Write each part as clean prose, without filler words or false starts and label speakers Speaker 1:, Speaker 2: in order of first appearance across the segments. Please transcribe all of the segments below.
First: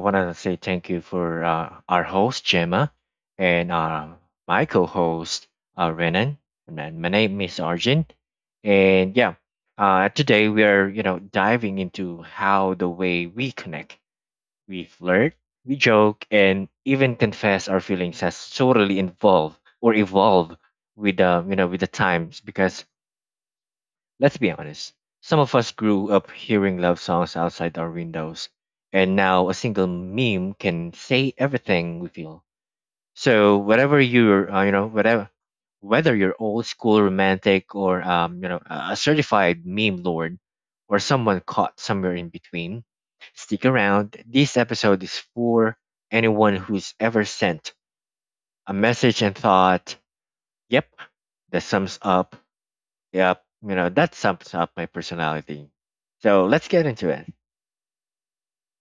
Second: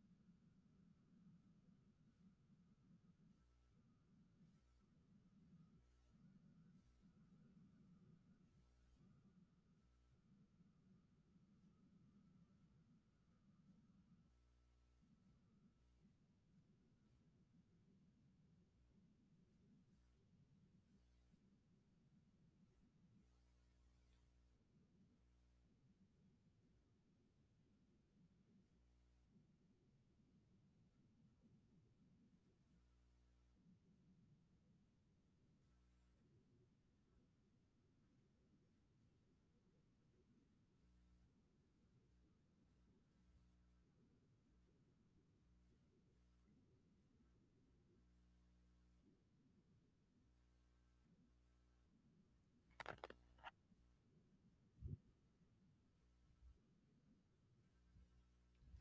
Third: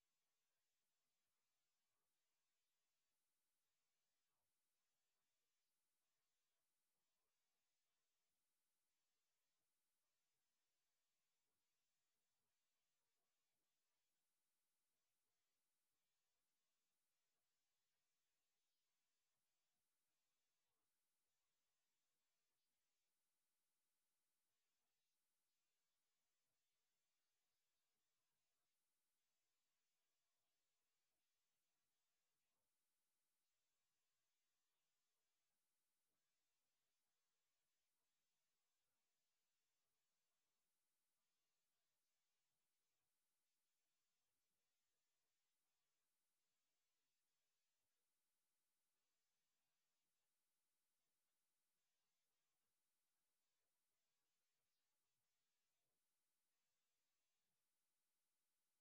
Speaker 1: want to say thank you for our host, Gemma, and my co host, Renan. And then my name is Arjun. And today we are, diving into how the way we connect, we flirt, we joke, and even confess our feelings has totally involved or evolved with, with the times because let's be honest, some of us grew up hearing love songs outside our windows, and now a single meme can say everything we feel. So whatever you're, you know, whatever, whether you're old school romantic or a certified meme lord, or someone caught somewhere in between, stick around. This episode is for anyone who's ever sent a message and thought, "Yep, that sums up that sums up my personality." So let's get into it.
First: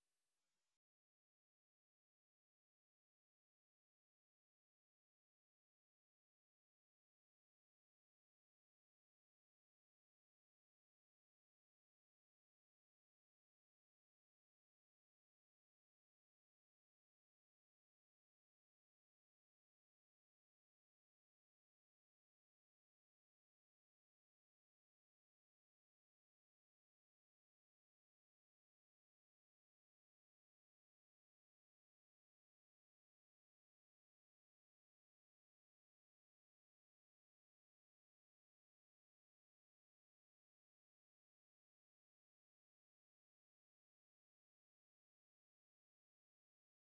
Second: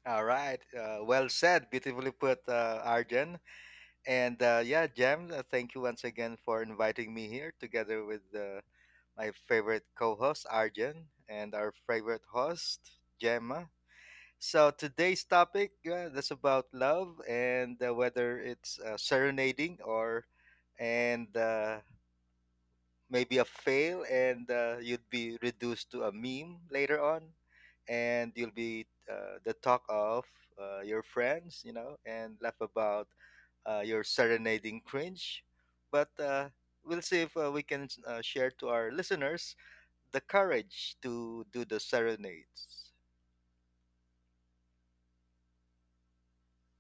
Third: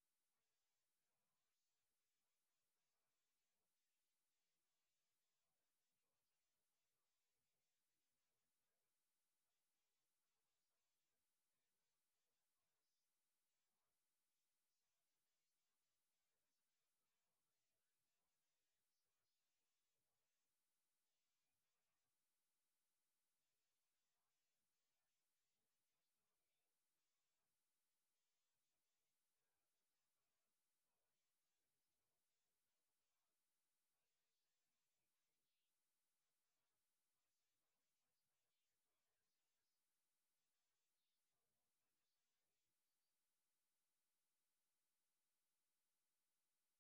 Speaker 2: All right. Well said. Beautifully put, Arjen. And Yeah, Jem, thank you once again for inviting me here together with my favorite co host, Arjen, and our favorite host, Gemma. So today's topic, that's about love, and, whether it's serenading or and maybe a fail, and you'd be reduced to a meme later on, and you'll be the talk of your friends and laugh about your serenading cringe. But we'll see if we can share to our listeners the courage to do the serenades.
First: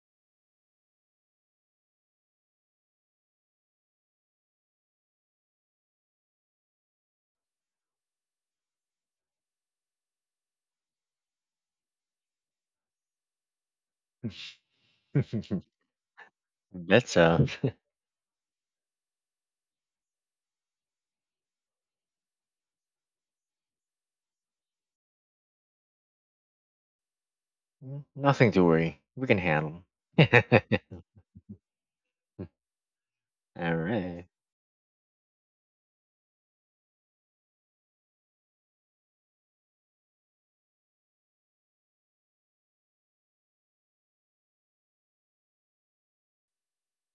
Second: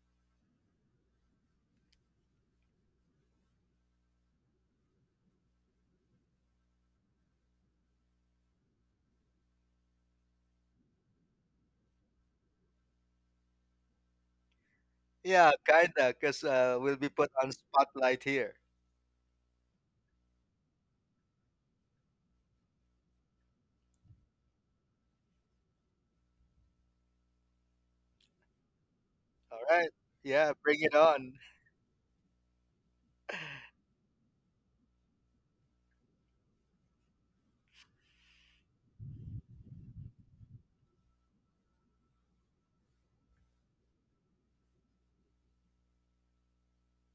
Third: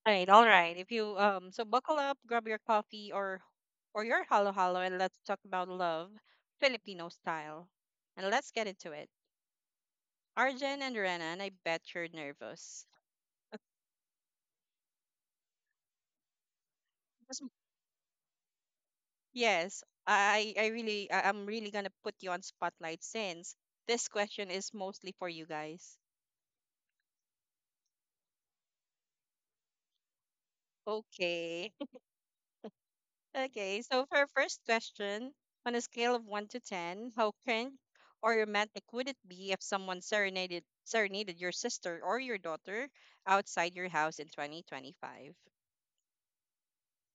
Speaker 3: Right, all right. If you so buckle up, grab your coffee or your halo halo, and let's talk about love, Filipino style. And let's get into it. Arjen and Renan, I bet you're nervous.
Speaker 2: Yeah, kinda, because we'll be
Speaker 1: That's
Speaker 2: put
Speaker 3: Yes,
Speaker 1: uh
Speaker 3: m-
Speaker 2: on spotlight here.
Speaker 3: yes, I'm really gonna put you on spotlight, since this question is mostly for you guys.
Speaker 1: Nothing to worry. We can
Speaker 2: All
Speaker 1: handle.
Speaker 2: right,
Speaker 1: All
Speaker 2: yeah, bring it on.
Speaker 3: Okay. Okay, so for
Speaker 1: right.
Speaker 3: our first question, on a scale of 1 to 10, how cringe or romantic would it be if someone serenaded your sister or your daughter outside your house in 2025?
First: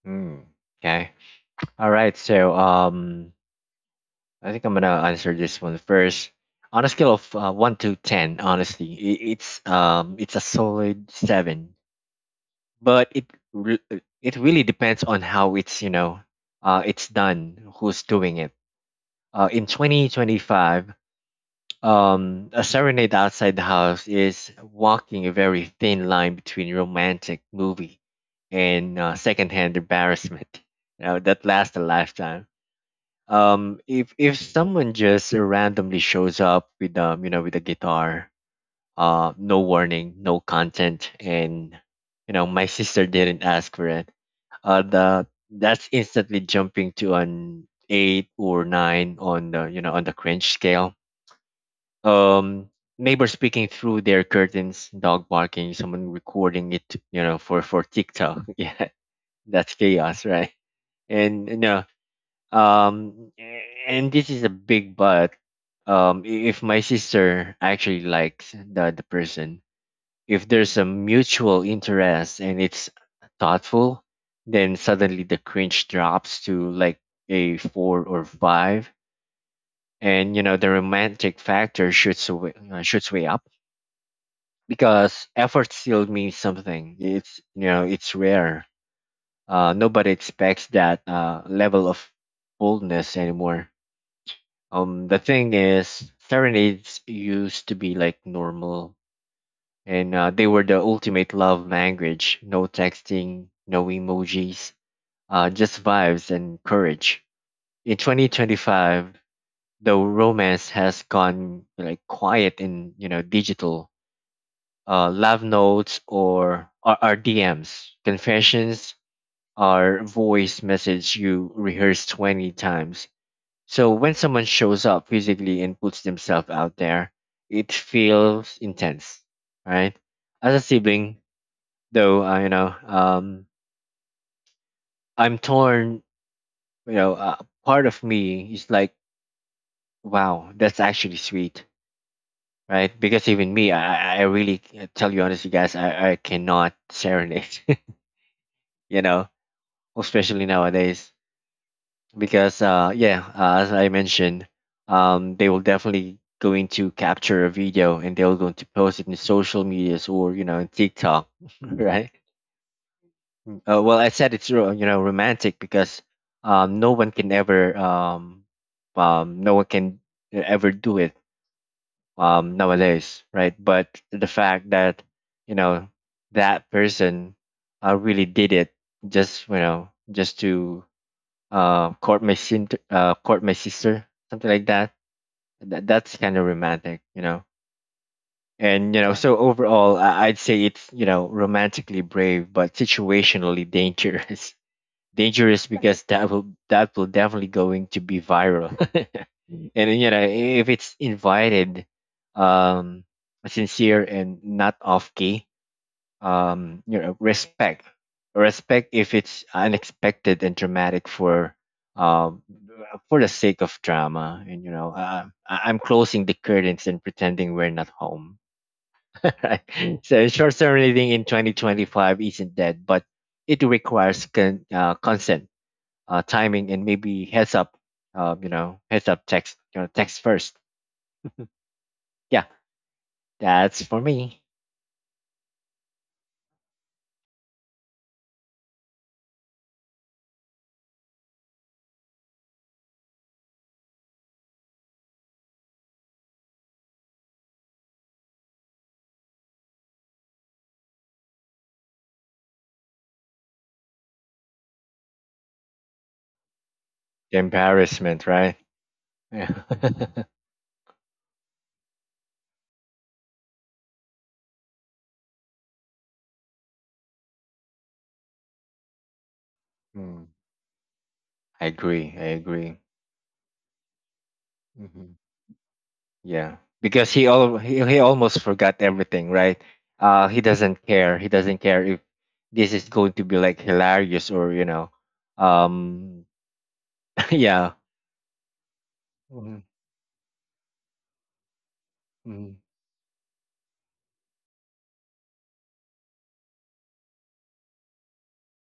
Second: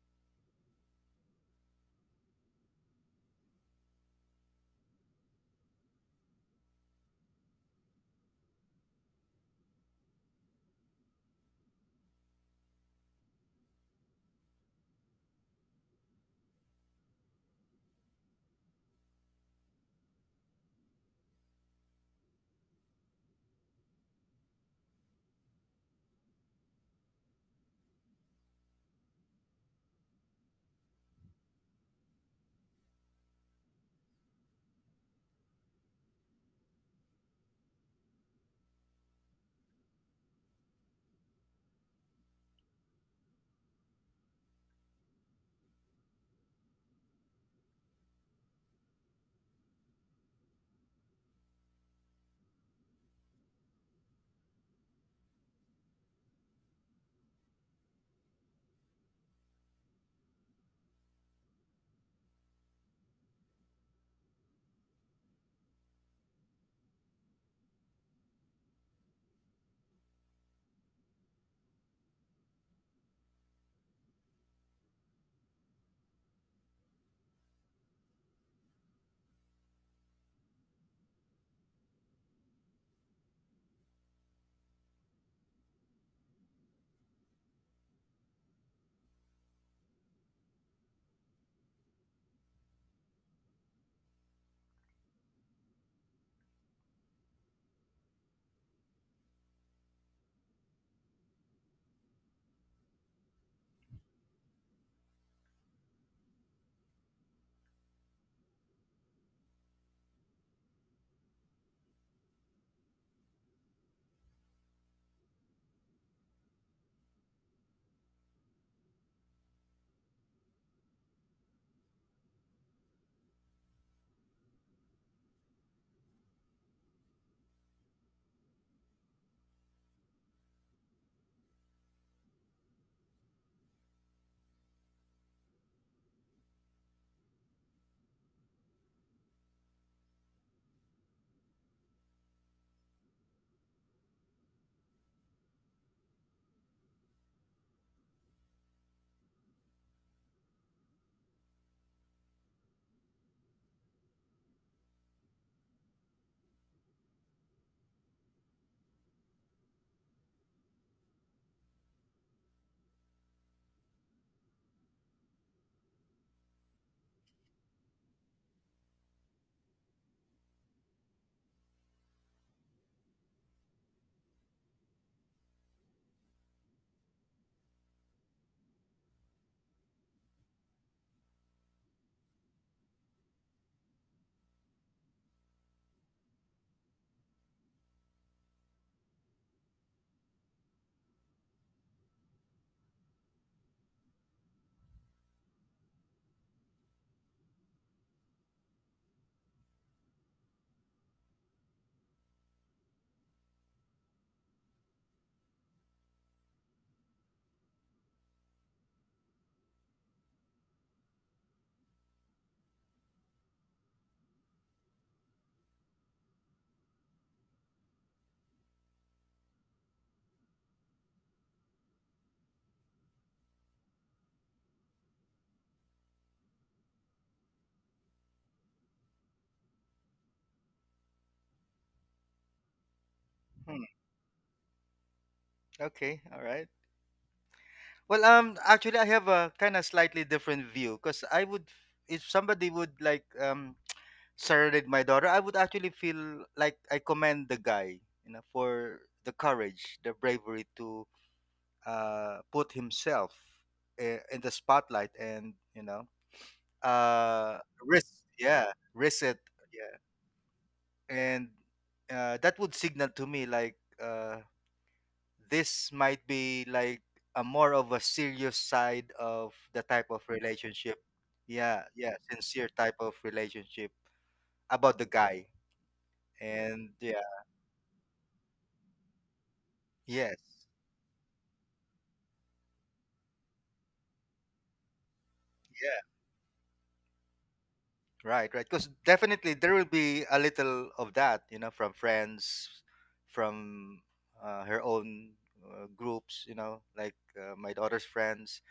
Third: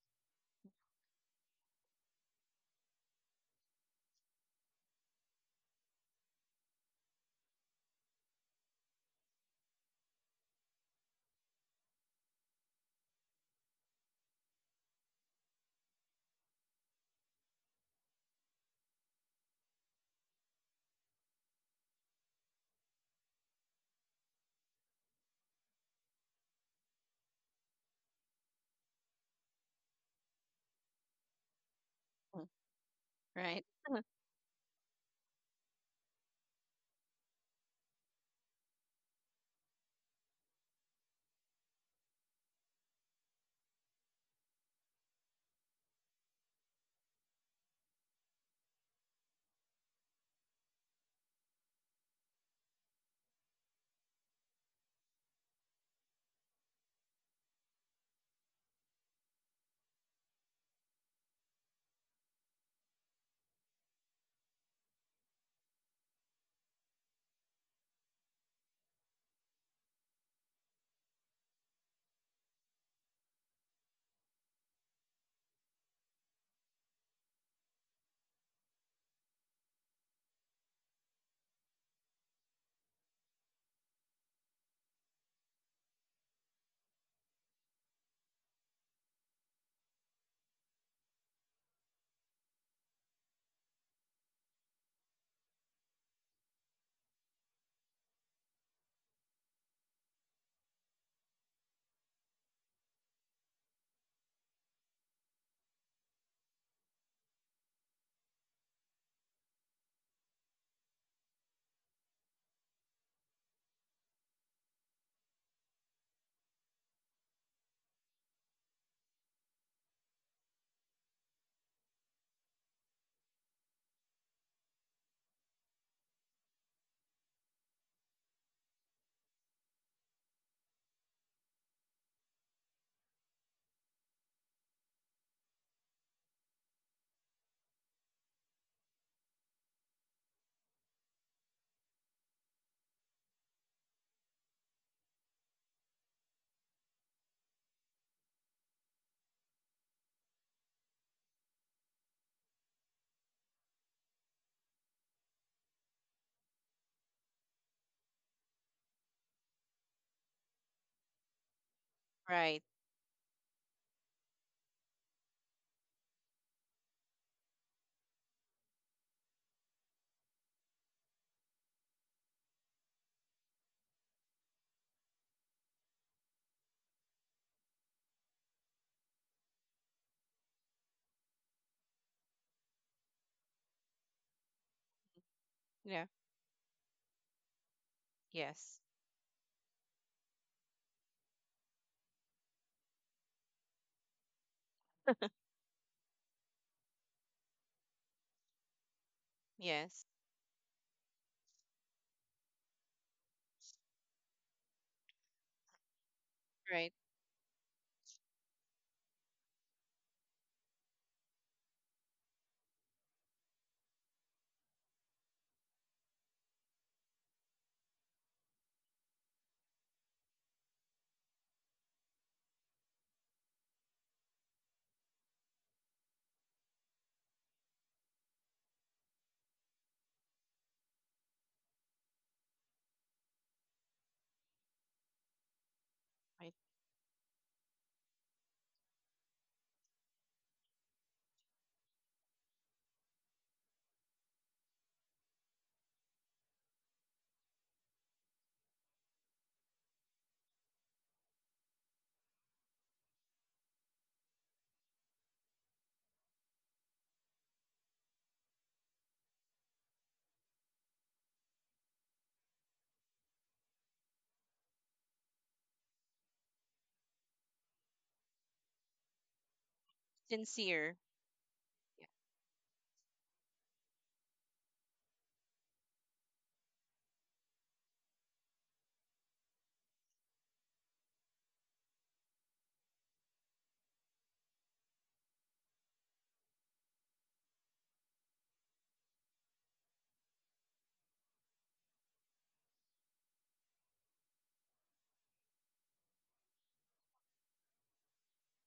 Speaker 1: Mm. Okay. All right. I think I'm gonna answer this one first. On a scale of one to ten, honestly, it's a solid seven. But re- it really depends on how it's done. Who's doing it? In 2025, a serenade outside the house is walking a very thin line between romantic movie and secondhand embarrassment. You know, that lasts a lifetime.
Speaker 3: Mm. Right?
Speaker 1: Um, if if someone just randomly shows up with with a guitar, no warning, no content, and you know, my sister didn't ask for it. The that's instantly jumping to an eight or nine on the you know on the cringe scale. um Neighbors speaking through their curtains, dog barking, someone recording it, you know, for TikTok. Yeah, that's chaos, right? And um this is a big but. If my sister actually likes the person, if there's a mutual interest and it's thoughtful, then suddenly the cringe drops to like a four or five, and you know, the romantic factor shoots way up because effort still means something. It's, you know, it's rare. Nobody expects that level of boldness anymore. The thing is, serenades used to be like normal, and they were the ultimate love language. No texting, no emojis, just vibes and courage. In 2025, the romance has gone like quiet and, you know, digital. Uh, love notes are DMs. Confessions are voice message you rehearse 20 times. So when someone shows up physically and puts themselves out there, it feels intense, right? As a sibling, though, I'm torn. You know, part of me is like, wow, that's actually sweet, right? Because even me, I really I tell you honestly, guys, I cannot serenade. You know, especially nowadays because as I mentioned, they will definitely going to capture a video, and they're going to post it in social medias, or you know, in TikTok. Right.
Speaker 3: Right.
Speaker 1: Well, I said it's romantic because um no one can ever um no one can ever do it nowadays, right? But the fact that, you know, that person really did it just, you know, just to court my sister, something like that. That
Speaker 3: Yeah.
Speaker 1: that's kind of romantic, you know.
Speaker 3: Yes.
Speaker 1: And so overall, I'd say it's, you know, romantically brave, but situationally dangerous. Dangerous because that will definitely going to be viral. And then,
Speaker 3: Yes.
Speaker 1: you know, if it's invited, um, sincere and not off key,
Speaker 3: Right.
Speaker 1: you know, respect. Respect if it's unexpected and dramatic um, for the sake of drama. And you know, I'm closing the curtains and pretending we're not home. Right? So short-term reading in 2025 isn't dead, but it requires consent, timing, and maybe heads up. You know, heads up text. You know, text first. Yeah, that's
Speaker 2: Hmm,
Speaker 1: for me.
Speaker 2: okay, all
Speaker 3: Right.
Speaker 2: right. Well, actually, I have a kind of slightly different view, because I would, if somebody would like serenade my daughter, I would actually feel like I commend the guy, you know, for the courage, the bravery to put himself in the spotlight, and you know,
Speaker 1: The
Speaker 2: risk,
Speaker 1: embarrassment, right?
Speaker 2: yeah, risk it.
Speaker 1: Yeah.
Speaker 2: Yeah, and that would signal to me like. This might be like a more of a serious side of the type of
Speaker 1: Hmm.
Speaker 2: relationship.
Speaker 3: Sincere.
Speaker 1: I
Speaker 2: Yeah,
Speaker 3: Yeah.
Speaker 1: agree.
Speaker 2: yeah,
Speaker 1: I
Speaker 2: sincere
Speaker 1: agree.
Speaker 2: type of relationship about the
Speaker 1: Hmm.
Speaker 2: guy.
Speaker 1: Yeah,
Speaker 2: And
Speaker 1: because
Speaker 2: yeah,
Speaker 1: he almost forgot everything, right?
Speaker 2: yes.
Speaker 1: He doesn't care. He doesn't care if this is going to be like hilarious or you know,
Speaker 2: Yeah,
Speaker 1: um, yeah,
Speaker 2: right, right. Because definitely
Speaker 1: hmm,
Speaker 2: there will be a little of that, you know, from
Speaker 1: hmm,
Speaker 2: friends, from her own groups, you know, like my daughter's friends.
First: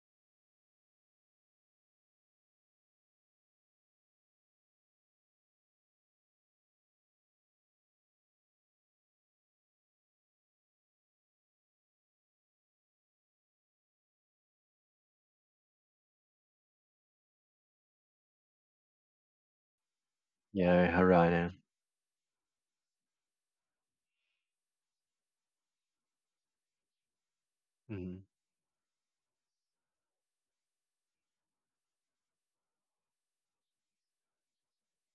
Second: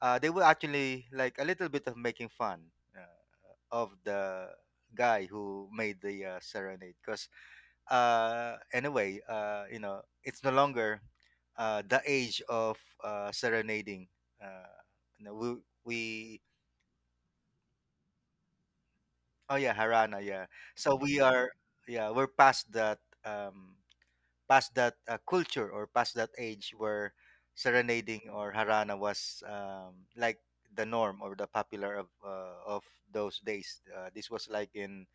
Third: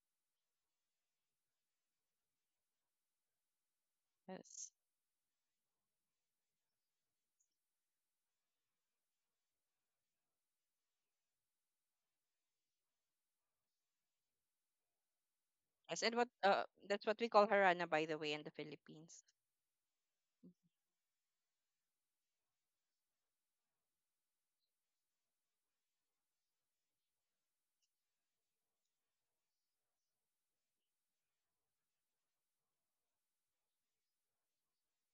Speaker 2: They will actually like a little bit of making fun uh, of the
Speaker 3: Yes.
Speaker 2: guy who made the serenade, because anyway, you know, it's no longer the age of serenading. uh you know,
Speaker 3: Yes. And what
Speaker 2: we
Speaker 3: that's what we call harana, by the way, in the Philippines.
Speaker 2: oh yeah, harana, yeah.
Speaker 1: yeah,
Speaker 2: So we are,
Speaker 1: Harana.
Speaker 2: yeah, we're past that. um Past that culture, or past that age where
Speaker 1: Hmm.
Speaker 2: serenading or harana was like the norm or the popular of those days. This was like in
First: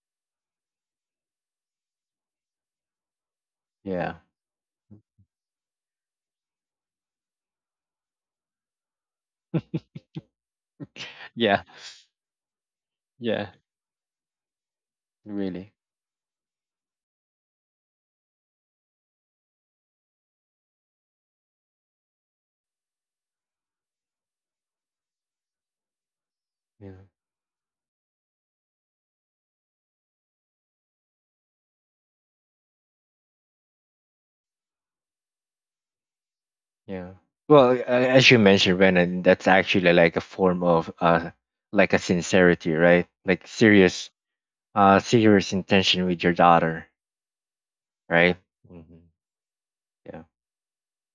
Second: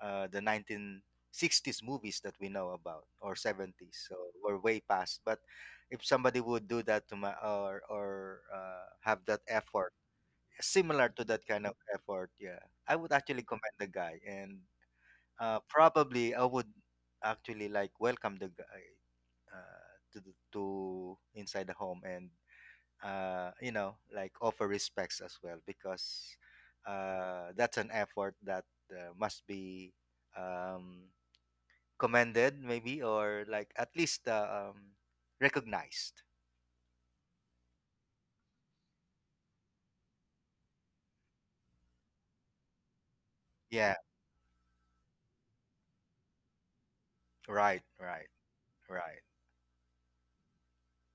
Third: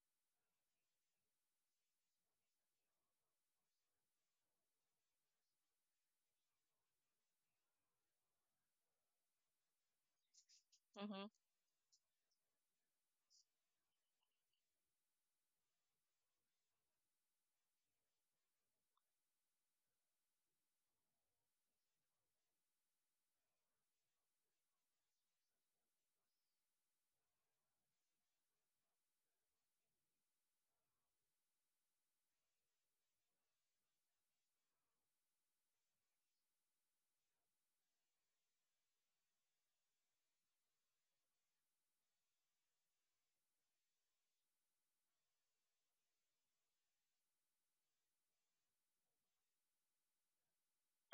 Speaker 2: the 1960s movies that we know about, or 70s. So
Speaker 1: Yeah,
Speaker 2: we're way past. But if somebody would do that to my or have that effort similar to
Speaker 3: Mm-hmm.
Speaker 2: that
Speaker 1: yeah,
Speaker 2: kind of effort, yeah, I would actually
Speaker 1: yeah.
Speaker 2: commend the guy. And
Speaker 1: Really.
Speaker 2: probably I would actually like welcome the guy to inside the home, and you know, like offer respects as well, because
Speaker 1: Yeah,
Speaker 2: that's an effort that must be, um, commended maybe, or like at least, recognized.
Speaker 1: yeah. Well, as you mentioned, Renan, that's actually like a form of like a sincerity, right? Like
Speaker 2: Yeah,
Speaker 1: serious, serious intention with your daughter.
Speaker 2: right, right,
Speaker 1: Right? Mhm.
Speaker 2: right.
Speaker 1: Yeah.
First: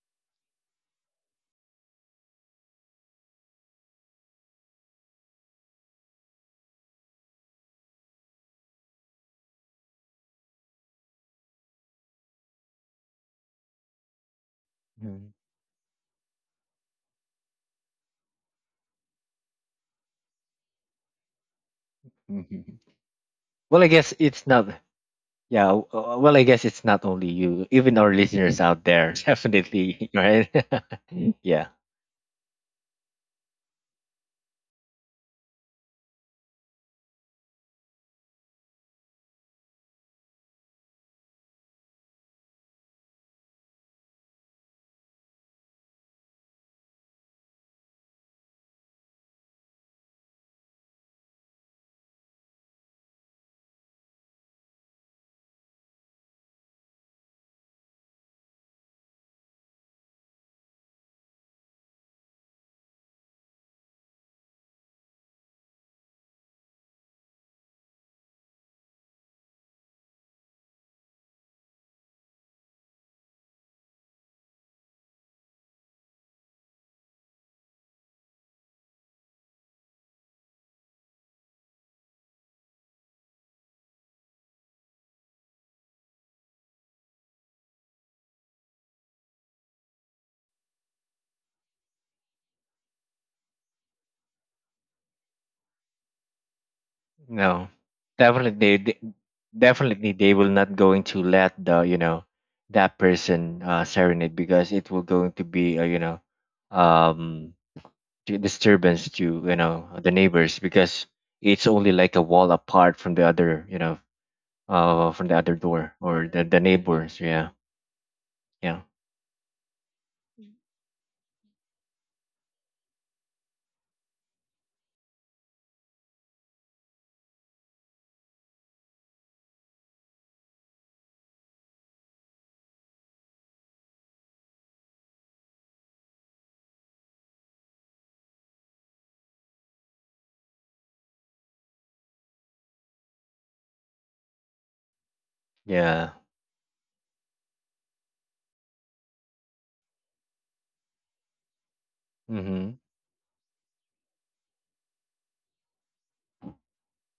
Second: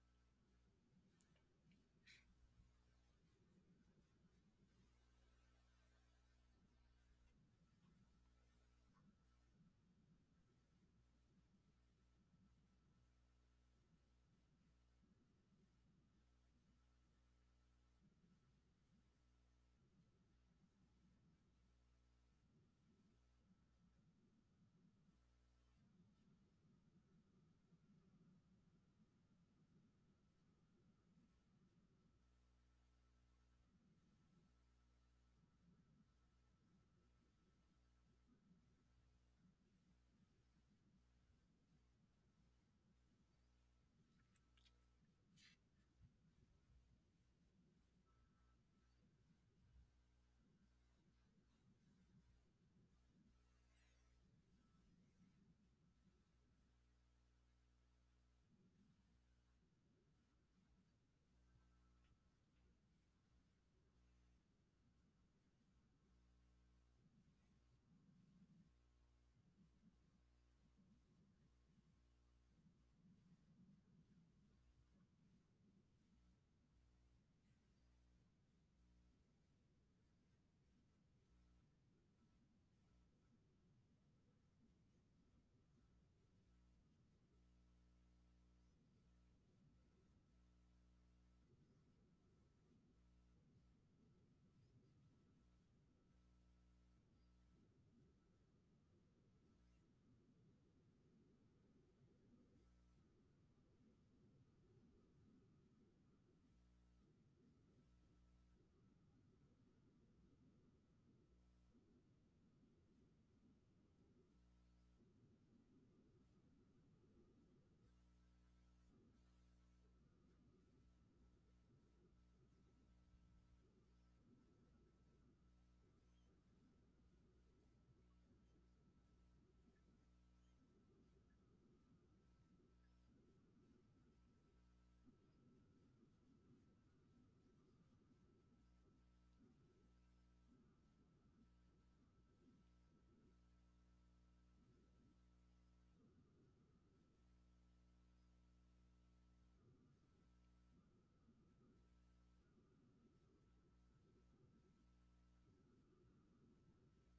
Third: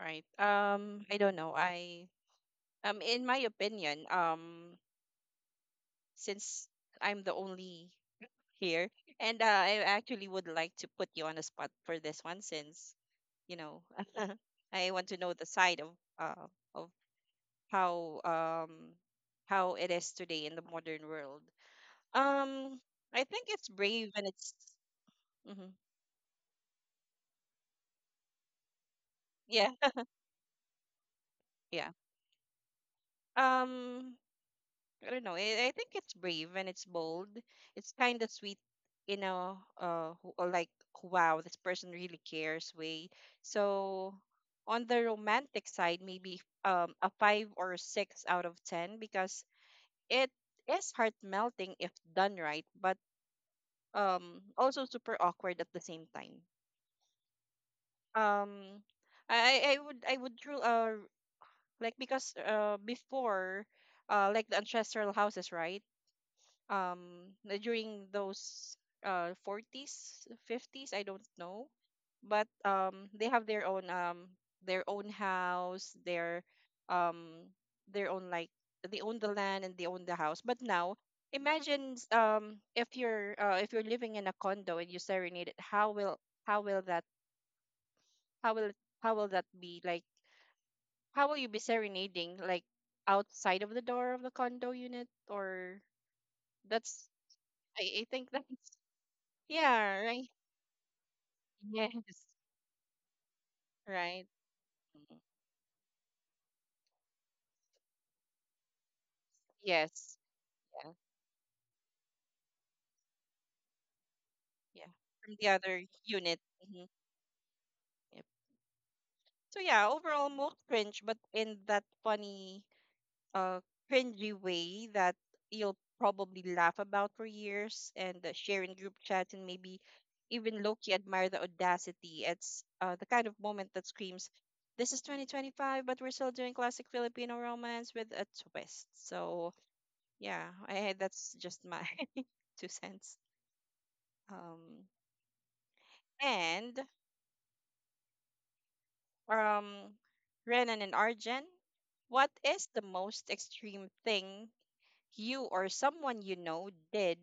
Speaker 3: Right. I don't know. I In my opinion, since I'm the only here. And I actually would like to put you on the spot for this one since, you know, I want to know
Speaker 1: Mhm.
Speaker 3: the side of uh, of how um how it is today in the modern world. Um
Speaker 1: Mhm.
Speaker 3: I think it's
Speaker 1: Well, I
Speaker 3: brave
Speaker 1: guess
Speaker 3: and
Speaker 1: it's
Speaker 3: it's
Speaker 1: not. Yeah.
Speaker 3: hmm.
Speaker 1: Well, I guess it's not only you. Even our listeners out there,
Speaker 3: Yeah.
Speaker 1: definitely, right? Yeah.
Speaker 3: Yeah. Um I don't know. I think it's brave and it's bold. It's kind of sweet, you know, or like, wow, this person really cares way. So on the romantic side, maybe a five or a six out of 10, because it is heart melting if done right, but also super awkward at the same time. Um, I would, tru- Like, because before, like the ancestral houses, right? um During those 40s, 50s, I don't know, but they have their own house, um their own like, they own the land and they own the house. But now, imagine if you're living in a condo and you serenade it, how will how will that how will how will that be like? How will you be serenading, like outside of the door of the condo unit, or that's
Speaker 1: No,
Speaker 3: I think that's
Speaker 1: definitely, they-
Speaker 3: Yeah,
Speaker 1: definitely,
Speaker 3: right.
Speaker 1: they will not going to let the you know
Speaker 3: Yes,
Speaker 1: that person
Speaker 3: right.
Speaker 1: serenade because it will
Speaker 3: Mhm.
Speaker 1: going to be um to disturbance to, you know, the
Speaker 3: Yes,
Speaker 1: neighbors
Speaker 3: yeah,
Speaker 1: because it's only like a wall apart from the other, you know,
Speaker 3: yeah.
Speaker 1: from
Speaker 3: From
Speaker 1: the
Speaker 3: the
Speaker 1: other
Speaker 3: other
Speaker 1: door or
Speaker 3: unit.
Speaker 1: the
Speaker 3: Hmm.
Speaker 1: neighbors. Yeah,
Speaker 3: Yep.
Speaker 1: yeah,
Speaker 3: So yeah, overall more cringe, but in that funny, uh, cringy way that you'll probably laugh about for years and share in group chats and maybe even low-key admire the audacity. It's the kind of moment that screams, "This is 2025, but we're still doing classic Filipino romance with a twist." So yeah, that's just my two cents. Um,
Speaker 1: yeah.
Speaker 3: and um, Renan and Arjen, what is
Speaker 1: Mhm,
Speaker 3: the most extreme thing you or someone you know did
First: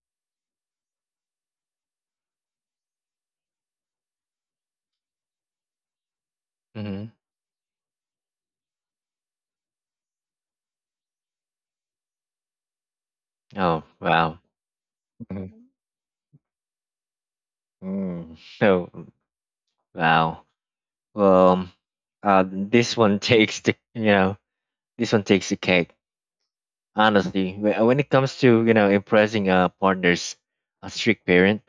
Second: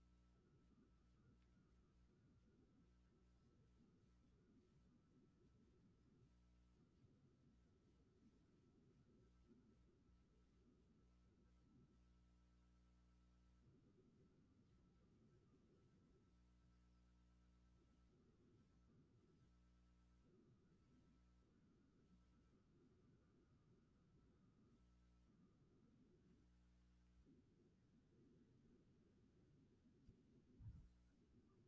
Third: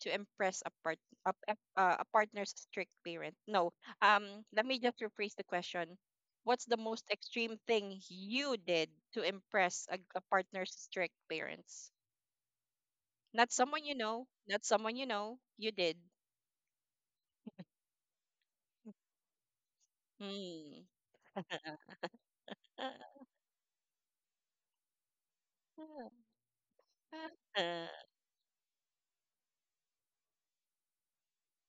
Speaker 3: to impress a partner's strict parent? No. Let me just rephrase the question. What's the most
Speaker 1: mhm.
Speaker 3: extreme thing you did to impress a partner's strict parents? Not
Speaker 1: Oh
Speaker 3: someone you know,
Speaker 1: wow.
Speaker 3: not someone you know,
Speaker 1: Mhm.
Speaker 3: you did.
Speaker 1: Mm. So wow.
Speaker 3: Hmm.
Speaker 1: Well, um. Uh. This one takes the you know this one takes the cake. Honestly,
Speaker 3: Uh.
Speaker 1: When it comes to, you know, impressing a strict parent,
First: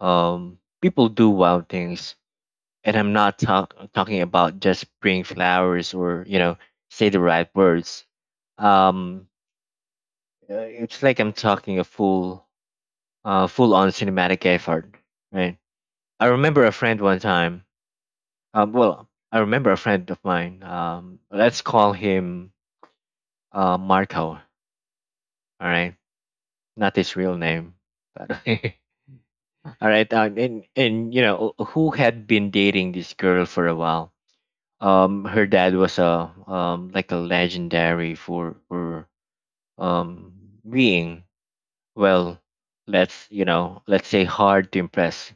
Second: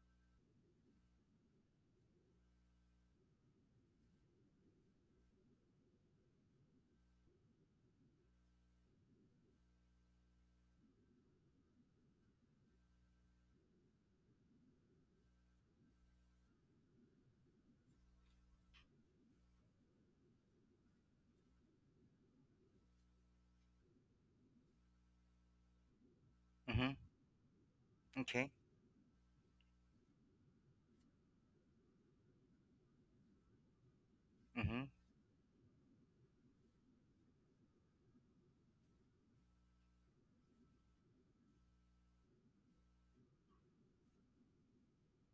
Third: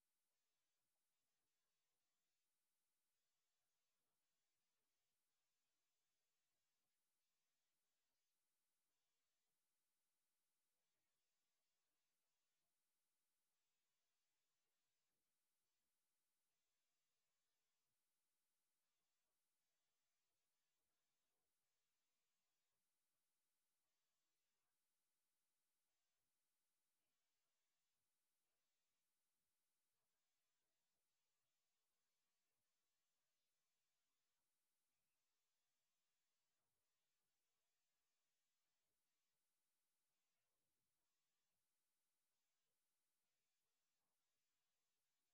Speaker 1: people do wild things, and I'm not talking about just bring flowers or, you know, say the right words. Um, Uh, it's like I'm talking a full-on cinematic effort, right? I remember a friend one time. I remember a friend of mine. Let's call him Marco. All right,
Speaker 2: Mm-hmm.
Speaker 1: not his real name, by the
Speaker 2: Okay.
Speaker 1: way. All right, and you know, who had been dating this girl for a while.
Speaker 2: Mm-hmm.
Speaker 1: Her dad was a like a legendary for um being, well, let's, you know, let's say hard to impress,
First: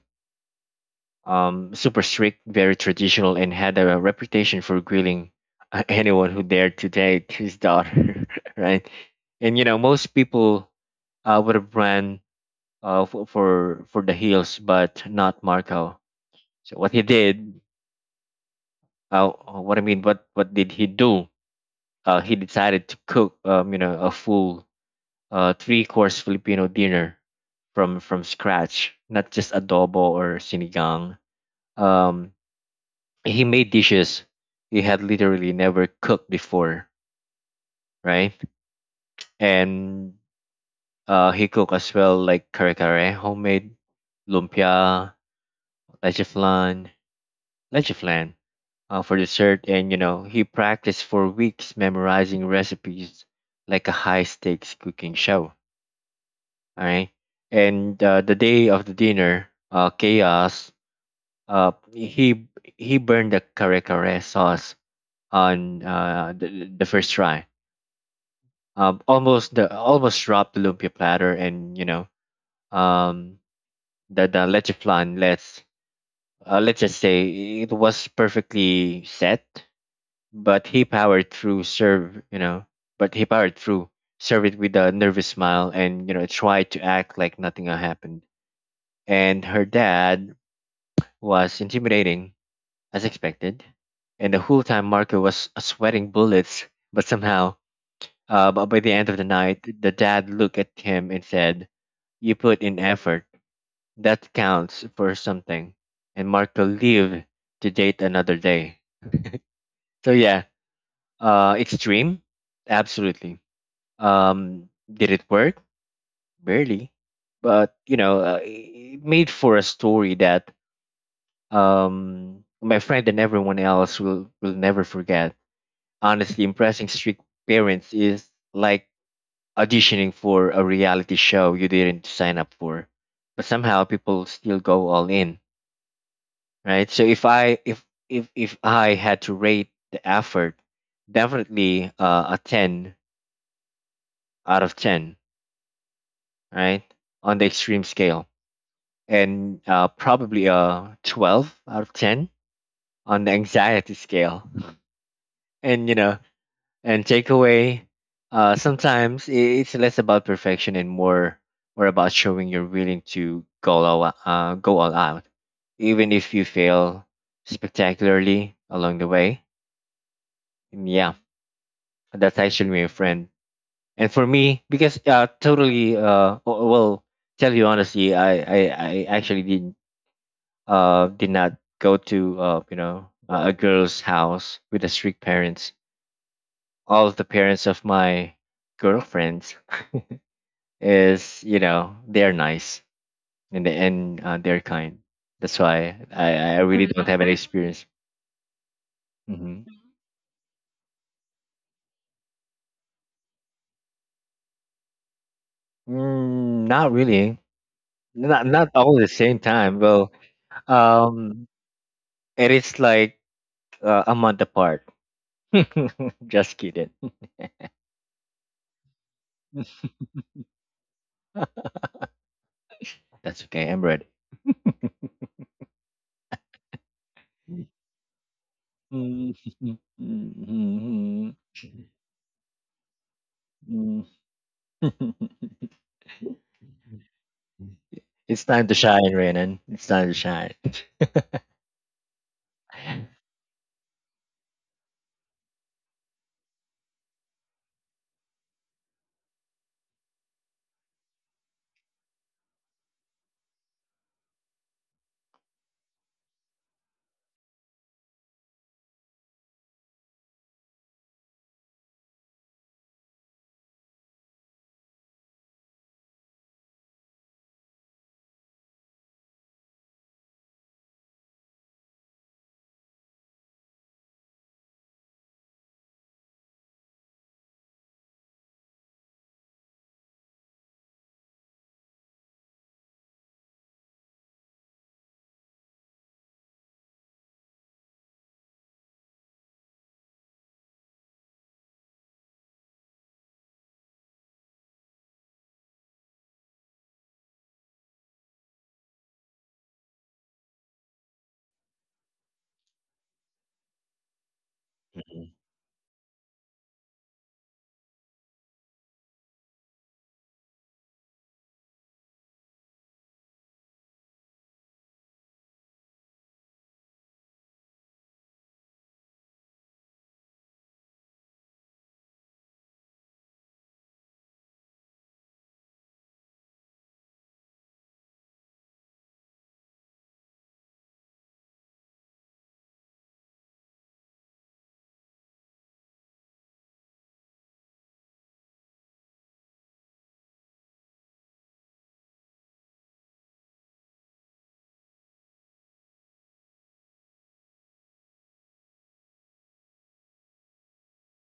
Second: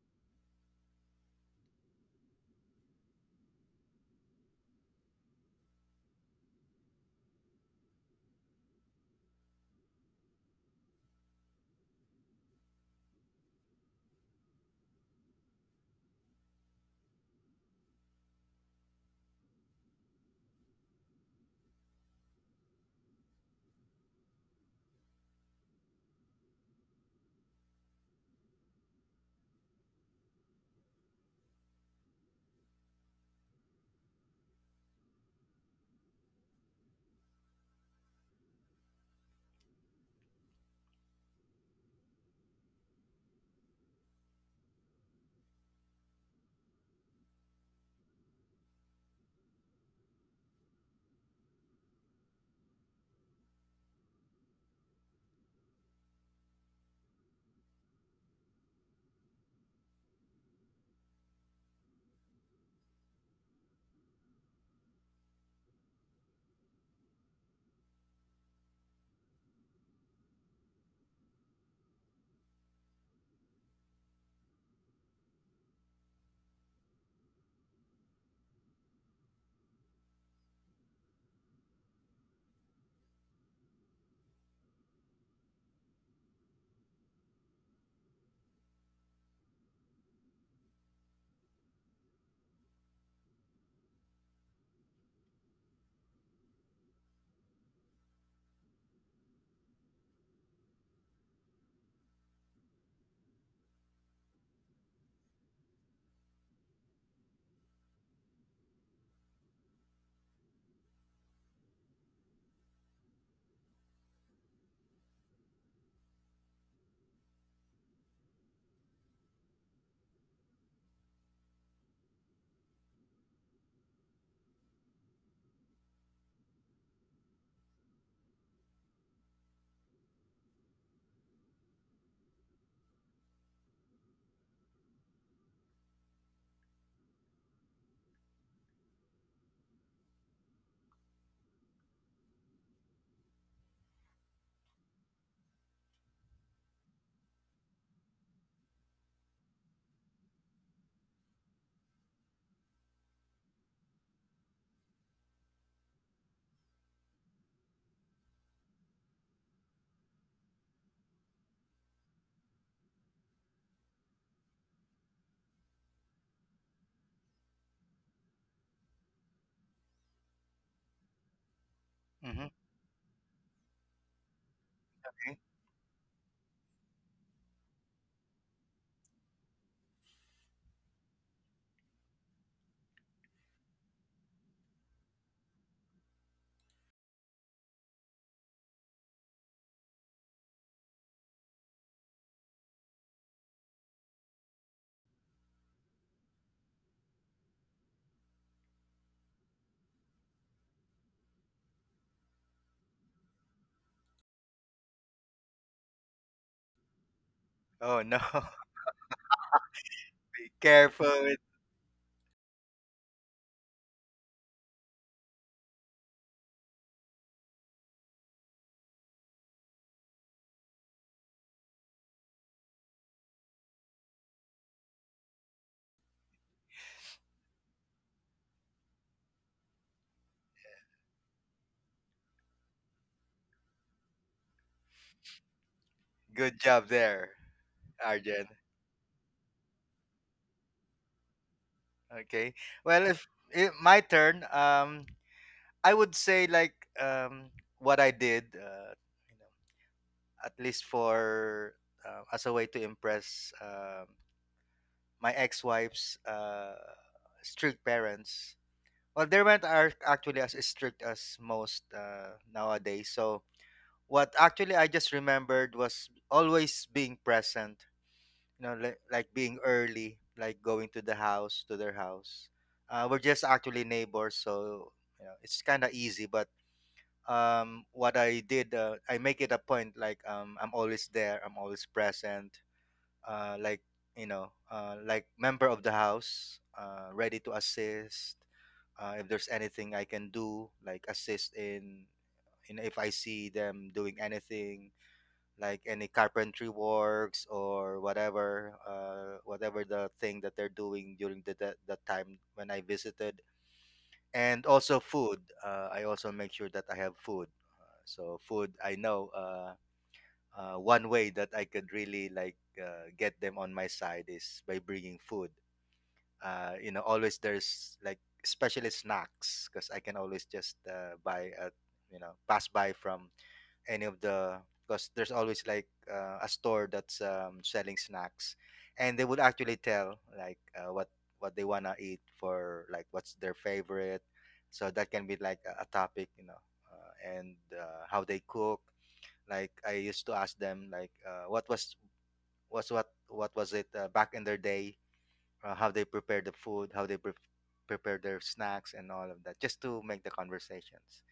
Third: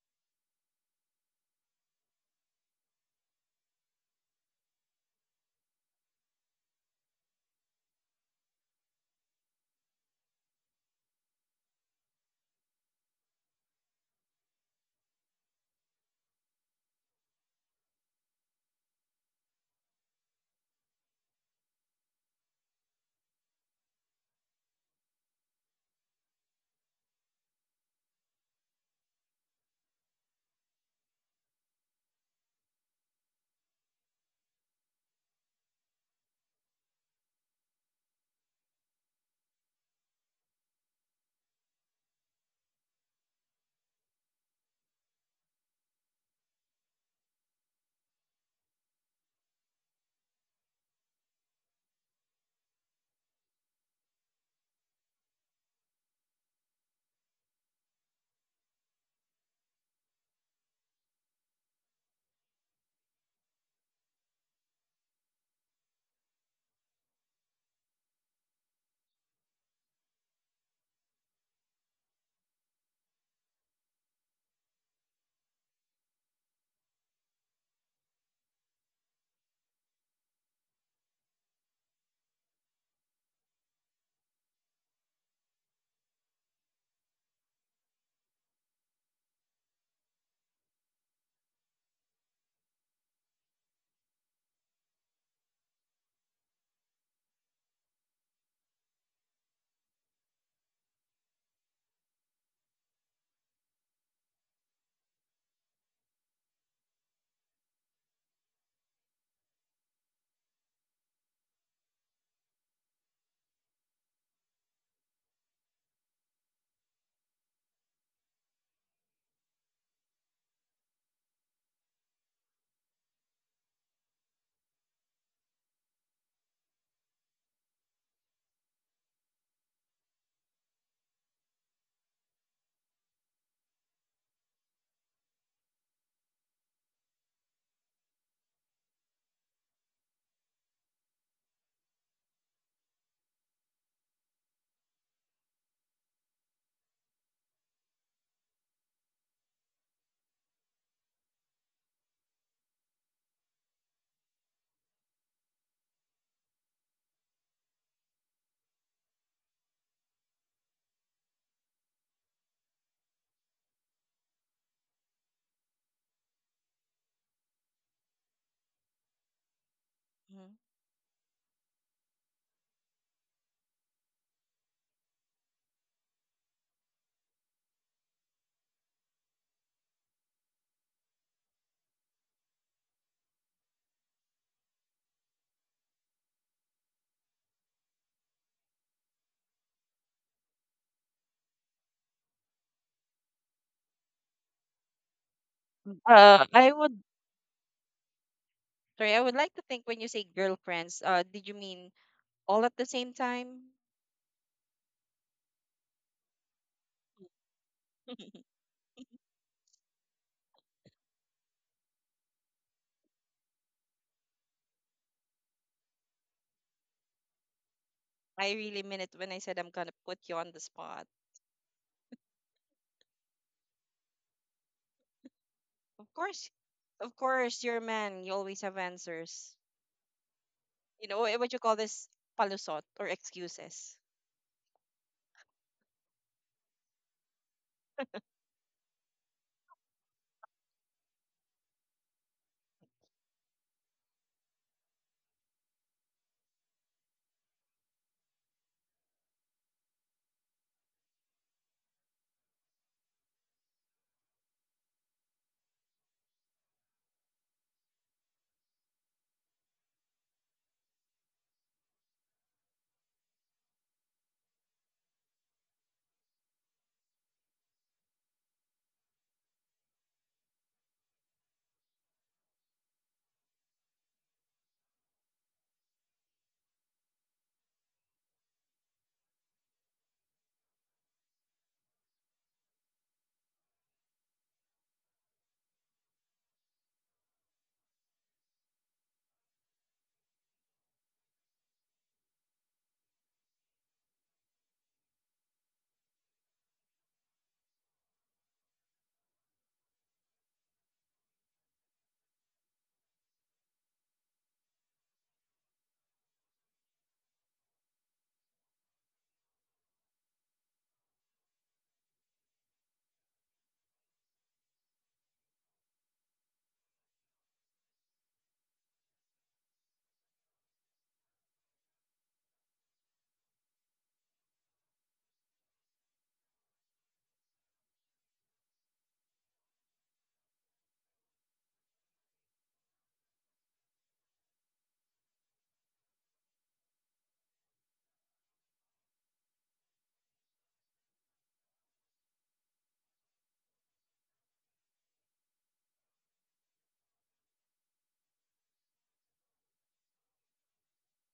Speaker 1: super strict, very traditional, and had a reputation for grilling, anyone who dared to date his daughter, right? And you know, most people would have ran for the hills, but not Marco. So what he did, what did he do? He decided to cook, you know, a full three-course Filipino dinner from scratch, not just adobo or sinigang. Um, he made dishes he had literally never cooked before, right? And he cooked as well like kare kare, homemade lumpia, leche flan, leche flan for dessert. And you know, he practiced for weeks memorizing recipes like a high stakes cooking show, all right? And the day of the dinner, chaos. Uh, he he burned the kare kare sauce on the first try, almost dropped the lumpia platter, and you know, um, the leche flan. Let's just say it was perfectly set, but he powered through. Serve, you know, but he powered through. Serve it with a nervous smile, and you know, tried to act like nothing had happened. And her dad was intimidating, as expected, and the whole time Marco was sweating bullets, but somehow. But by the end of the night, the dad looked at him and said, "You put in effort. That counts for something." And mark the leave to date another day. So yeah, uh, extreme? Absolutely. Um, did it work? Barely. But, you know, it made for a story that my friend and everyone else will never forget. Honestly, impressing strict parents is like auditioning for a reality show you didn't sign up for, but somehow people still go all in, right? So if I had to rate the effort, definitely a 10 out of 10, right? On the extreme scale, and probably a 12 out of 10 on the anxiety scale. And you know, and takeaway, it's less about perfection and more about showing you're willing to go all out even if you fail spectacularly along the way.
Speaker 3: Mhm.
Speaker 1: And yeah, that's
Speaker 2: Mm-hmm.
Speaker 1: actually my friend. And for me, because
Speaker 2: Okay.
Speaker 1: well, tell you honestly, I actually did not go to, uh, you know, a girl's house with the strict parents. All of the parents of my girlfriends is, you know, they're nice, and they're kind. That's why I
Speaker 3: I
Speaker 1: really
Speaker 3: would
Speaker 1: don't have any experience.
Speaker 3: Sorry, I would like to
Speaker 1: Hmm.
Speaker 3: think, when you say girlfriends, did you mean all at the same time?
Speaker 1: Mm, not really.
Speaker 2: Oh no.
Speaker 1: Not all at the same time. Well,
Speaker 2: Be careful with.
Speaker 1: um, it is like a month apart. Just kidding.
Speaker 3: I really meant it when I said I'm gonna put you on the spot.
Speaker 1: That's okay. I'm ready.
Speaker 3: Of course, of course, you're a man. You always have answers. You know eh, what you call this, palusot or excuses.
Speaker 2: Good job there,
Speaker 1: It's
Speaker 2: Arjen.
Speaker 1: time to shine, Renan. It's time to shine.
Speaker 2: Okay. Well, if it, my turn, I would say like, um what I did, you know, at least for as a way to impress my ex-wife's strict parents. Well, there weren't are actually as strict as most nowadays. So what actually I just remembered was always being present. You know, like being early, like going to the house to their house. We're just actually neighbors, so you know it's kind of easy. But what I did, I make it a point. Like, I'm always there. I'm always present. Like, you know, like member of the house, ready to assist if there's anything I can do, like assist in, you know, if I see them doing anything, like any carpentry works or whatever, whatever the thing that they're doing during the time when I visited. And also
Speaker 1: Mhm,
Speaker 2: food. I also make sure that I have food. So food, I know, one way that I could really like get them on my side is by bringing food. You know, always there's like especially snacks, because I can always just buy at, you know, pass by from any of the, because there's always like a store that's, selling snacks, and they would actually tell like what they wanna eat for, like what's their favorite, so that can be like a topic, you know, and how they cook. Like I used to ask them like, what was it back in their day, how they prepare the food, how they prepare their snacks, and all of that, just to make the conversations.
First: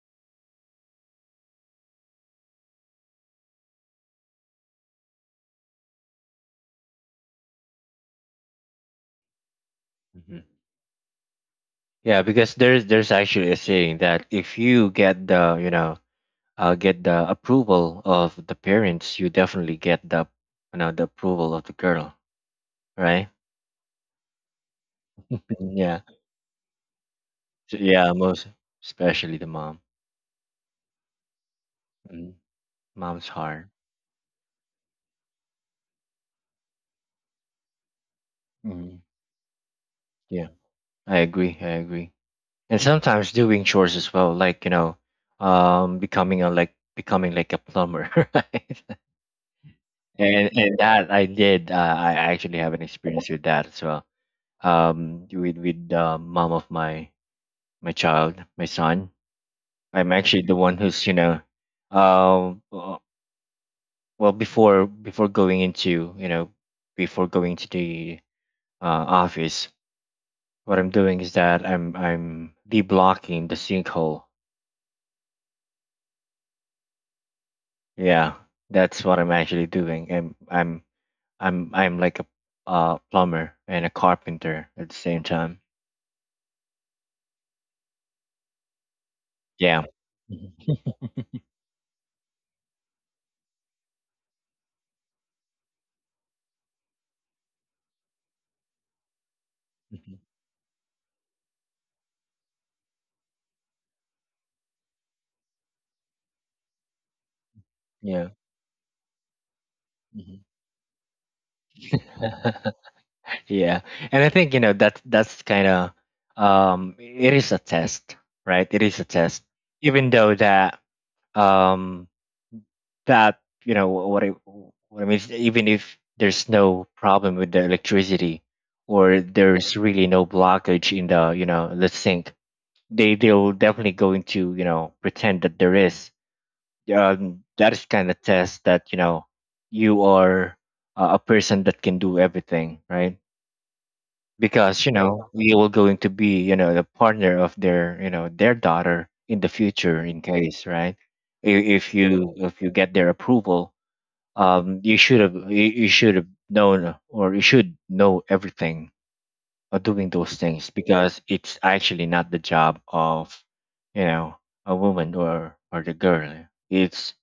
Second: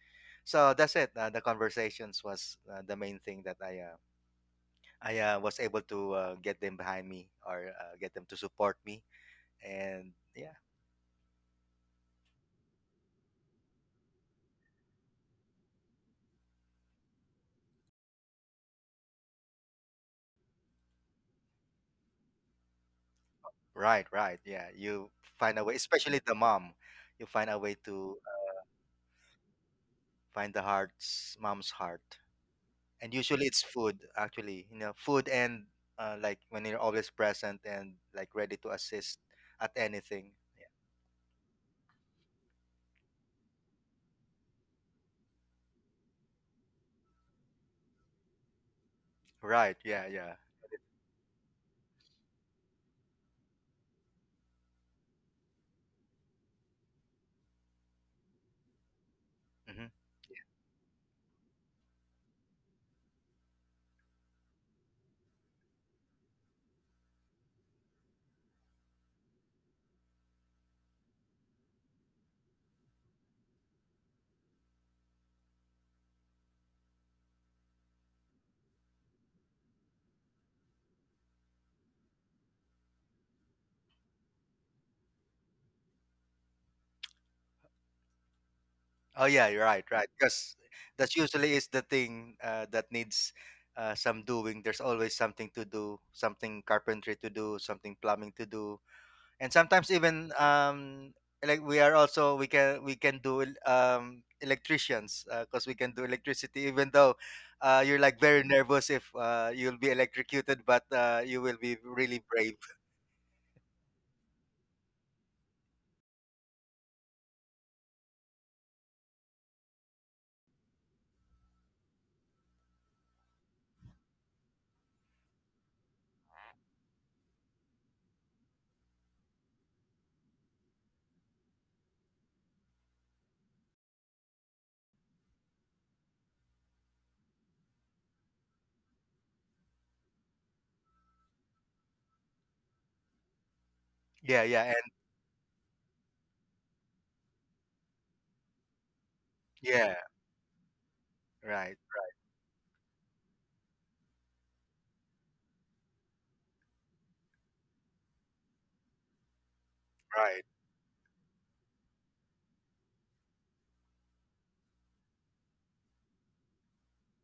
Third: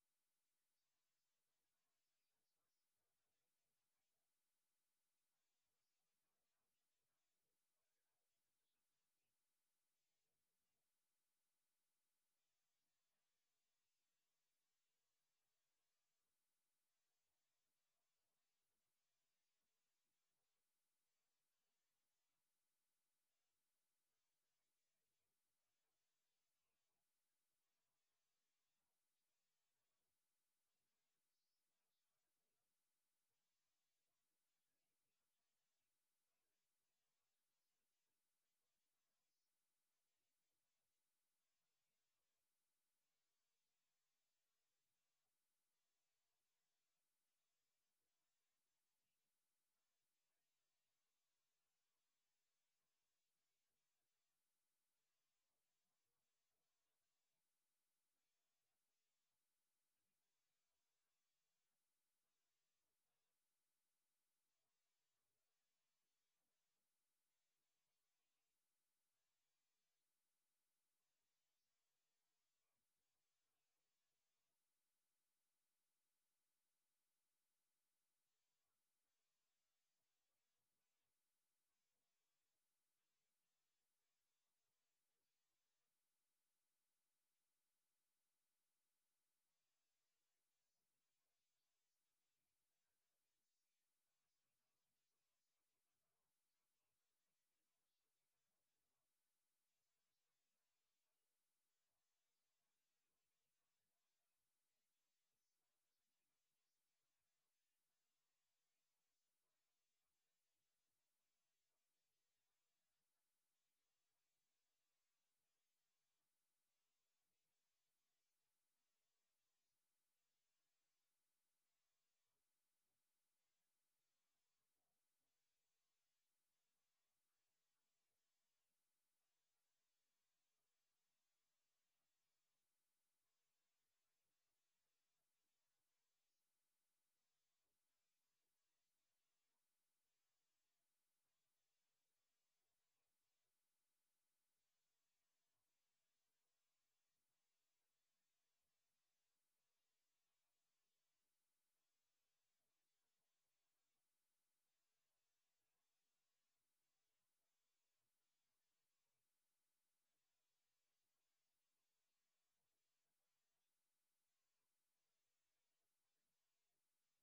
Speaker 2: So that's it. The conversations was the main thing that I was able to get them behind me, or get them to support me. And
Speaker 1: mhm.
Speaker 2: yeah,
Speaker 1: Yeah, because there's actually a saying that if you get the you know get the approval of the parents, you definitely get the the approval of the girl, right?
Speaker 2: right, right, yeah. You find a way,
Speaker 1: Mhm. Yeah,
Speaker 2: especially the mom. You find a way
Speaker 1: so, yeah,
Speaker 2: to
Speaker 1: most especially the mom.
Speaker 2: find the heart's mom's heart,
Speaker 1: Mhm.
Speaker 2: and
Speaker 1: Mom's
Speaker 2: usually it's
Speaker 1: heart.
Speaker 2: food. Actually, you know, food, and like when you're always present and like ready to
Speaker 1: Mm,
Speaker 2: assist at anything.
Speaker 1: yeah, I agree. I agree. And sometimes doing chores as well, like becoming a becoming like a plumber, right?
Speaker 2: Right. Yeah. Yeah.
Speaker 1: And that I did. I actually have an experience with that as well. With the mom of my child, my son.
Speaker 2: Hmm.
Speaker 1: I'm actually the one who's um, uh, before going to the office. What I'm doing is that I'm deblocking the sinkhole. Yeah, that's what I'm actually doing. I'm like a plumber and a carpenter at the same time.
Speaker 2: Oh, yeah. You're
Speaker 1: Yeah.
Speaker 2: right. Right. Because
Speaker 1: Mhm,
Speaker 2: that usually is the thing that needs some doing. There's always something to do, something carpentry to do, something plumbing to do, and sometimes
Speaker 1: mhm.
Speaker 2: even, like we are also we can do electricians, because we can do electricity even though you're like
Speaker 1: Yeah.
Speaker 2: very nervous if you'll be
Speaker 1: Mhm.
Speaker 2: electrocuted, but you will be really brave.
Speaker 1: Yeah. And I think, you know, that that's kind of it is a test, right? It is a test. Even though that um that, you know, what I mean is, even if there's no problem with the electricity, or there's really no blockage in the, you know, the sink, they'll definitely going to, you know, pretend that there is. That is kind of test that, you know, you are a person that can do everything, right?
Speaker 2: Yeah. Yeah. And
Speaker 1: Because you— yeah, know you will going to be, you know, the partner of their, you know, their daughter in the
Speaker 2: yeah.
Speaker 1: future, in case, right? I-
Speaker 2: Right.
Speaker 1: if you get their approval, you should have— you should have known, or you should know everything doing those
Speaker 2: Right.
Speaker 1: things, because it's actually not the job of, you know, a woman or the girl. It's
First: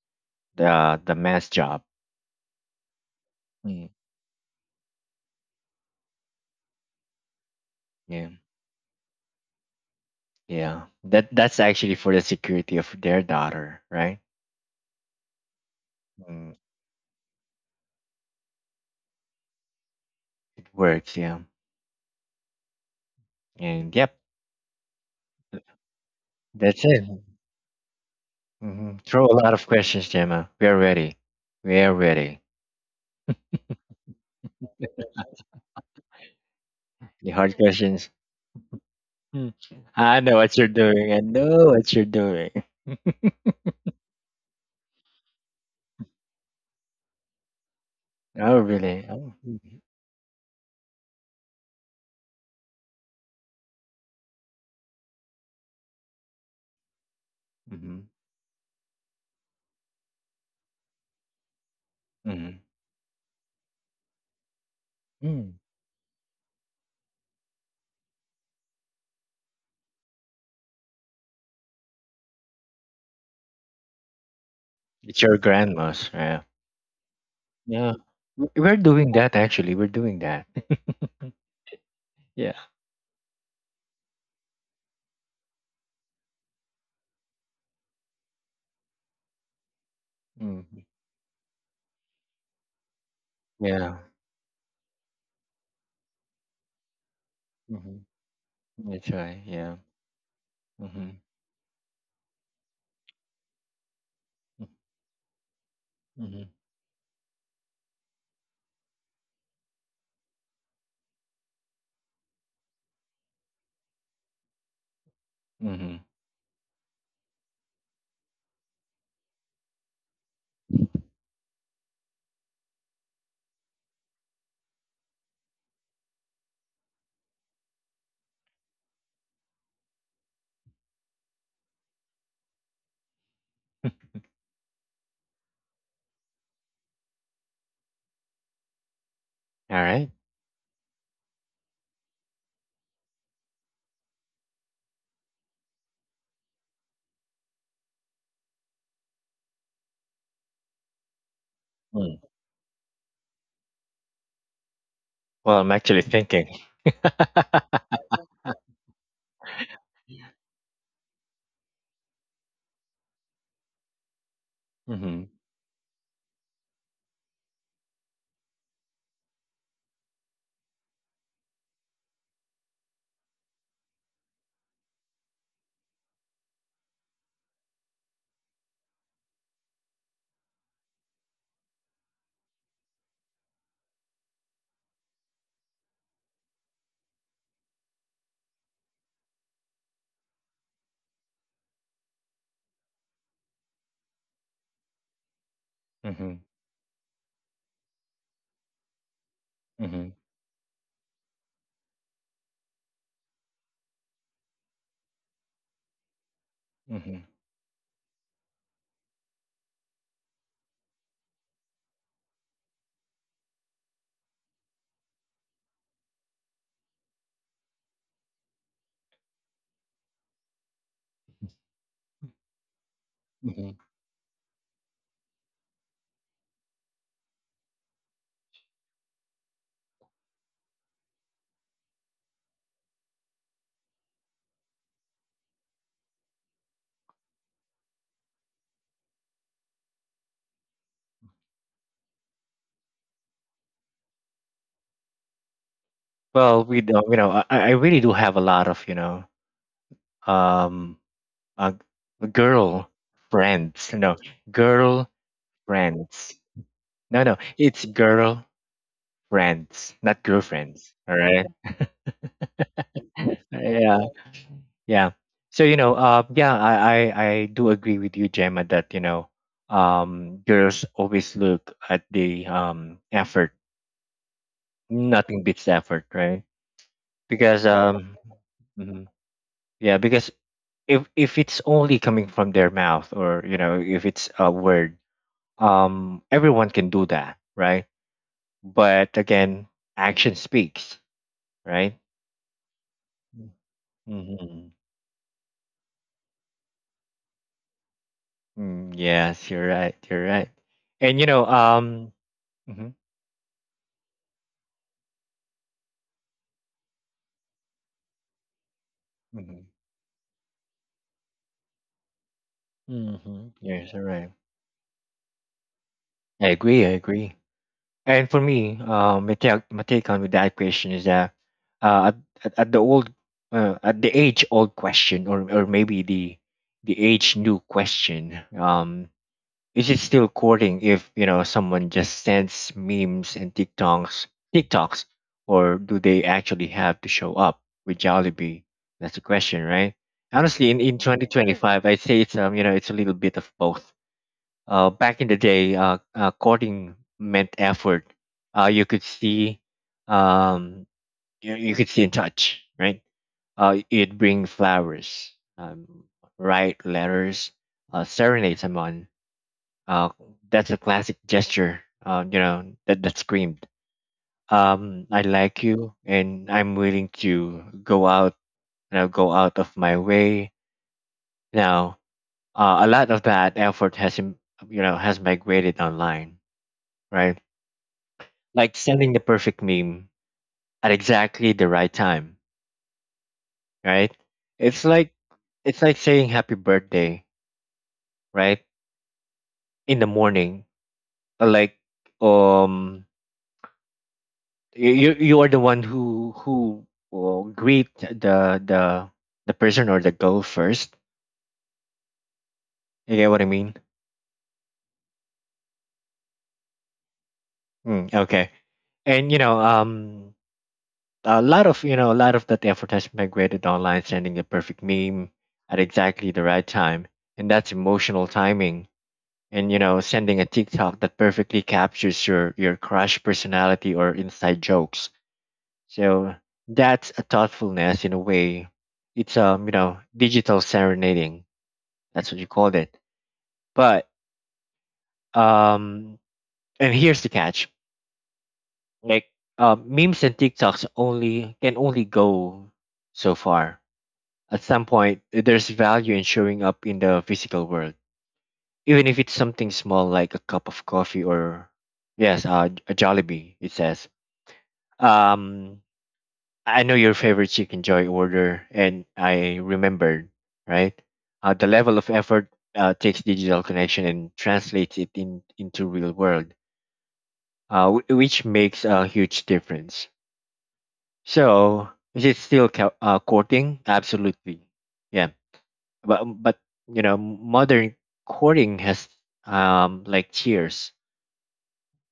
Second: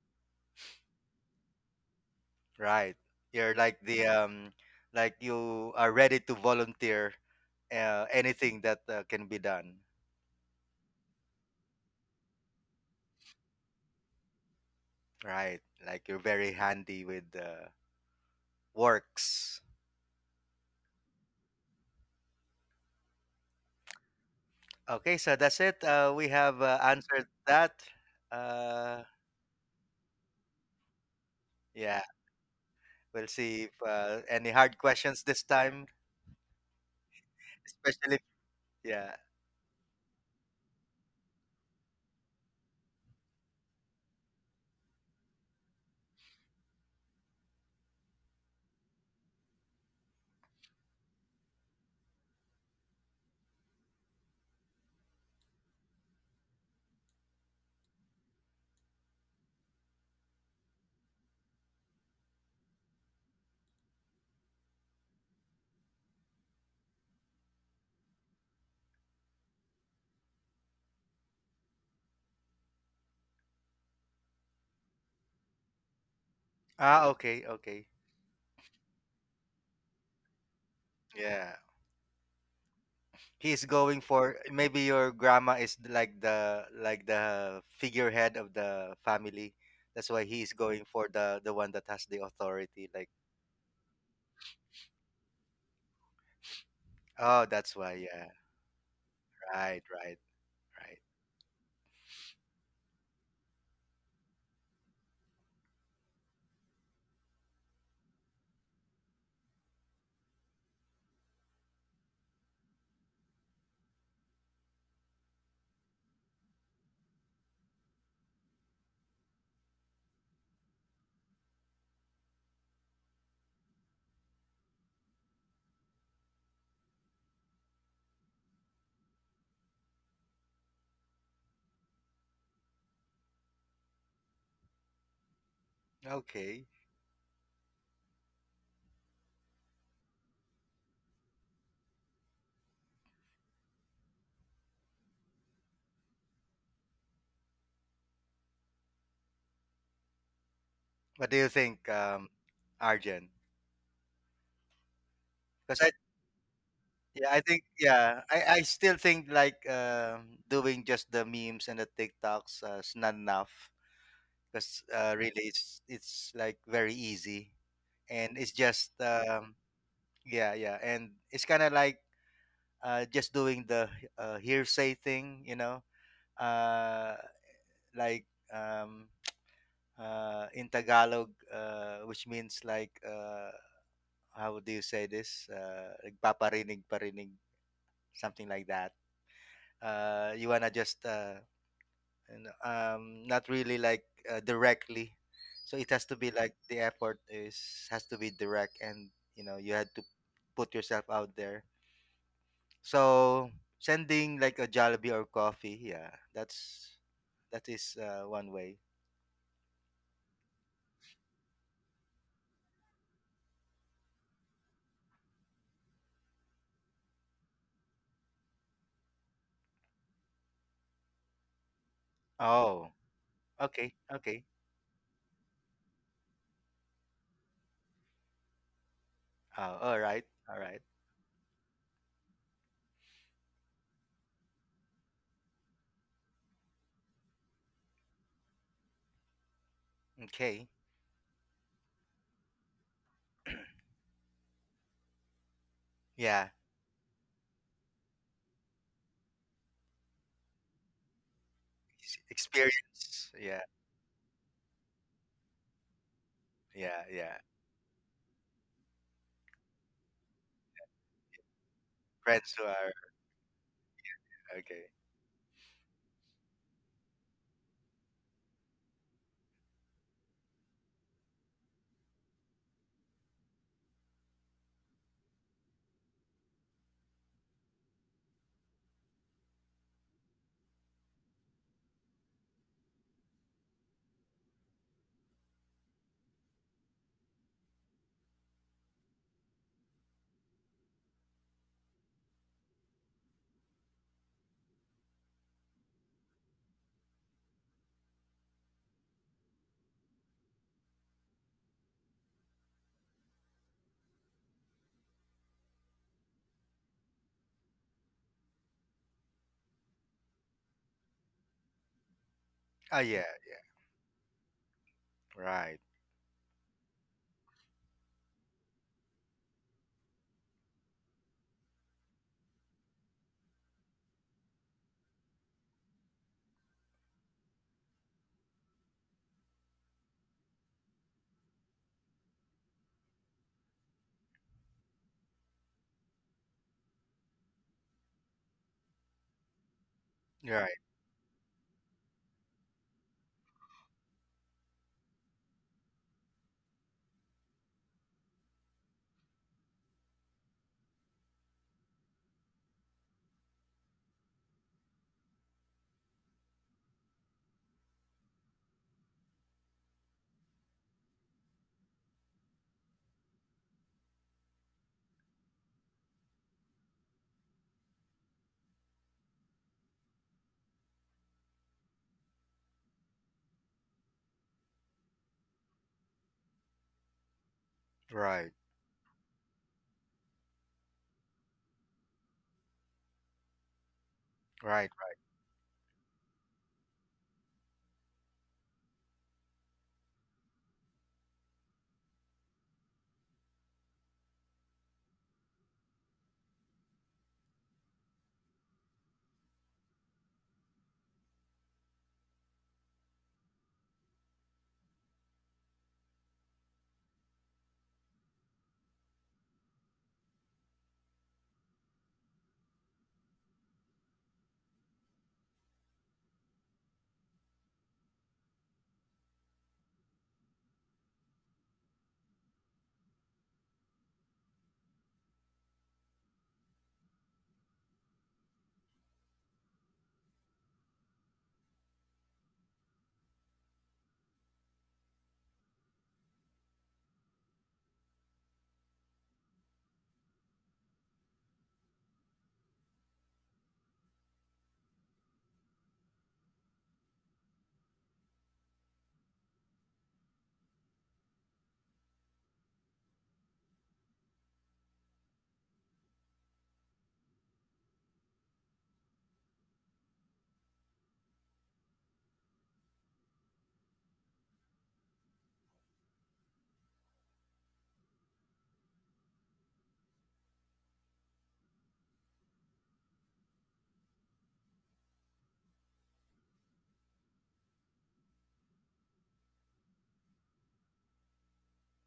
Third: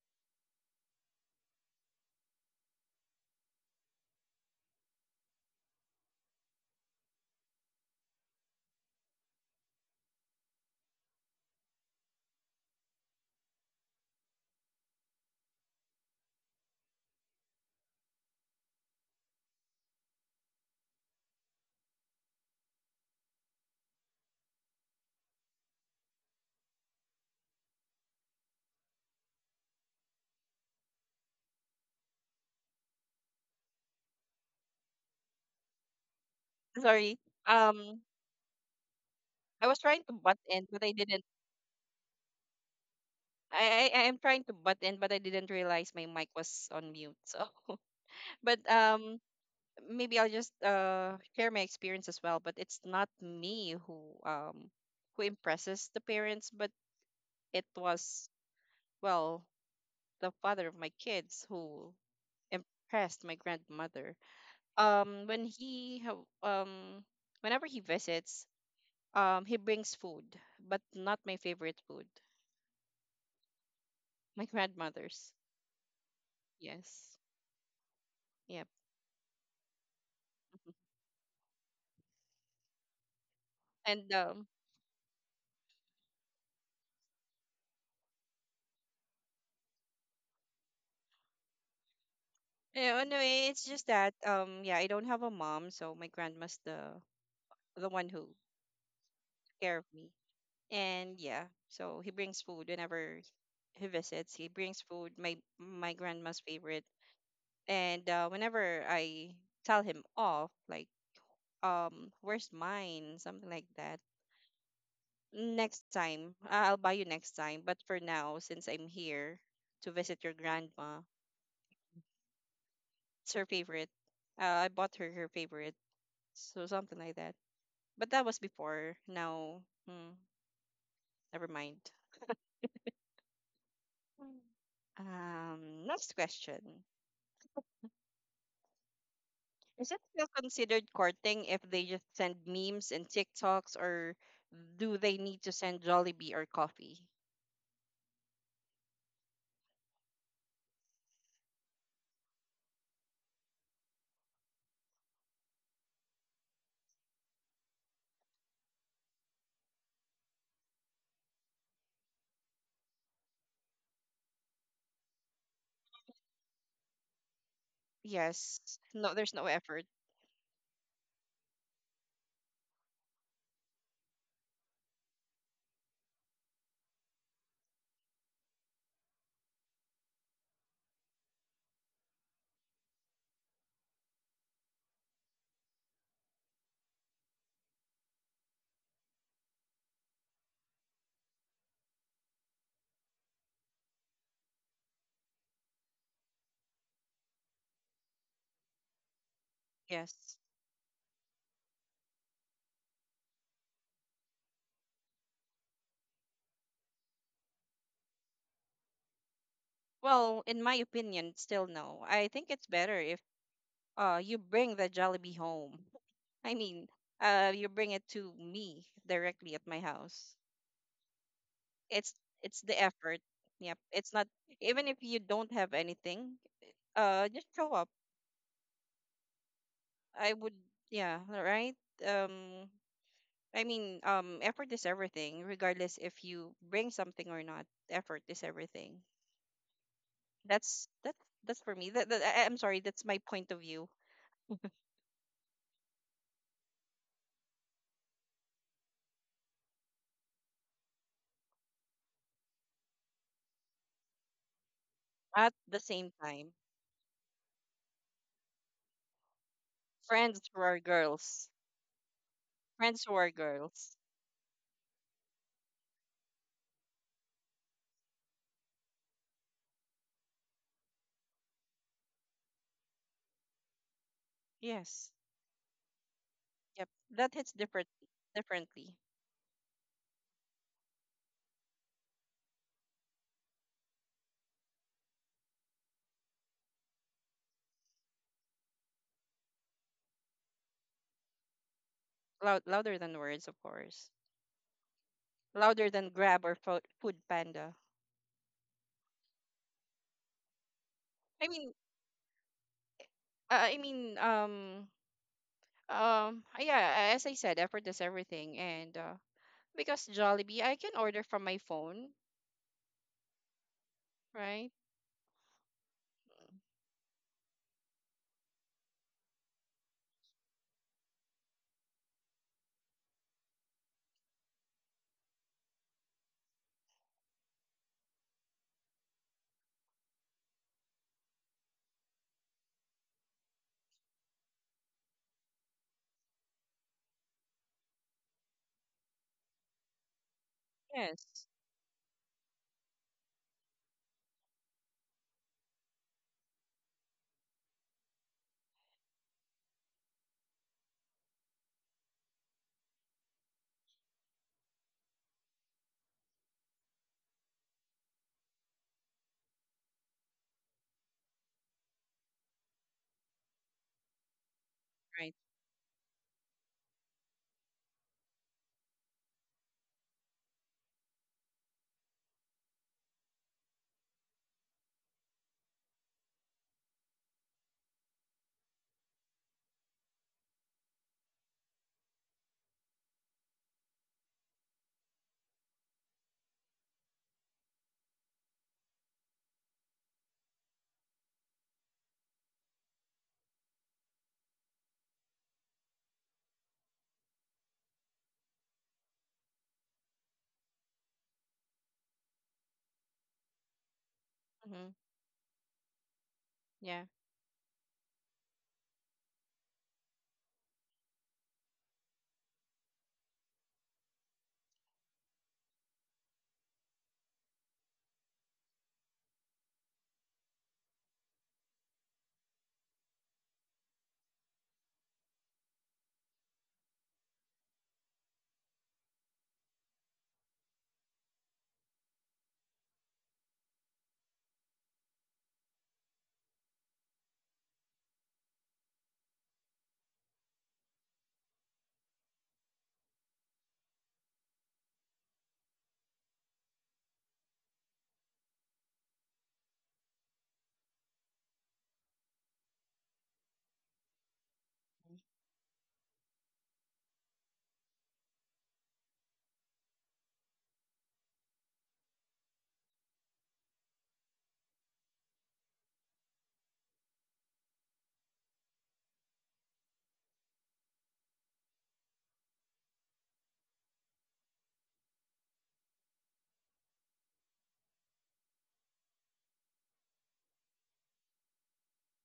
Speaker 1: the man's job.
Speaker 2: Right. You're like
Speaker 1: Mm,
Speaker 2: the, like you are ready to volunteer
Speaker 1: yeah,
Speaker 2: anything that can be done.
Speaker 1: yeah, that's actually for the security of their daughter, right?
Speaker 2: Right. Like you're very
Speaker 1: Mm,
Speaker 2: handy with works.
Speaker 1: it works. Yeah, and yep,
Speaker 2: Okay, so that's it. We have
Speaker 1: that's it.
Speaker 2: answered that.
Speaker 1: Hmm,
Speaker 2: Uh,
Speaker 1: throw a lot of questions, Gemma, we are ready. we are
Speaker 2: yeah,
Speaker 1: ready
Speaker 2: we'll see if any hard questions this time,
Speaker 3: Sorry.
Speaker 1: the hard
Speaker 3: Um,
Speaker 1: questions.
Speaker 2: especially. Yeah.
Speaker 1: Mm.
Speaker 3: I was trying to
Speaker 1: I know
Speaker 3: butt
Speaker 1: what
Speaker 3: in,
Speaker 1: you're
Speaker 3: but I
Speaker 1: doing I
Speaker 3: didn't.
Speaker 1: know what you're doing
Speaker 3: I am trying to butt in, but I didn't realize my mic was on mute. So,
Speaker 1: Oh,
Speaker 3: but
Speaker 1: really? Oh.
Speaker 3: maybe I'll just share my experience as well, but it's not me um who impresses the parents, but it
Speaker 1: Hmm.
Speaker 3: was well, the father of my kids, who impressed my grandmother. Um, when
Speaker 1: Hmm.
Speaker 3: he ha- um Whenever he visits, he brings food, but not my favorite food, my
Speaker 1: It's
Speaker 3: grandmother's.
Speaker 1: your grandma's. Yeah.
Speaker 2: Ah,
Speaker 3: Yes.
Speaker 2: okay, okay.
Speaker 1: Yeah.
Speaker 3: Yep.
Speaker 1: We're doing that actually. We're doing that.
Speaker 3: Mhm.
Speaker 2: Yeah.
Speaker 1: Yeah.
Speaker 2: He's going
Speaker 3: And
Speaker 2: for, maybe your grandma is like the figurehead of the family. That's why he's
Speaker 1: Mm.
Speaker 2: going for the one that has the authority,
Speaker 3: yeah,
Speaker 2: like.
Speaker 3: anyway, it's just
Speaker 1: Yeah.
Speaker 3: that yeah, I don't have a mom, so my grandma's
Speaker 2: Oh, that's
Speaker 3: the
Speaker 2: why.
Speaker 1: Hmm.
Speaker 3: one who
Speaker 2: Yeah,
Speaker 1: That's right. Yeah.
Speaker 3: care of
Speaker 2: right,
Speaker 3: me.
Speaker 2: right, right.
Speaker 1: Mm-hmm.
Speaker 3: And yeah, so he brings food whenever he visits. He brings food, my grandma's
Speaker 1: Mm-hmm.
Speaker 3: favorite. And whenever I tell him off, like, where's mine? Something like that. Next
Speaker 1: Mm-hmm.
Speaker 3: time, I'll buy you next time. But for now, since I'm here to visit your grandma, it's her favorite. I bought her her favorite. So something like that. But that was before. Now, mm, never mind. Mm. Um, next
Speaker 2: Okay.
Speaker 3: question.
Speaker 1: All
Speaker 3: Is it
Speaker 1: right.
Speaker 3: still considered courting if they just send memes and TikToks, or do they need to send Jollibee or coffee?
Speaker 2: What do you think,
Speaker 1: Mm.
Speaker 2: Arjen?
Speaker 1: Well, I'm
Speaker 2: Because I.
Speaker 1: actually thinking.
Speaker 2: Yeah, I think, yeah, I still think like, doing just the memes and the TikToks is not enough, because
Speaker 1: Mm-hmm.
Speaker 2: really it's like very easy, and it's
Speaker 3: Yes.
Speaker 2: just
Speaker 3: No, there's no
Speaker 2: um
Speaker 3: effort.
Speaker 2: Yeah, yeah, and it's kind of like, just doing the hearsay thing, you know, uh, like, um, in Tagalog, which means like, how do you say this? Nagpaparinig parinig, something like that. You wanna just, and, not really like, directly, so it has to be
Speaker 1: Mm-hmm.
Speaker 2: like the effort is has to be direct, and you know you had to
Speaker 1: Mm-hmm.
Speaker 3: Yes.
Speaker 2: put yourself out there. So sending like a Jollibee or coffee, yeah, that's
Speaker 1: Mm-hmm.
Speaker 2: that is one way.
Speaker 3: Well, in my opinion, still no. I think it's better if you bring the Jollibee home. I mean, you bring it to me directly at my house. It's it's the
Speaker 2: Oh,
Speaker 3: effort. Yep.
Speaker 1: Mm-hmm.
Speaker 2: okay,
Speaker 3: It's not,
Speaker 2: okay.
Speaker 3: even if you don't have anything, just show up.
Speaker 2: Oh,
Speaker 3: I would
Speaker 2: all right,
Speaker 3: yeah, right? Um I mean, effort is everything, regardless if you bring something or not. Effort is everything.
Speaker 2: okay.
Speaker 3: That's that's that's for me. That, that I- I'm sorry, that's my point of view.
Speaker 2: Yeah,
Speaker 1: Well, we don't, you know, I really do have a lot of, um, uh, girl
Speaker 2: experience. Yeah,
Speaker 1: friends, you know, girl
Speaker 3: At the same
Speaker 1: friends.
Speaker 3: time,
Speaker 2: yeah,
Speaker 1: No, no,
Speaker 2: yeah.
Speaker 1: it's girl friends, not
Speaker 3: friends who are
Speaker 1: girlfriends. All
Speaker 3: girls,
Speaker 1: right.
Speaker 2: Friends who
Speaker 3: friends
Speaker 2: are
Speaker 3: who are
Speaker 1: Exactly.
Speaker 3: girls.
Speaker 1: Yeah. Yes.
Speaker 2: okay.
Speaker 1: Yeah. So you know, yeah, I do agree with you, Gemma, that girls always look at the effort.
Speaker 3: Yes,
Speaker 1: Nothing beats effort, right?
Speaker 3: yep. That hits
Speaker 1: Because
Speaker 3: different differently.
Speaker 1: mhm. Yeah, because if it's only coming from their mouth, or you know, if it's a word, everyone can do that, right? But again, action speaks, right?
Speaker 3: Loud, louder than words, of course.
Speaker 1: Mhm.
Speaker 3: Louder than Grab or fo- Food Panda.
Speaker 1: Mm, yes, you're right. You're right. And you
Speaker 3: I
Speaker 1: know,
Speaker 3: mean,
Speaker 1: hmm,
Speaker 3: I mean, yeah. As I said, effort is everything, and
Speaker 1: hmm,
Speaker 3: because Jollibee, I can order from my phone,
Speaker 2: Oh yeah,
Speaker 1: hmm,
Speaker 2: yeah.
Speaker 1: yes, you're right.
Speaker 3: right?
Speaker 2: Right,
Speaker 1: I agree. I agree. And for me, my take, on with that question is that, uh, at, at the old, at the age old question, or maybe the age new question, is it still courting if, you know, someone just sends memes and TikToks, or do they actually have to show up with Jollibee? That's the question, right? Honestly,
Speaker 2: right,
Speaker 1: in Mm.
Speaker 3: Yes,
Speaker 1: 2025, I'd say it's you know it's a little bit of both. Back in the day, courting meant effort. You could see, um, you could see and touch, right? It'd bring flowers, write letters, serenade someone, uh, that's a classic gesture. You know that that screamed.
Speaker 3: right.
Speaker 1: I like you, and I'm willing to go out. You know, go out of my way. Now, a lot of that effort has you know has migrated online, right?
Speaker 2: right,
Speaker 1: Like sending the perfect meme at exactly the right time, right? It's
Speaker 2: right,
Speaker 1: like
Speaker 2: right.
Speaker 1: it's like saying happy birthday, right? In the morning, uh, like um you are the one who will greet the person or the girl first. You get what I mean?
Speaker 3: Mm-hmm. Yeah.
Speaker 1: Mm, okay. And you know, a lot of that effort has migrated online, sending the perfect meme at exactly the right time, and that's emotional timing. And you know, sending a TikTok that perfectly captures your crush personality or inside jokes. So that's a thoughtfulness in a way. It's you know digital serenading. That's what you called it. But um, and here's the catch: like memes and TikToks only can only go so far. At some point, there's value in showing up in the physical world, even if it's something small like a cup of coffee or, yes, a Jollibee. It says, Um, I know your favorite chicken joy order, and I remembered, right. The level of effort takes digital connection and translates it in into real world, which makes a huge difference. So is it still courting? Absolutely, yeah. But you know, modern courting has like tiers.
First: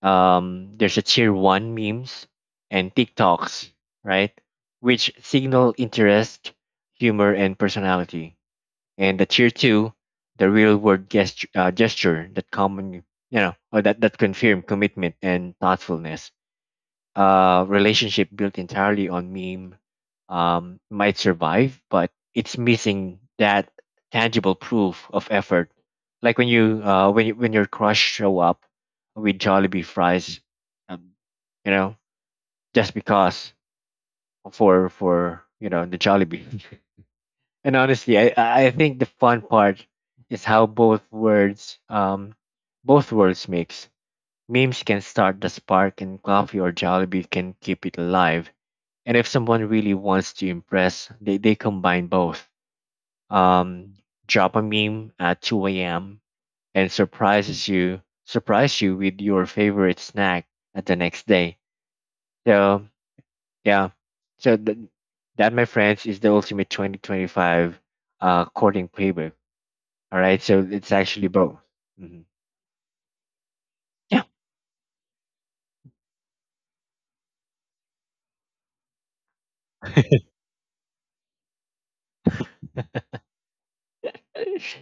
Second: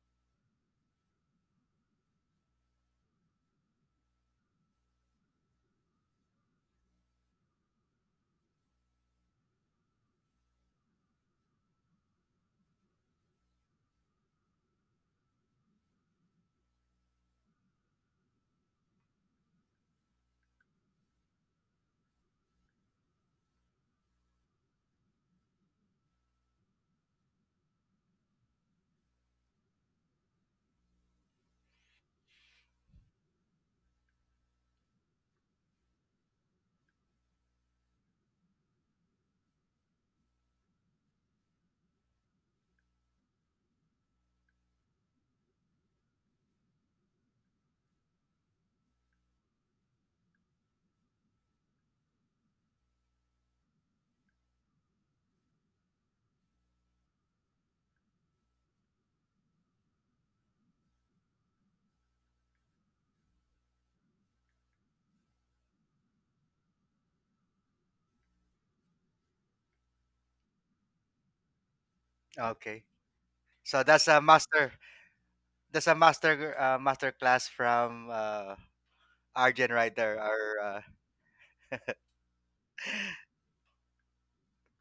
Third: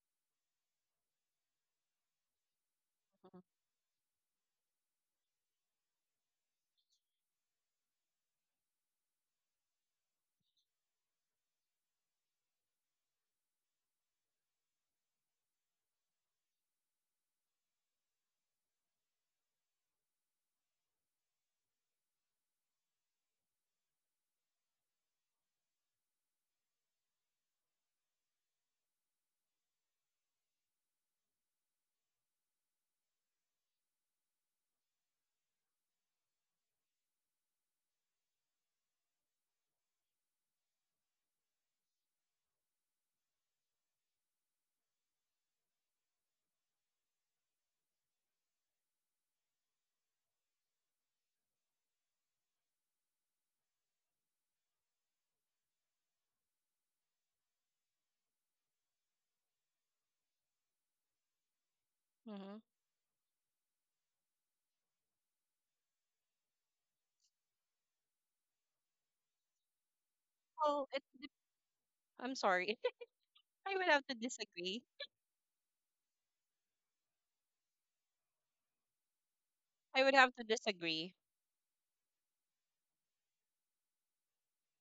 Speaker 1: There's a tier one, memes and TikToks, right? Which signal interest, humor, and personality. And the tier two, the real world gesture that common, you know, or that confirm commitment and thoughtfulness, relationship built entirely on meme, might survive, but it's missing that tangible proof of effort. Like when your crush show up with Jollibee fries, um, you know, just because, for you know the Jollibee. And honestly, I think the fun part is how both worlds mix. Memes can start the spark, and coffee or Jollibee can keep it alive, and if someone really wants to impress, they combine both. Um, drop a meme at 2 a.m. and surprise you with your favorite snack at the next day.
Speaker 3: Mm-hmm.
Speaker 1: So yeah, so th- that my friends is the ultimate 2025 courting playbook. All right, so
Speaker 3: Well,
Speaker 1: it's
Speaker 3: it,
Speaker 1: actually
Speaker 3: dep-
Speaker 1: both. Mhm.
Speaker 3: I'm sorry.
Speaker 2: Okay.
Speaker 3: I
Speaker 2: So
Speaker 3: would have
Speaker 2: that's
Speaker 3: to
Speaker 2: a
Speaker 1: Yeah,
Speaker 2: master.
Speaker 3: disagree.
Speaker 2: That's a master master class from Arjen right
Speaker 3: I would
Speaker 2: there.
Speaker 3: have to
Speaker 2: Or
Speaker 3: disagree.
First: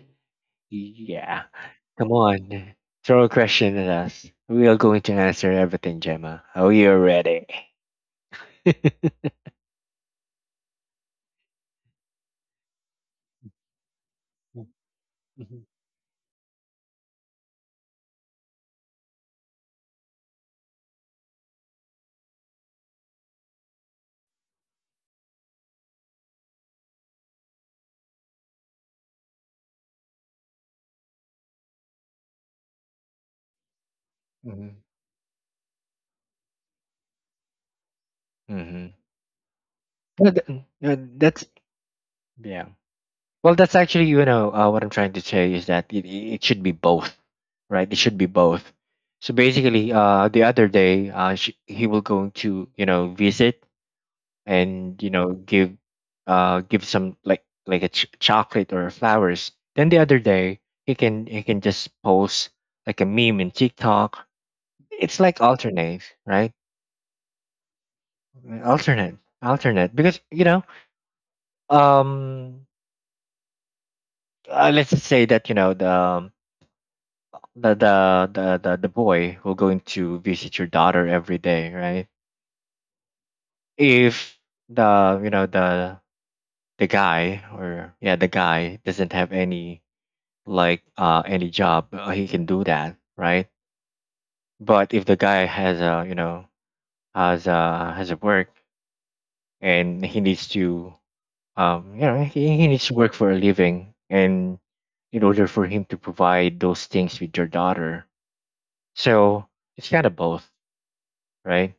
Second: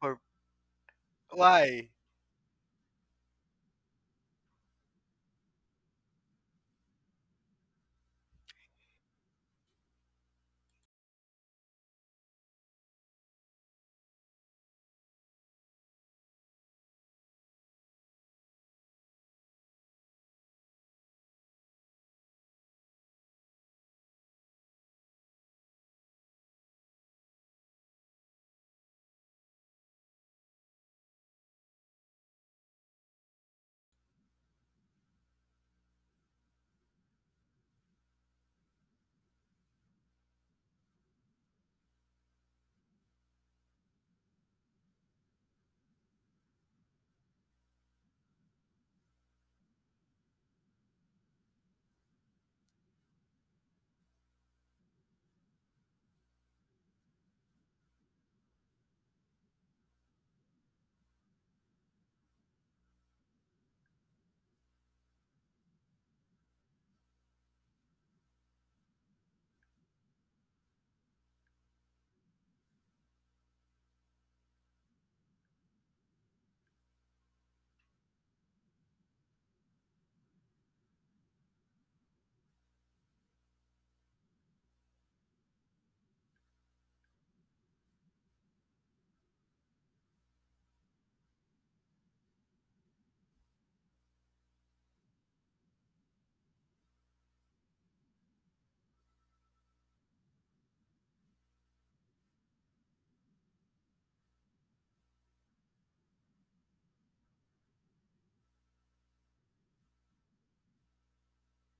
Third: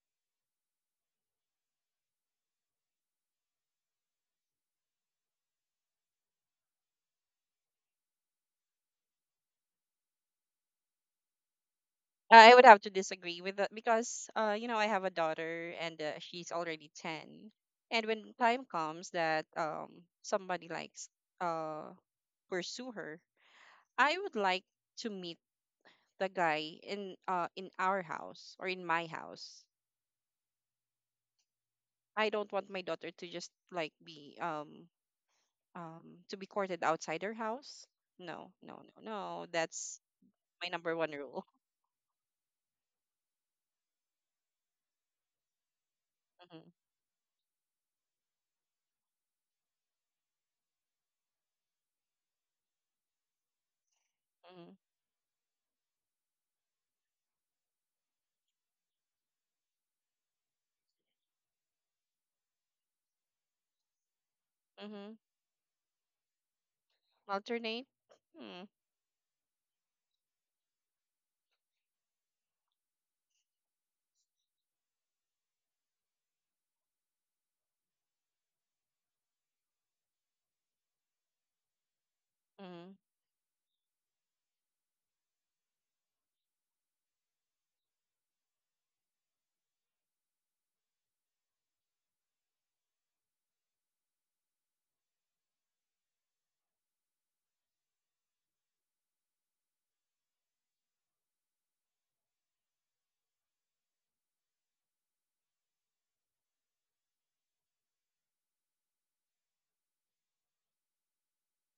Speaker 2: for
Speaker 1: yeah.
Speaker 2: why?
Speaker 1: Come on, throw a question at us. We are going to answer everything, Gemma. Are you ready?
Speaker 3: I would have to disagree with that because, you
Speaker 1: Mm,
Speaker 3: know, I have a
Speaker 1: mhm,
Speaker 3: daughter, and she's already 10. And when time comes that somebody likes uh pursue her, I would like to meet the guy in our house, or in my house. I don't want my daughter to just like be
Speaker 1: mhm,
Speaker 3: to be courted outside her house. No, no,
Speaker 1: mhm.
Speaker 3: no, no. That's
Speaker 1: Yeah,
Speaker 3: my number one rule.
Speaker 1: that's, yeah. Well, that's actually you know what I'm trying to say is that it should be both, right? It should be both. So basically, the other day, sh he will going to, you know, visit
Speaker 3: Mm-hmm, mm-hmm,
Speaker 1: and you know give, give some like a ch chocolate or flowers. Then the other day, he can just post like a meme in TikTok.
Speaker 3: mm-hmm.
Speaker 1: It's like alternate, right?
Speaker 3: Alternate. Hmm.
Speaker 1: Alternate, alternate, because you know. Um, let's just say that you know the boy who going to visit your daughter every day, right?
Speaker 3: Mm-hmm,
Speaker 1: If the you know the the guy or yeah the guy doesn't have any any job, he can do that, right? But if the guy has a, you know, has a work, and he needs to, you know, he needs to work for a living, and in order for him to provide those things with your daughter. So it's kind of both, right?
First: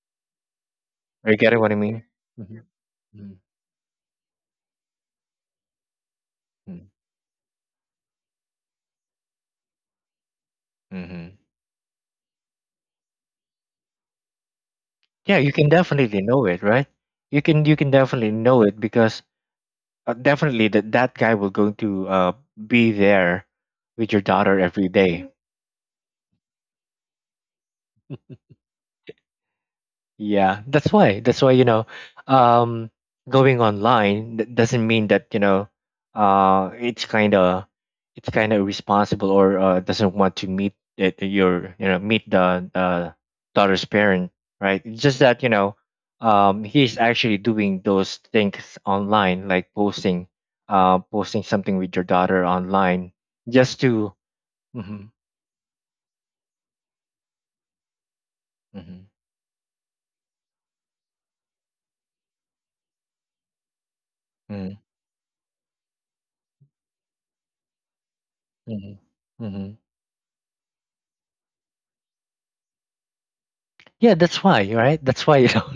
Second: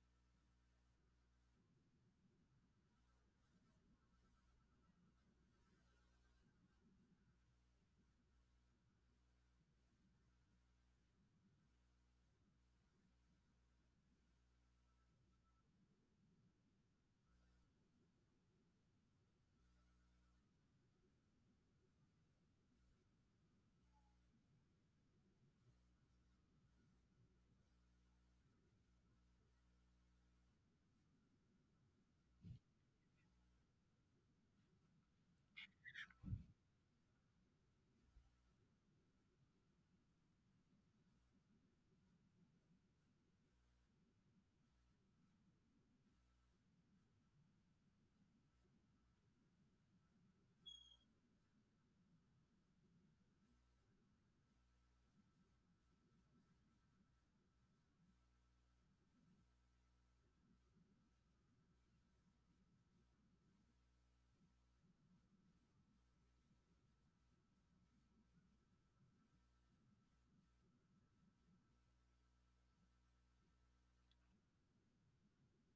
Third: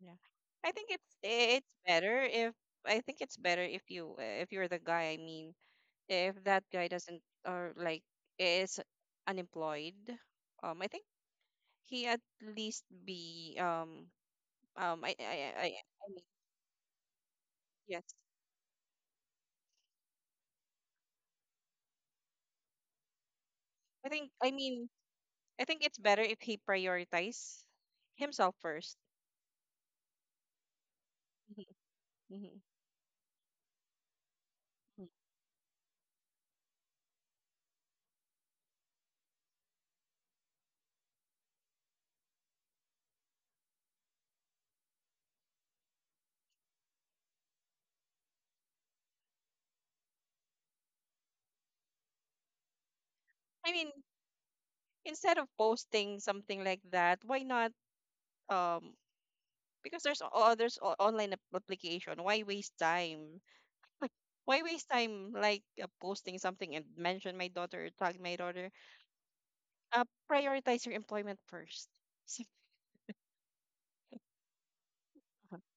Speaker 3: yeah. I think it's
Speaker 1: Are you getting
Speaker 3: it's
Speaker 1: what I mean?
Speaker 3: better if
Speaker 1: Mm-hmm.
Speaker 3: I think it's better if you if you're the guy. I mean, if that guy doesn't, or like, is unemployed, I think
Speaker 1: Hmm.
Speaker 3: he at least be um I I
Speaker 1: Yeah, you can
Speaker 3: I
Speaker 1: definitely
Speaker 3: mean,
Speaker 1: know it, right? You can
Speaker 3: yes.
Speaker 1: definitely know it, because definitely that that guy will going to be there
Speaker 3: I
Speaker 1: with your
Speaker 3: think I
Speaker 1: daughter
Speaker 3: mean
Speaker 1: every day.
Speaker 3: I think it's better if he prioritize himself first.
Speaker 1: Yeah, that's why. That's why, you know,
Speaker 3: Mhm,
Speaker 1: um, going online doesn't
Speaker 3: mhm.
Speaker 1: mean that, you know, it's kind of— it's kind of irresponsible, or doesn't want to meet it, your, you know, meet the, daughter's parent, right? It's just that, you know, he's actually doing those things online, like posting, posting something with your daughter online,
Speaker 3: I
Speaker 1: just
Speaker 3: mean,
Speaker 1: to. Hmm.
Speaker 3: instead of posting something like that, why not um
Speaker 1: Hmm.
Speaker 3: because there's online application. Why waste time? Why
Speaker 1: Hmm.
Speaker 3: waste time like posting something and mention my daughter or tag my daughter?
Speaker 1: Hmm. Hmm.
Speaker 3: Uh, Prioritize your employment first. So,
Speaker 1: Yeah, that's why, right? That's why, you know.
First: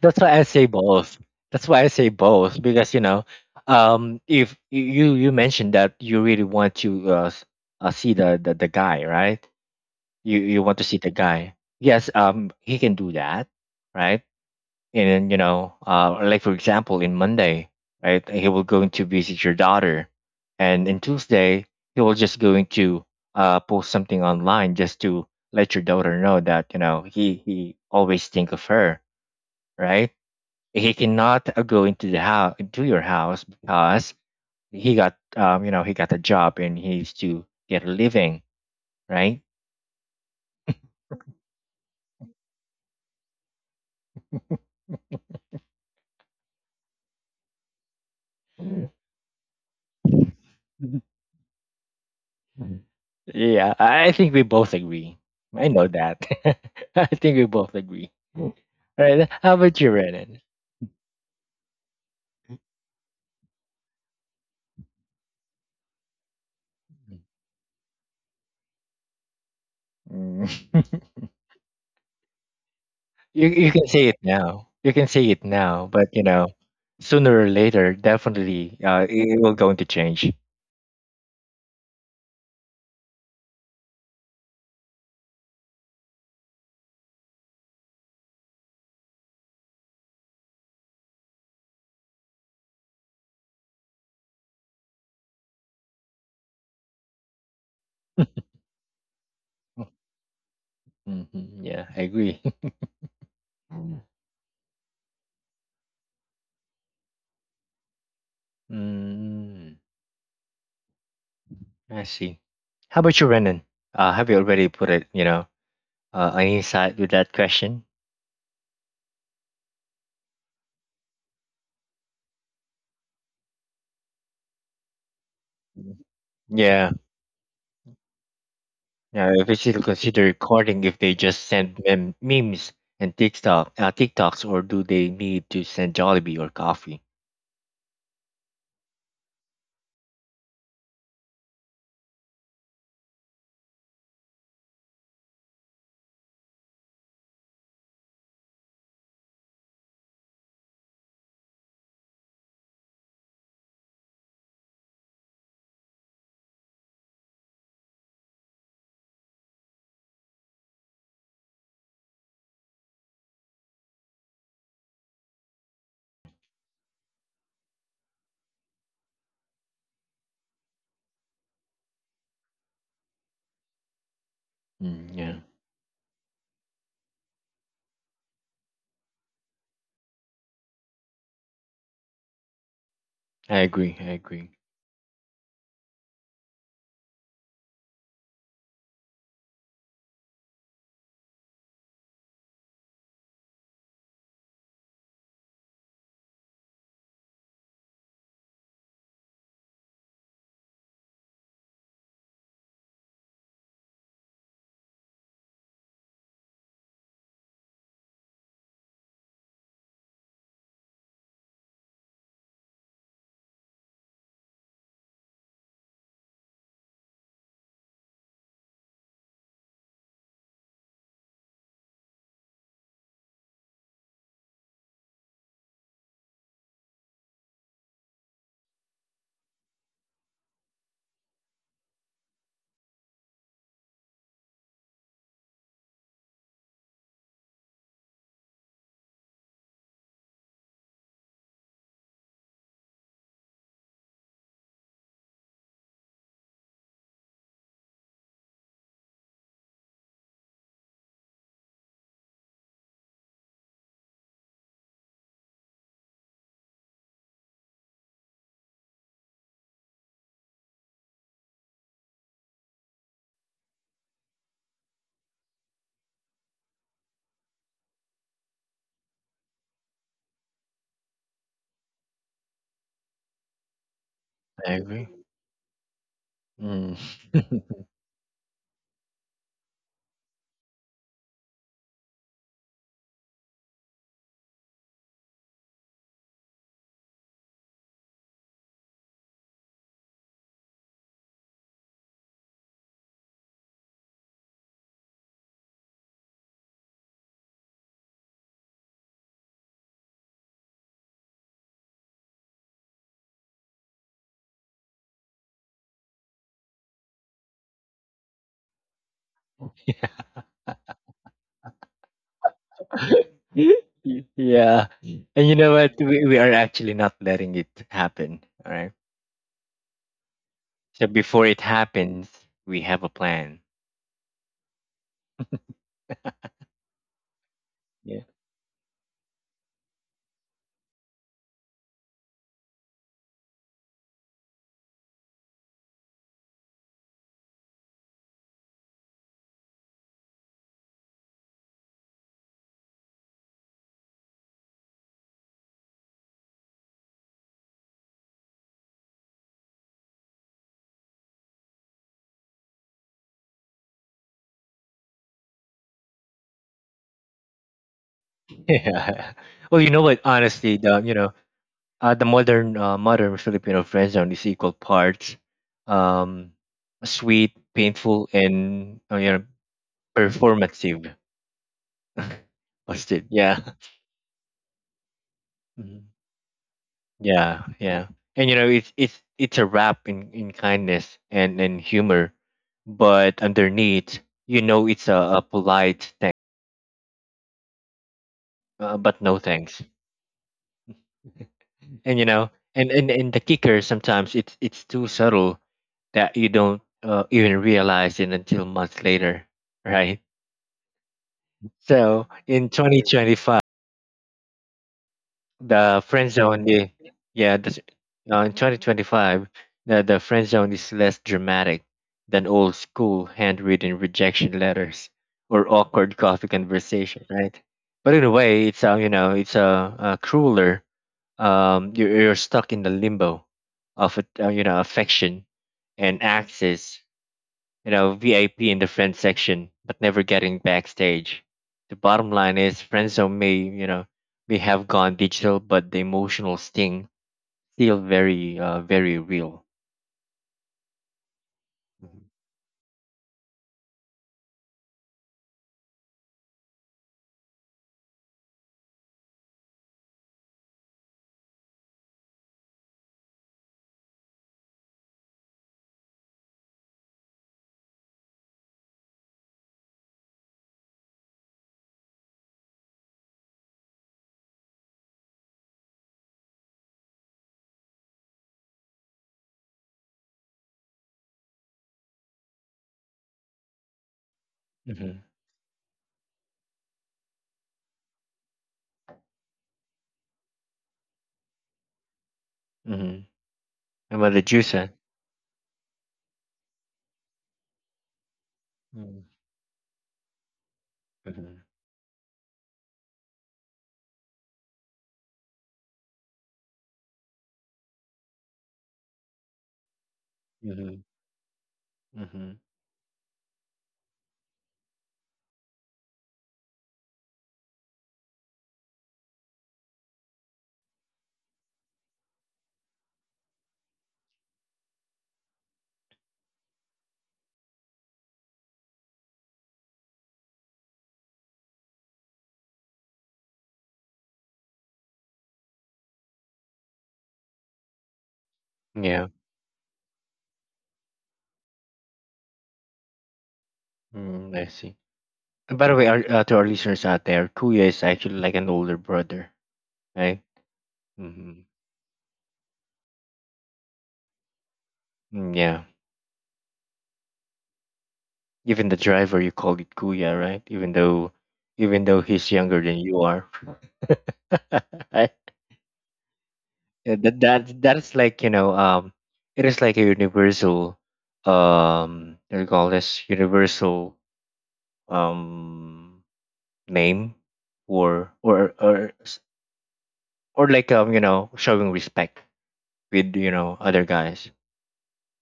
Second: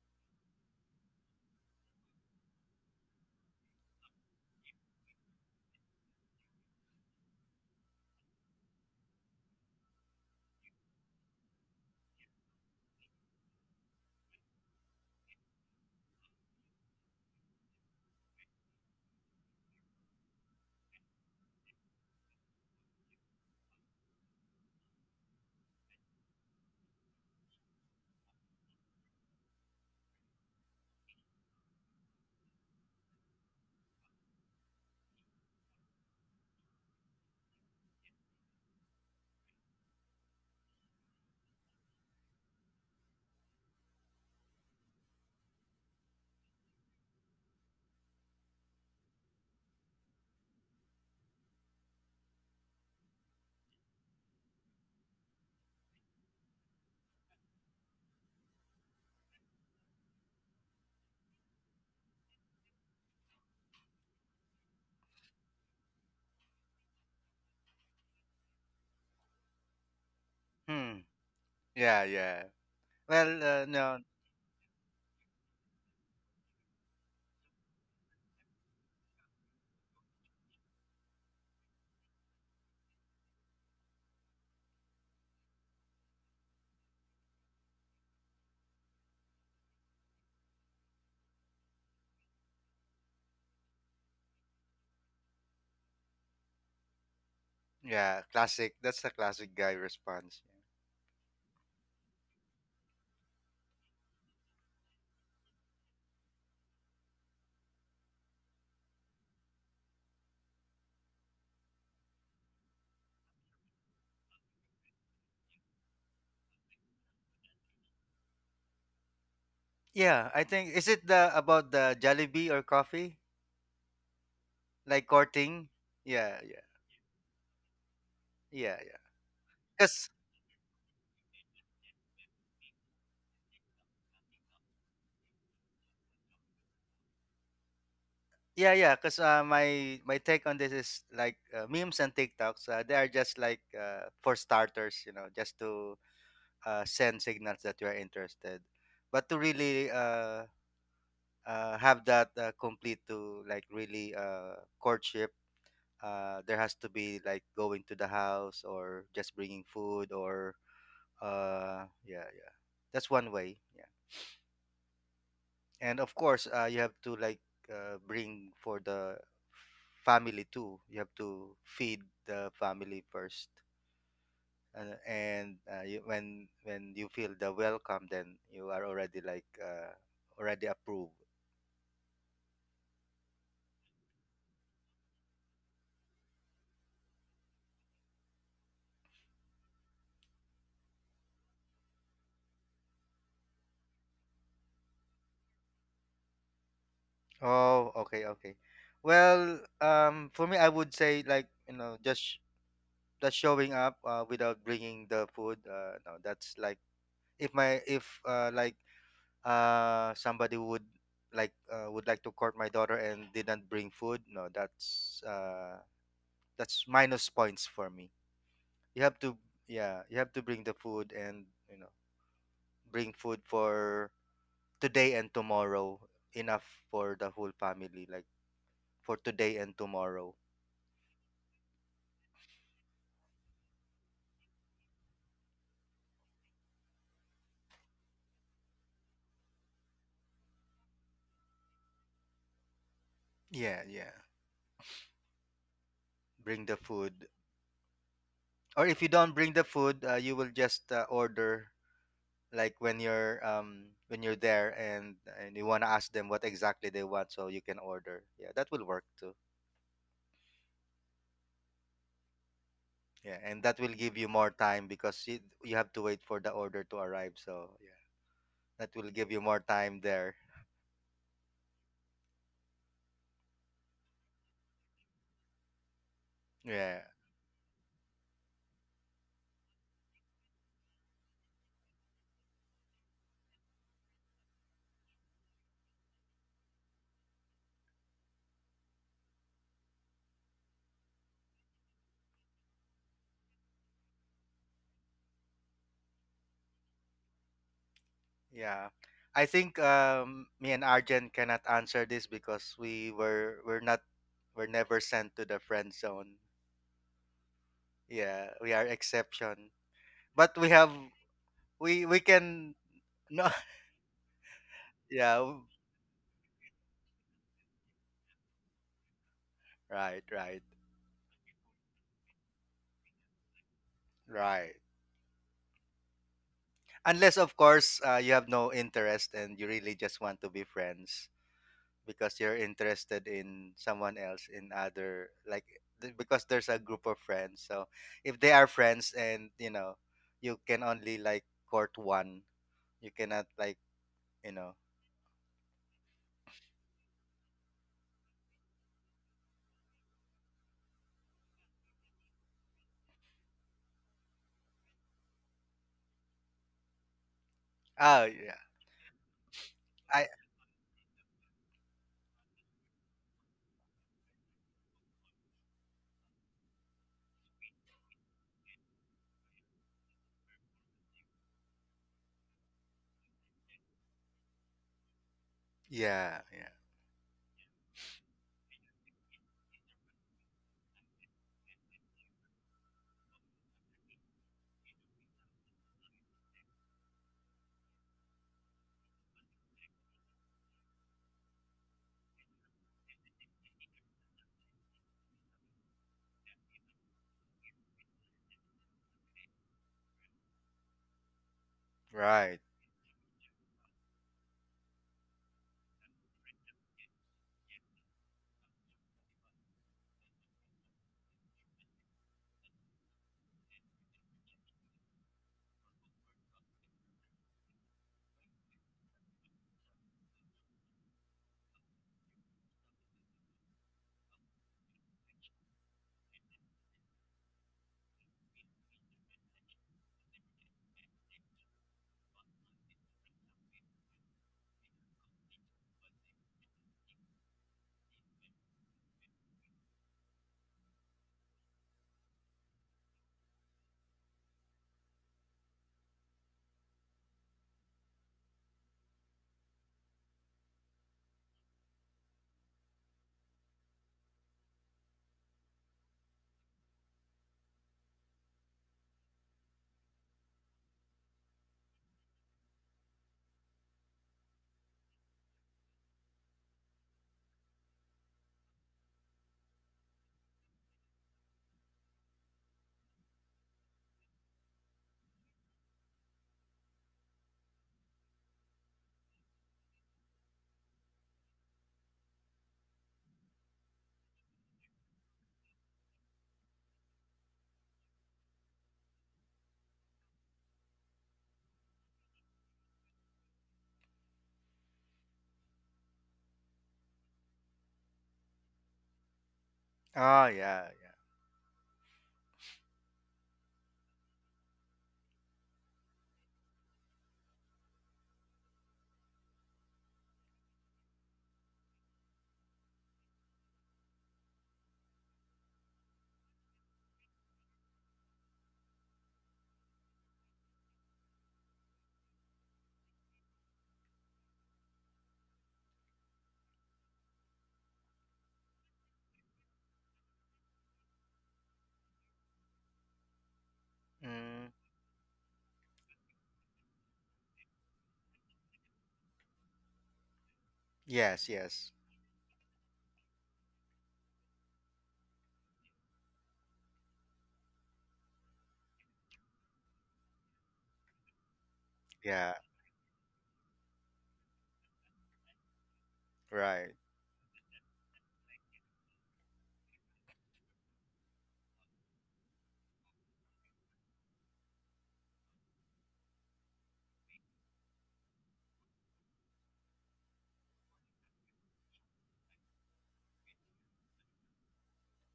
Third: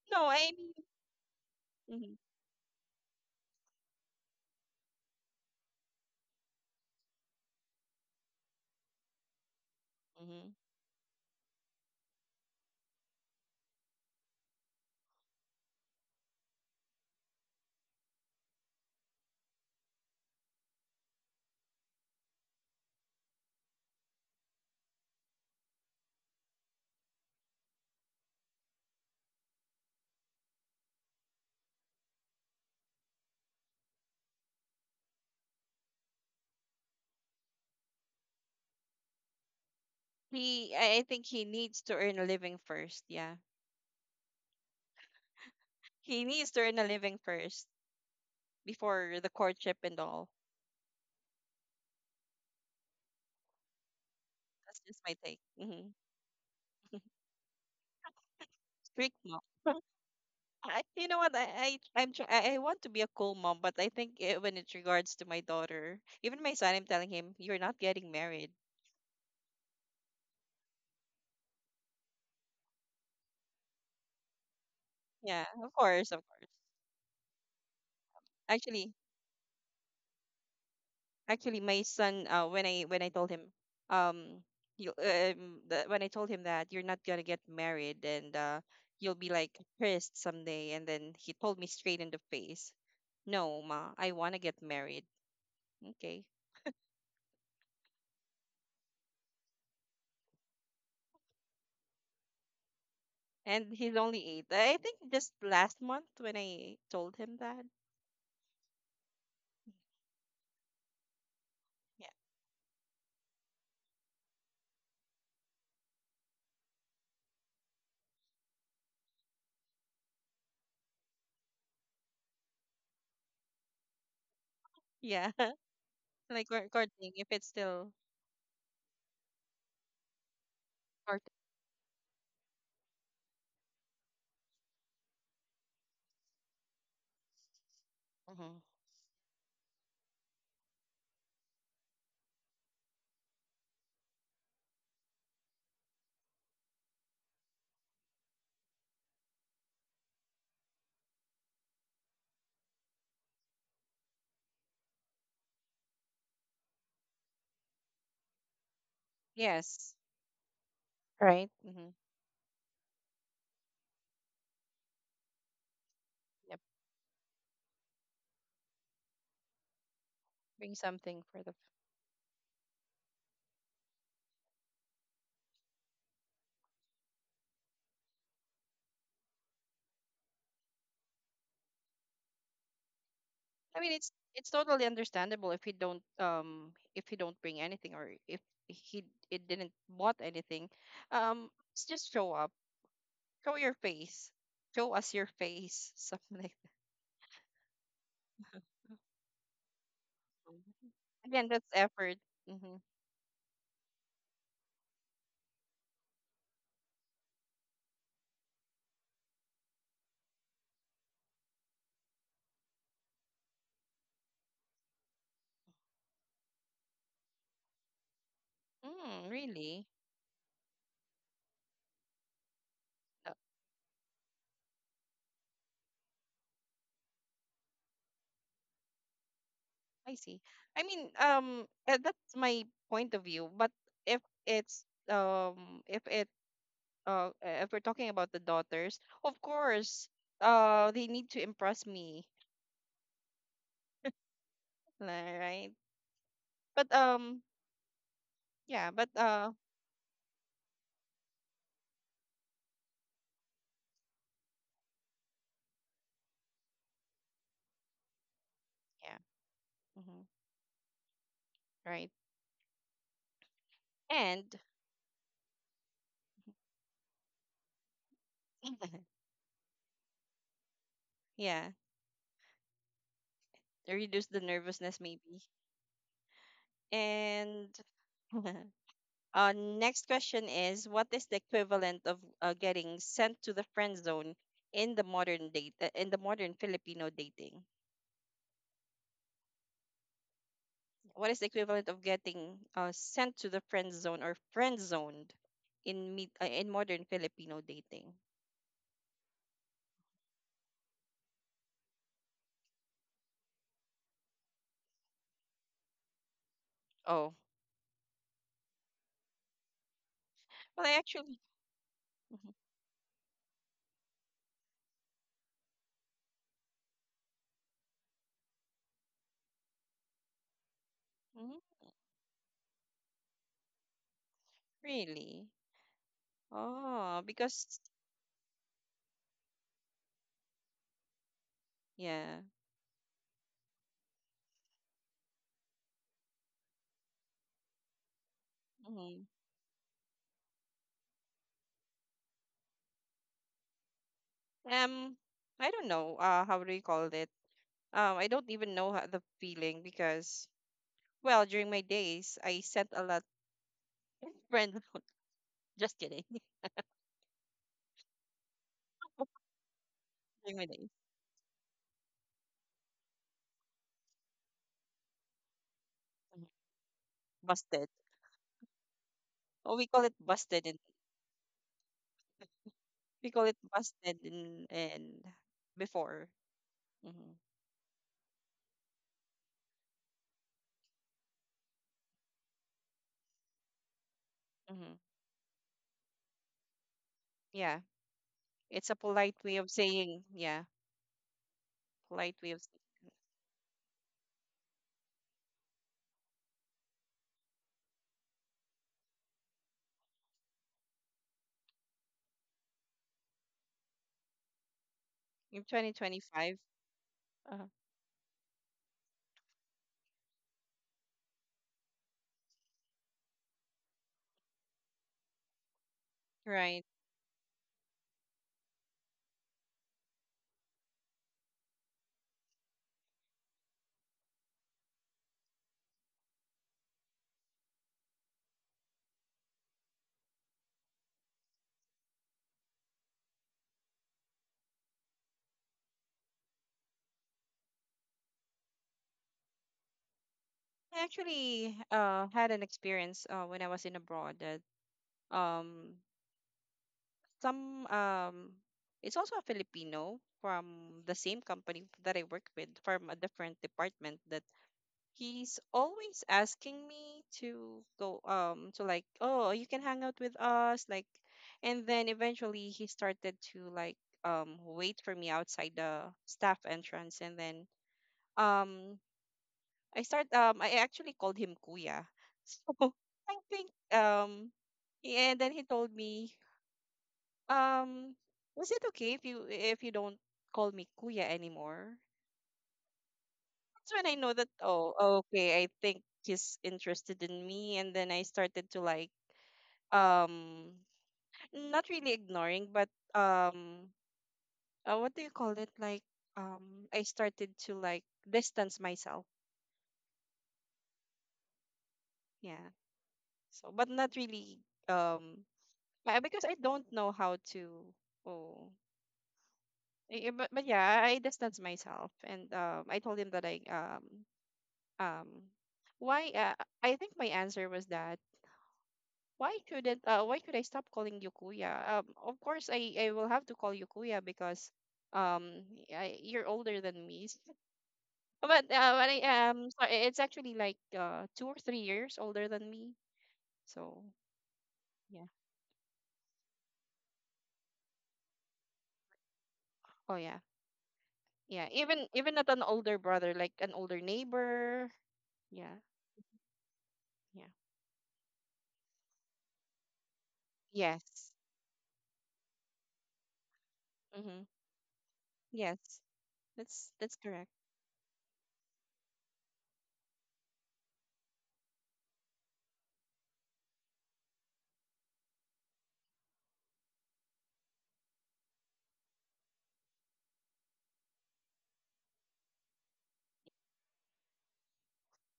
Speaker 1: That's
Speaker 3: no,
Speaker 1: why I
Speaker 3: I
Speaker 1: say
Speaker 3: mean,
Speaker 1: both. That's why I say
Speaker 3: mhm,
Speaker 1: both because you know, if you you mentioned that you really want to see the guy, right? You
Speaker 3: mhm.
Speaker 1: want to see the guy. Yes, he can do that, right? And then, you know, like for example, in Monday, right, he will going to visit your daughter, and in Tuesday he will just going to post something online, just to let your daughter know that you know he always think of her, right? He cannot go into the house into your house because he got you know he got a job and he needs to get a living, right.
Speaker 3: he I think he needs to earn a living first. Yeah, he needs to earn a living first before the courtship and all.
Speaker 1: Mm. Yeah, I think we both
Speaker 3: That's just my
Speaker 1: agree.
Speaker 3: take.
Speaker 1: I know
Speaker 3: Hmm.
Speaker 1: that. I think we both agree. Mm. All
Speaker 3: Strict
Speaker 1: right,
Speaker 3: mom.
Speaker 1: how about you, Renan?
Speaker 3: I, you know what? I I want to be a cool mom, but I think eh, when it regards to my daughter, even my son, I'm telling him, "You're not getting married."
Speaker 1: Mm.
Speaker 2: Hmm. Yeah, yeah. Well,
Speaker 1: you, you can
Speaker 2: no.
Speaker 1: say it now, you can say it
Speaker 3: Yeah, of
Speaker 1: now but
Speaker 3: course, of
Speaker 1: you know
Speaker 3: course.
Speaker 1: sooner or later, definitely
Speaker 3: Actually,
Speaker 1: it will going to change.
Speaker 3: actually, my son, when I when I told him, um, when I told him that you're not gonna get married and you'll be like pissed someday, and then he told me straight in the face, "No, ma, I wanna get married." Okay,
Speaker 2: Yeah, classic. That's the classic guy response.
Speaker 1: Hmm, yeah, I agree.
Speaker 3: and he's only eight. I think just last month when I told him that.
Speaker 1: Mm. I see. How about you, Renan? Have you already put it, you know, an insight with that question?
Speaker 2: Yeah, I think is it the about the Jollibee or coffee like
Speaker 3: Yeah, yeah,
Speaker 2: courting?
Speaker 1: Mhm.
Speaker 2: Yeah,
Speaker 3: like
Speaker 2: yeah,
Speaker 3: we're
Speaker 1: Yeah.
Speaker 3: courting if it's still
Speaker 2: yeah, yeah.
Speaker 1: Yeah. If you still
Speaker 2: Cause
Speaker 1: consider recording, if they
Speaker 3: courting.
Speaker 1: just send memes and TikTok, TikToks, or do they need to send Jollibee or coffee?
Speaker 3: Hmm.
Speaker 2: yeah, yeah. Cause my take on this is like, memes and TikToks. They are just like, for starters, you know, just to send signals that you are interested. But to really have that complete to like really courtship, there has to be like going to the house or just bringing
Speaker 3: Yes,
Speaker 2: food, or
Speaker 3: right. Hmm.
Speaker 2: yeah, yeah. That's one way. Yeah, and of course,
Speaker 3: Yep,
Speaker 2: you have to like, bring for the family
Speaker 3: bring
Speaker 2: too. You have
Speaker 3: something for the.
Speaker 2: to
Speaker 3: F-
Speaker 2: feed the family first, and,
Speaker 1: Mm, yeah.
Speaker 2: and uh, when you feel the welcome, then you are already like, already approved.
Speaker 1: I
Speaker 3: I mean,
Speaker 1: agree. I
Speaker 3: it's
Speaker 1: agree.
Speaker 3: totally understandable if he don't bring anything, or if he it didn't bought anything. It's just show up, show your face, show us your face, something like that.
Speaker 2: Oh, okay, okay. Well, for me, I would say like,
Speaker 3: Again, that's
Speaker 2: you know,
Speaker 3: effort.
Speaker 2: just
Speaker 3: Mm-hmm.
Speaker 2: that showing up without bringing the food, no, that's like, if my if, like, somebody would like to court my daughter and didn't bring food, no, that's minus points for me. You have
Speaker 3: Mm,
Speaker 2: to,
Speaker 3: really?
Speaker 2: yeah, you have to bring the food, and you know, bring food for today and tomorrow, enough for the whole family, like for today and
Speaker 3: I
Speaker 2: tomorrow.
Speaker 3: see. I mean, that's my point of view. But if it's if we're talking about the daughters, of course, they need to impress me,
Speaker 2: Yeah, yeah,
Speaker 3: li- right?
Speaker 2: bring the
Speaker 3: But
Speaker 2: food. Or
Speaker 3: yeah,
Speaker 2: if you
Speaker 3: but
Speaker 2: don't bring the food, you will just order, like when you're there, and you want to ask them what exactly they want so you can order. Yeah, that will work
Speaker 3: yeah,
Speaker 2: too.
Speaker 3: hmm, right.
Speaker 2: Yeah, and that will give you more
Speaker 3: And
Speaker 2: time, because you have to wait for the order to arrive. So yeah, that will give you more time there.
Speaker 3: yeah, reduce the
Speaker 1: I
Speaker 3: nervousness
Speaker 1: agree.
Speaker 3: maybe.
Speaker 1: Mm.
Speaker 2: Yeah,
Speaker 3: And Next question is, what is the equivalent of getting sent to the friend zone in the modern Filipino dating? What is the equivalent of getting sent to the friend zone, or friend zoned, in meet in modern Filipino dating?
Speaker 2: yeah, I think, me and Arjen cannot answer this, because we were we're not we're never sent to the friend zone.
Speaker 3: Oh,
Speaker 2: Yeah, we are exception. But we
Speaker 3: well, I
Speaker 2: have,
Speaker 3: actually
Speaker 2: we
Speaker 3: Mhm.
Speaker 2: can, no.
Speaker 1: Yeah.
Speaker 2: Yeah,
Speaker 1: And you know what? We are actually not letting it happen. All right.
Speaker 2: right, right.
Speaker 1: So before
Speaker 3: Mhm.
Speaker 1: it happens, we have a plan.
Speaker 2: Right.
Speaker 3: really oh
Speaker 2: Unless, of
Speaker 3: because
Speaker 2: course,
Speaker 1: Yeah.
Speaker 2: you have no interest and you really just want to be friends because
Speaker 3: yeah
Speaker 2: you're interested in someone else, in other, because there's a group of friends. So if they are friends
Speaker 3: Mhm.
Speaker 2: and, you can only, court one, you cannot, you know,
Speaker 3: um I don't know how do you call it. I don't even know how, the feeling because... Well, during my days, I sent a lot friend. Just kidding.
Speaker 2: oh, yeah.
Speaker 1: Yeah. Well, you know what?
Speaker 2: I,
Speaker 3: During my
Speaker 1: Honestly,
Speaker 3: days,
Speaker 1: the you know the modern modern Filipino friend zone is equal parts um, sweet,
Speaker 3: busted.
Speaker 1: painful, and
Speaker 3: Oh, we call it busted, and
Speaker 1: performative. What's it?
Speaker 3: we call it
Speaker 1: Yeah.
Speaker 3: busted, and
Speaker 1: Mhm.
Speaker 3: before.
Speaker 2: yeah, yeah.
Speaker 3: Mm-hmm.
Speaker 1: Yeah. Yeah. And you know it's a wrap in kindness and humor, but underneath, you know,
Speaker 3: Mm-hmm.
Speaker 1: it's a polite thank,
Speaker 3: Yeah, it's a
Speaker 1: but
Speaker 3: polite
Speaker 1: no
Speaker 3: way of
Speaker 1: thanks.
Speaker 3: saying. Yeah,
Speaker 1: And you
Speaker 3: polite
Speaker 1: know,
Speaker 3: way of saying.
Speaker 1: and the kicker, sometimes it's too subtle that you don't even realize it until months later, right? So
Speaker 2: Right.
Speaker 1: in 2025,
Speaker 3: In
Speaker 1: the friend
Speaker 3: 2025,
Speaker 1: zone, yeah, yeah
Speaker 3: uh,
Speaker 1: the, in 2025 the friend zone is less dramatic than old school handwritten rejection letters or awkward coffee
Speaker 3: right?
Speaker 1: conversation, right? But in a way it's it's a crueler, you're stuck in the limbo of you know, affection and access, you know, VIP in the friend section, but never getting backstage. The bottom line is, friend zone may, you know, may have gone digital, but the emotional sting still very very real.
Speaker 3: I actually had an experience when I was in abroad that um some, it's also a Filipino from the same company that I work with from a different department, that he's always asking me to go, to like, oh, you can hang out with us, like. And then eventually he started to like, wait for me outside the staff entrance. And then um I start, I actually called him Kuya. So I think,
Speaker 1: Mm-hmm.
Speaker 3: yeah, and then he told me, um, was it okay if you don't call me kuya anymore?
Speaker 1: Mm-hmm.
Speaker 3: That's when I
Speaker 1: And
Speaker 3: know
Speaker 1: what
Speaker 3: that,
Speaker 1: did you say?
Speaker 3: oh okay, I think he's interested in me, and then I started to like,
Speaker 1: Mm-hmm.
Speaker 3: um not really ignoring but, um what do you call it, like, I started to like distance myself.
Speaker 2: Oh, yeah,
Speaker 1: Mm-hmm. Mm-hmm.
Speaker 3: Yeah. So but not really, um because I don't know how to, oh. But yeah, I distance myself, and I told him that I, um why I think my answer was that, why shouldn't why should I stop calling you kuya? Of course I will have to call you kuya because, um you're older than me. But I,
Speaker 1: Yeah,
Speaker 3: so it's actually like 2 or 3 years older than me. So
Speaker 2: yeah.
Speaker 1: mm, I
Speaker 2: Mm,
Speaker 1: see.
Speaker 3: yeah.
Speaker 1: And by the way, our, to our listeners out there, Kuya is actually like an older brother,
Speaker 3: Oh yeah.
Speaker 1: right?
Speaker 2: yes,
Speaker 1: Mm-hmm.
Speaker 3: Yeah.
Speaker 2: yes.
Speaker 3: Even not an older brother, like an older neighbor.
Speaker 1: Mm,
Speaker 3: Yeah.
Speaker 1: yeah.
Speaker 3: Yeah.
Speaker 1: Even the driver, you call it Kuya, right?
Speaker 3: Yes.
Speaker 1: Even though he's
Speaker 2: Yeah,
Speaker 1: younger than you are.
Speaker 3: Mm-hmm.
Speaker 1: I-
Speaker 3: Yes. That's
Speaker 2: right.
Speaker 1: yeah,
Speaker 3: that's
Speaker 1: that
Speaker 3: correct.
Speaker 1: that that's like, you know, it is like a universal, what do you call this, universal um name, or or like um, you know, showing respect with you know other guys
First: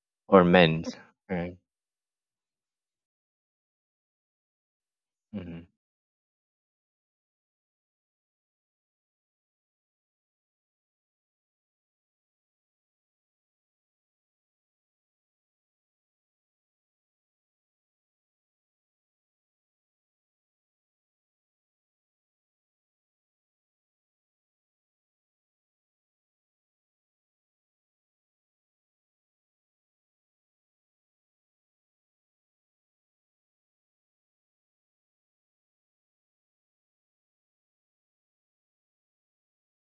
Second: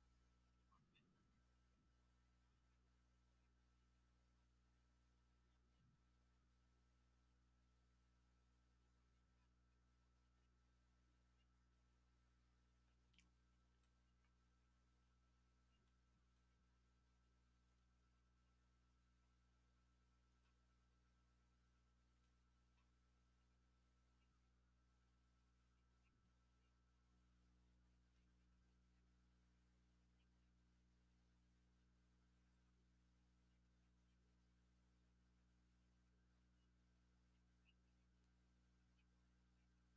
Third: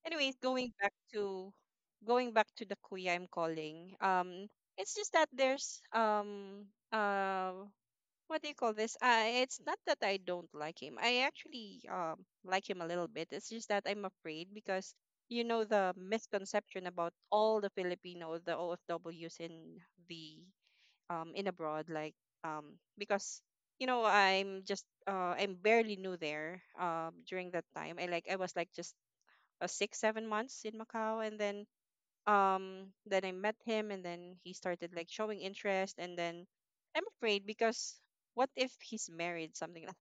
Speaker 3: Anyways,
Speaker 1: or men, right?
Speaker 3: going back to the kuya I'm calling. It's just that
Speaker 1: Hmm.
Speaker 3: there's, uh what do you call this? It's not that I don't like him. I actually like him a little bit. It's just that I'm afraid because, you know, the misconception about all the Filipino, the OFWs in the, in abroad, like, because you know I'm just I'm barely new there during that time. I was like just, 6 7 months in Macau, and then I met him, and then he started like showing interest, and then I'm afraid because what if he's married? Something like,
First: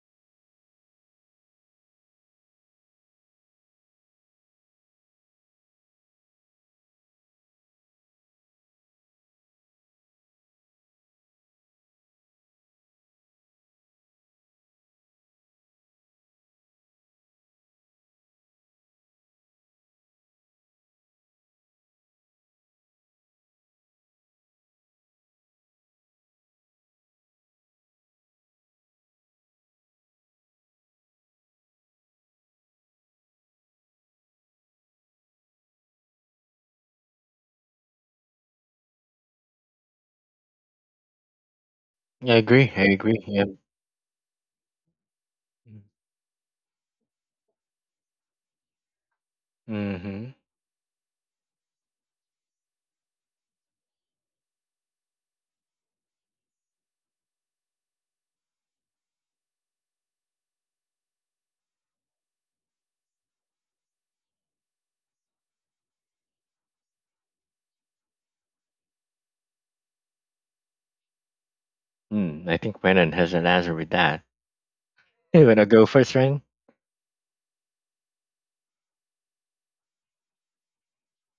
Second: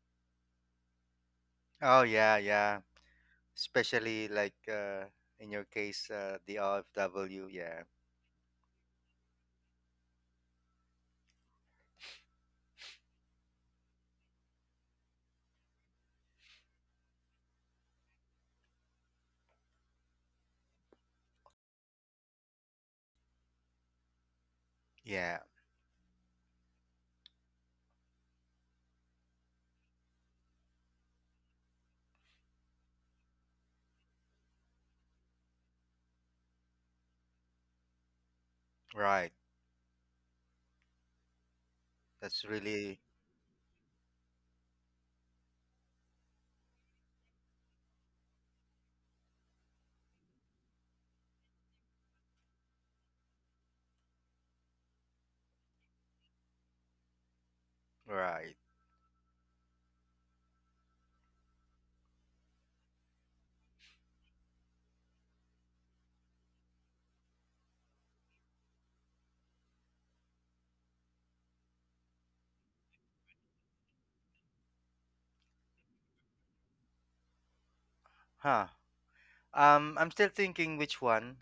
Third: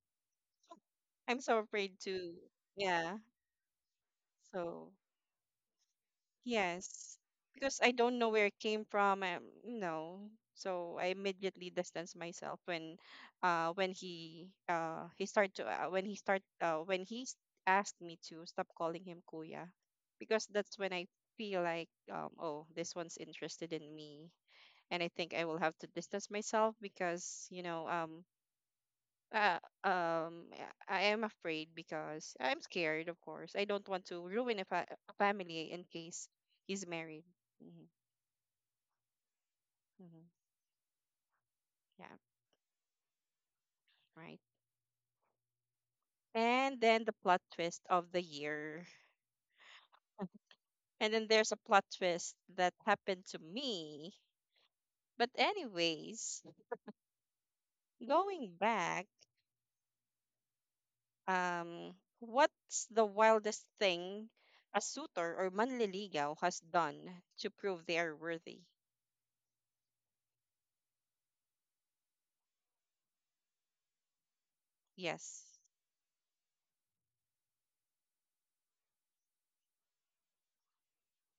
Speaker 3: I'm so afraid
Speaker 2: Oh,
Speaker 3: to.
Speaker 2: yeah, yeah.
Speaker 3: Yeah.
Speaker 2: Especially like
Speaker 3: So
Speaker 2: in your case, the
Speaker 3: yes,
Speaker 2: RFW,
Speaker 3: because
Speaker 2: yeah,
Speaker 3: I don't know where it came from. No, so I immediately distance myself when he start to when he start when he s- asked me to stop calling him kuya, because that's when I feel like, oh, this one's interested in me, and I think
Speaker 2: yeah,
Speaker 3: I will have to distance myself because, you know, yeah, I am afraid because I'm scared, of course. I don't want to ruin a family in case he's married. Hmm.
Speaker 2: right.
Speaker 3: Hmm. Yeah,
Speaker 1: I
Speaker 2: That's
Speaker 1: agree. I
Speaker 2: really
Speaker 1: agree. Yeah.
Speaker 3: right. And then the plot twist of the year.
Speaker 1: Mm-hmm.
Speaker 3: And then there's a plot twist that happened to me. But anyways, going
Speaker 2: right.
Speaker 3: back, um, what's the wildest thing a suitor or manliligaw has done to prove they are worthy?
Speaker 1: Hmm. I think Brennan has an answer with that. You
Speaker 3: Yes.
Speaker 1: wanna go first, Ryan?
Speaker 2: Huh um I'm still thinking which one,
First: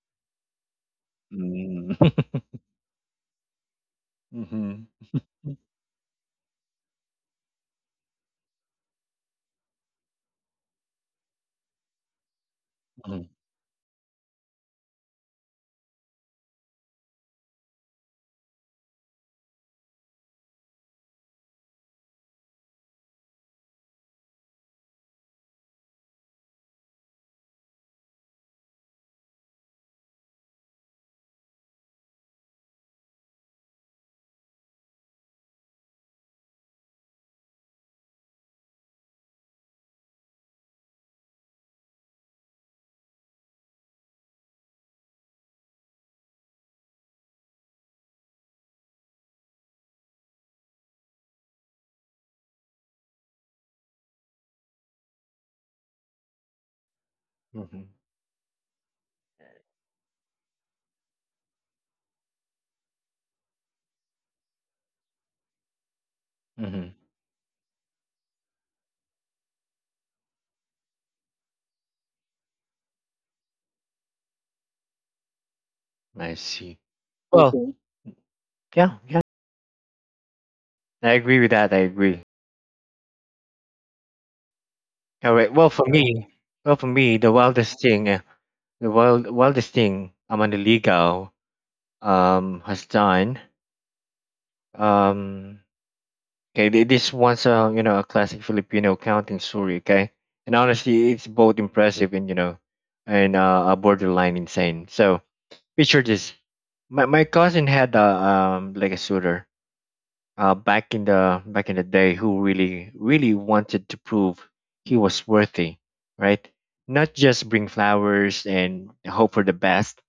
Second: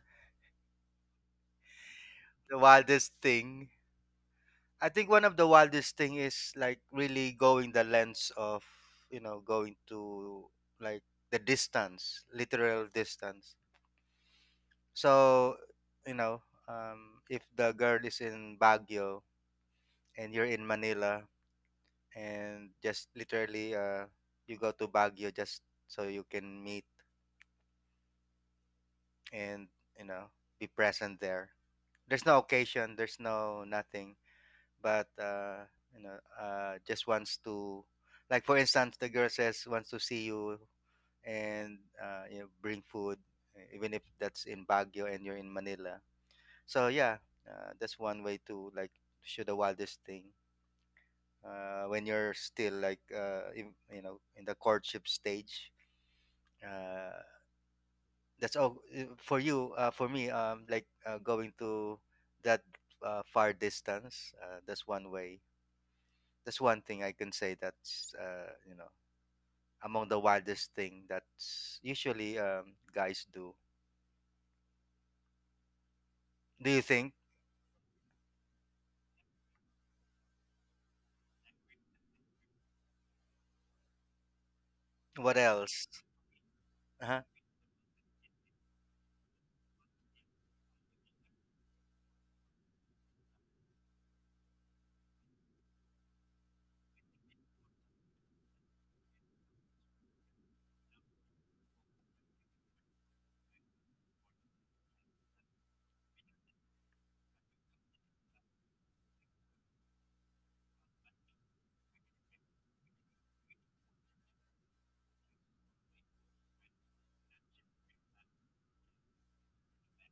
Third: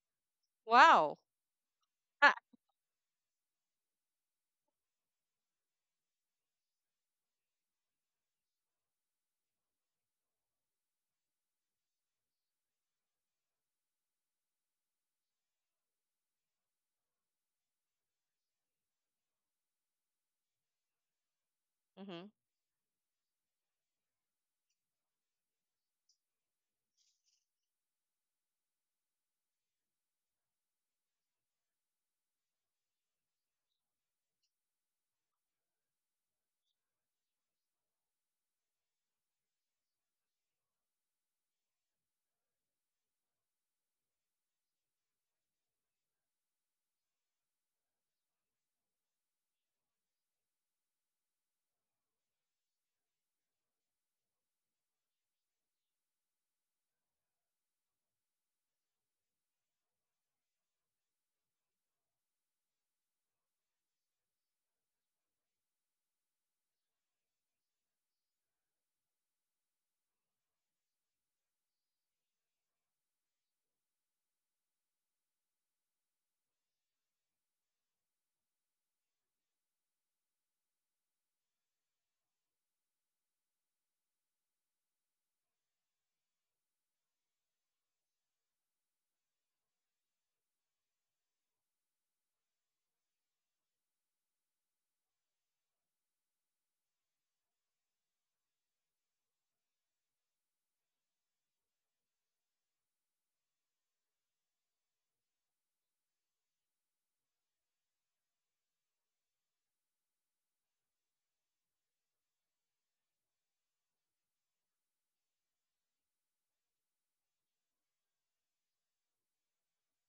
Speaker 3: Wow.
Speaker 1: Mm.
Speaker 3: Ah.
Speaker 2: the wildest thing.
Speaker 1: Mhm,
Speaker 2: I think one of the wildest thing is like really going the lengths of, you know, going to, like, the distance, literal
Speaker 1: mhm,
Speaker 2: distance. So, you know, if the girl is in Baguio and you're in Manila,
Speaker 3: Mm-hmm.
Speaker 2: and just literally you go to Baguio just so you can meet and, you know, be present there. There's no occasion, there's no nothing, but you know just wants to, like, for instance the girl says wants to see you and, you know, bring food, even if that's in Baguio and you're in Manila. So yeah, that's one way to like show the wildest thing, when you're still like, in, you know, in the courtship stage, uh,
Speaker 1: mhm,
Speaker 2: that's all, for you. For me, like, going to that far distance, that's one way. That's one
Speaker 1: mhm.
Speaker 2: thing I can say. That's, you know, among the wildest thing that's usually, guys do.
Speaker 1: I
Speaker 2: Do
Speaker 1: see.
Speaker 2: you think?
Speaker 1: Well, mhm. Yeah, yeah, I agree with that. I agree.
Speaker 2: What
Speaker 1: All right.
Speaker 2: else?
Speaker 1: Well, for me,
Speaker 2: Uh-huh.
Speaker 1: the wildest thing, wildest thing Amandaligao has done. Um, okay, this one's you know, a classic Filipino accounting story. Okay, and honestly, it's both impressive and, you know, and borderline insane. So picture this: my cousin had a um, like a suitor back in the day, who really really wanted to prove he was worthy, right? Not just bring flowers and hope for the best.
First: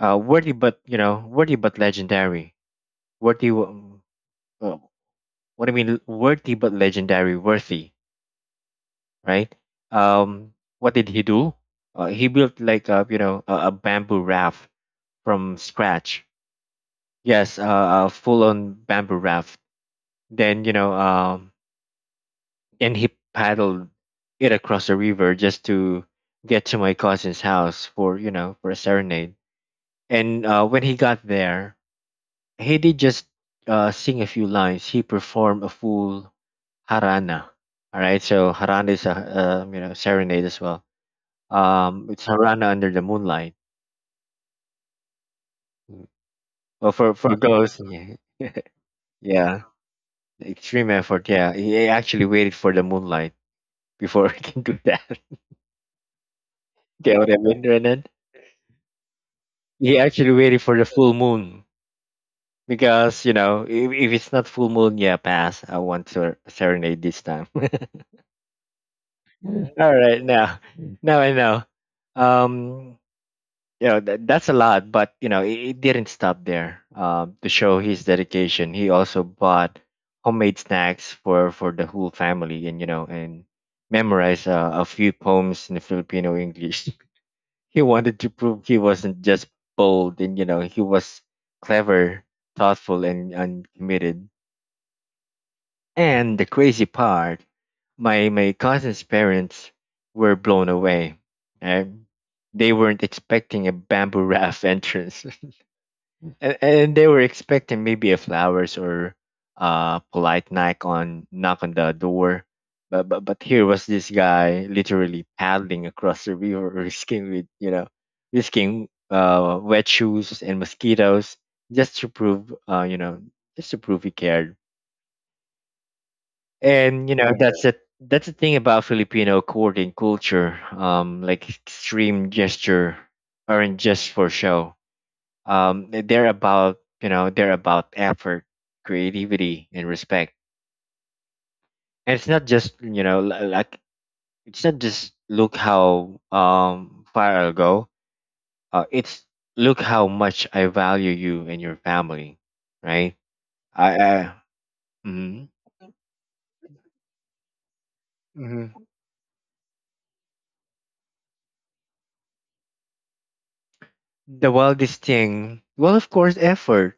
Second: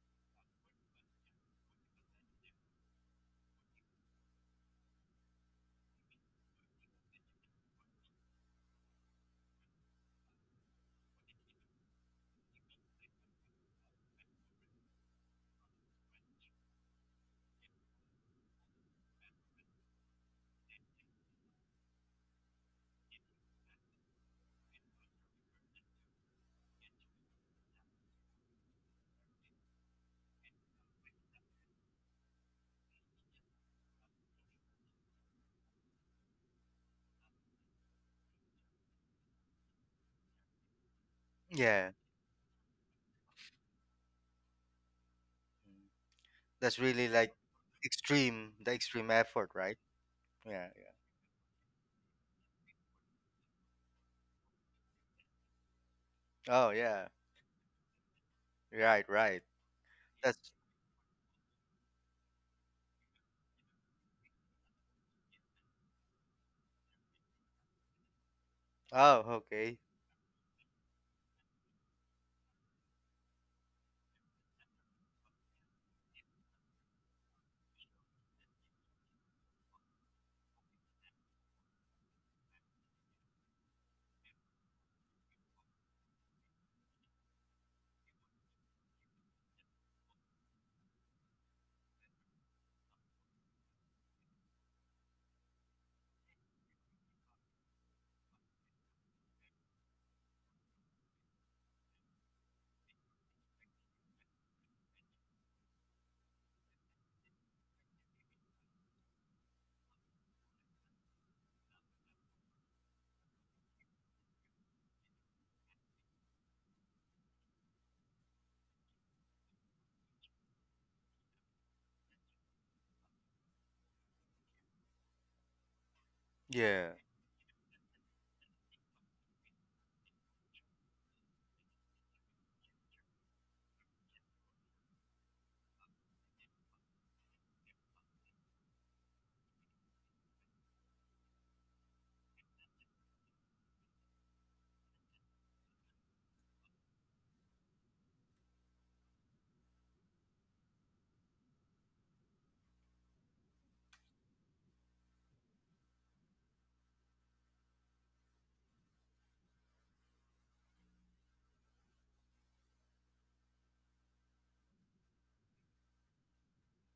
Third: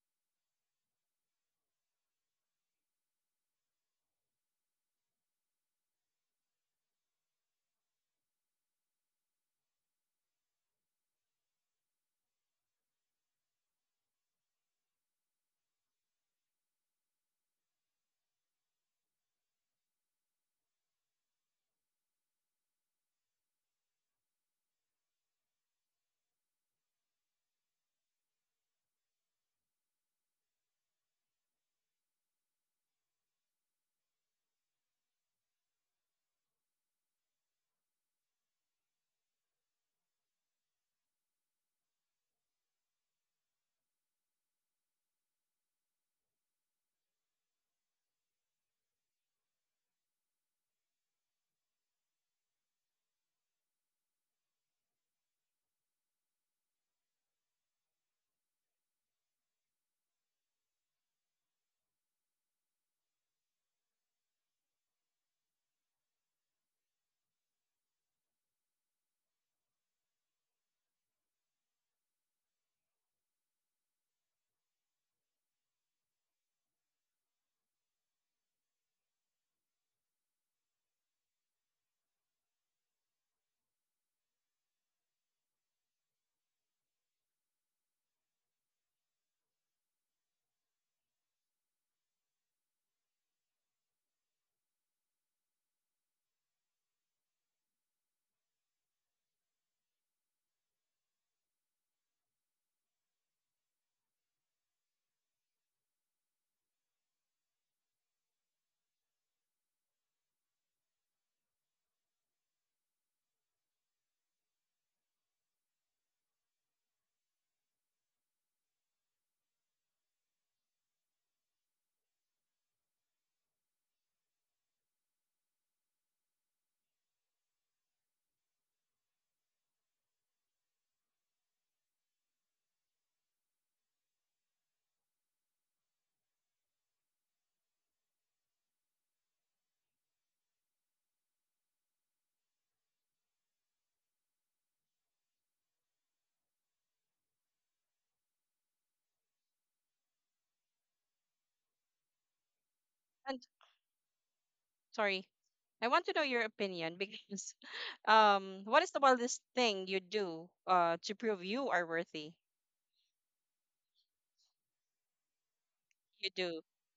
Speaker 1: Worthy but you know, worthy but legendary. Worthy. W- Uh, what I mean, Worthy but legendary, worthy, right? Um, what did he do? He built like a you know a bamboo raft from scratch. Yes, a full on bamboo raft. Then, you know, and he paddled it across the river just to get to my cousin's house for, you know, for a serenade. And when he got there, he did just sing a few lines. He performed a full harana. All right, so harana is a you know serenade as well.
Speaker 2: Yeah.
Speaker 1: It's harana under the moonlight.
Speaker 2: Mm. That's
Speaker 1: Well,
Speaker 2: really
Speaker 1: for
Speaker 2: like
Speaker 1: okay, girls, yeah,
Speaker 2: extreme. The extreme effort,
Speaker 1: yeah,
Speaker 2: right? Yeah,
Speaker 1: extreme
Speaker 2: yeah.
Speaker 1: effort. Yeah, he actually waited for the moonlight before he can do that.
Speaker 2: Oh yeah.
Speaker 1: Get what I mean, Renan?
Speaker 2: Right. Right.
Speaker 1: You're actually
Speaker 2: That's.
Speaker 1: waiting for the full moon because you know, if it's not full moon, yeah, pass. I want to serenade this time.
Speaker 2: Oh, okay.
Speaker 1: All right, now, now I know. Um, you know that, that's a lot, but you know it, it didn't stop there. To show his dedication, he also bought homemade snacks for the whole family, and you know, and memorized a few poems in the Filipino English. He wanted to prove he wasn't just bold and, you know, he was clever, thoughtful and committed. And the crazy part, my cousin's parents were blown away. And they weren't expecting a bamboo raft entrance and they were expecting maybe a flowers or polite knock on knock on the door, but here was this guy literally paddling across the river risking with, you know, risking wet shoes and mosquitoes just to prove, you know, just to prove he cared,
Speaker 2: Yeah.
Speaker 1: and you know, yeah, that's it, that's the thing about Filipino courting culture, um, like extreme gesture aren't just for show, um, they're about you know they're about effort, creativity and respect. And it's not just, you know, like it's not just look how far I'll go, it's look how much I value you and your family, right?
Speaker 3: And
Speaker 1: I.
Speaker 3: sorry,
Speaker 1: Mm,
Speaker 3: I want to know your opinion because,
Speaker 1: hmm.
Speaker 3: what is the wildest thing you do, to prove you are worthy?
Speaker 1: The wildest thing, well of
Speaker 3: You
Speaker 1: course
Speaker 3: do.
Speaker 1: effort.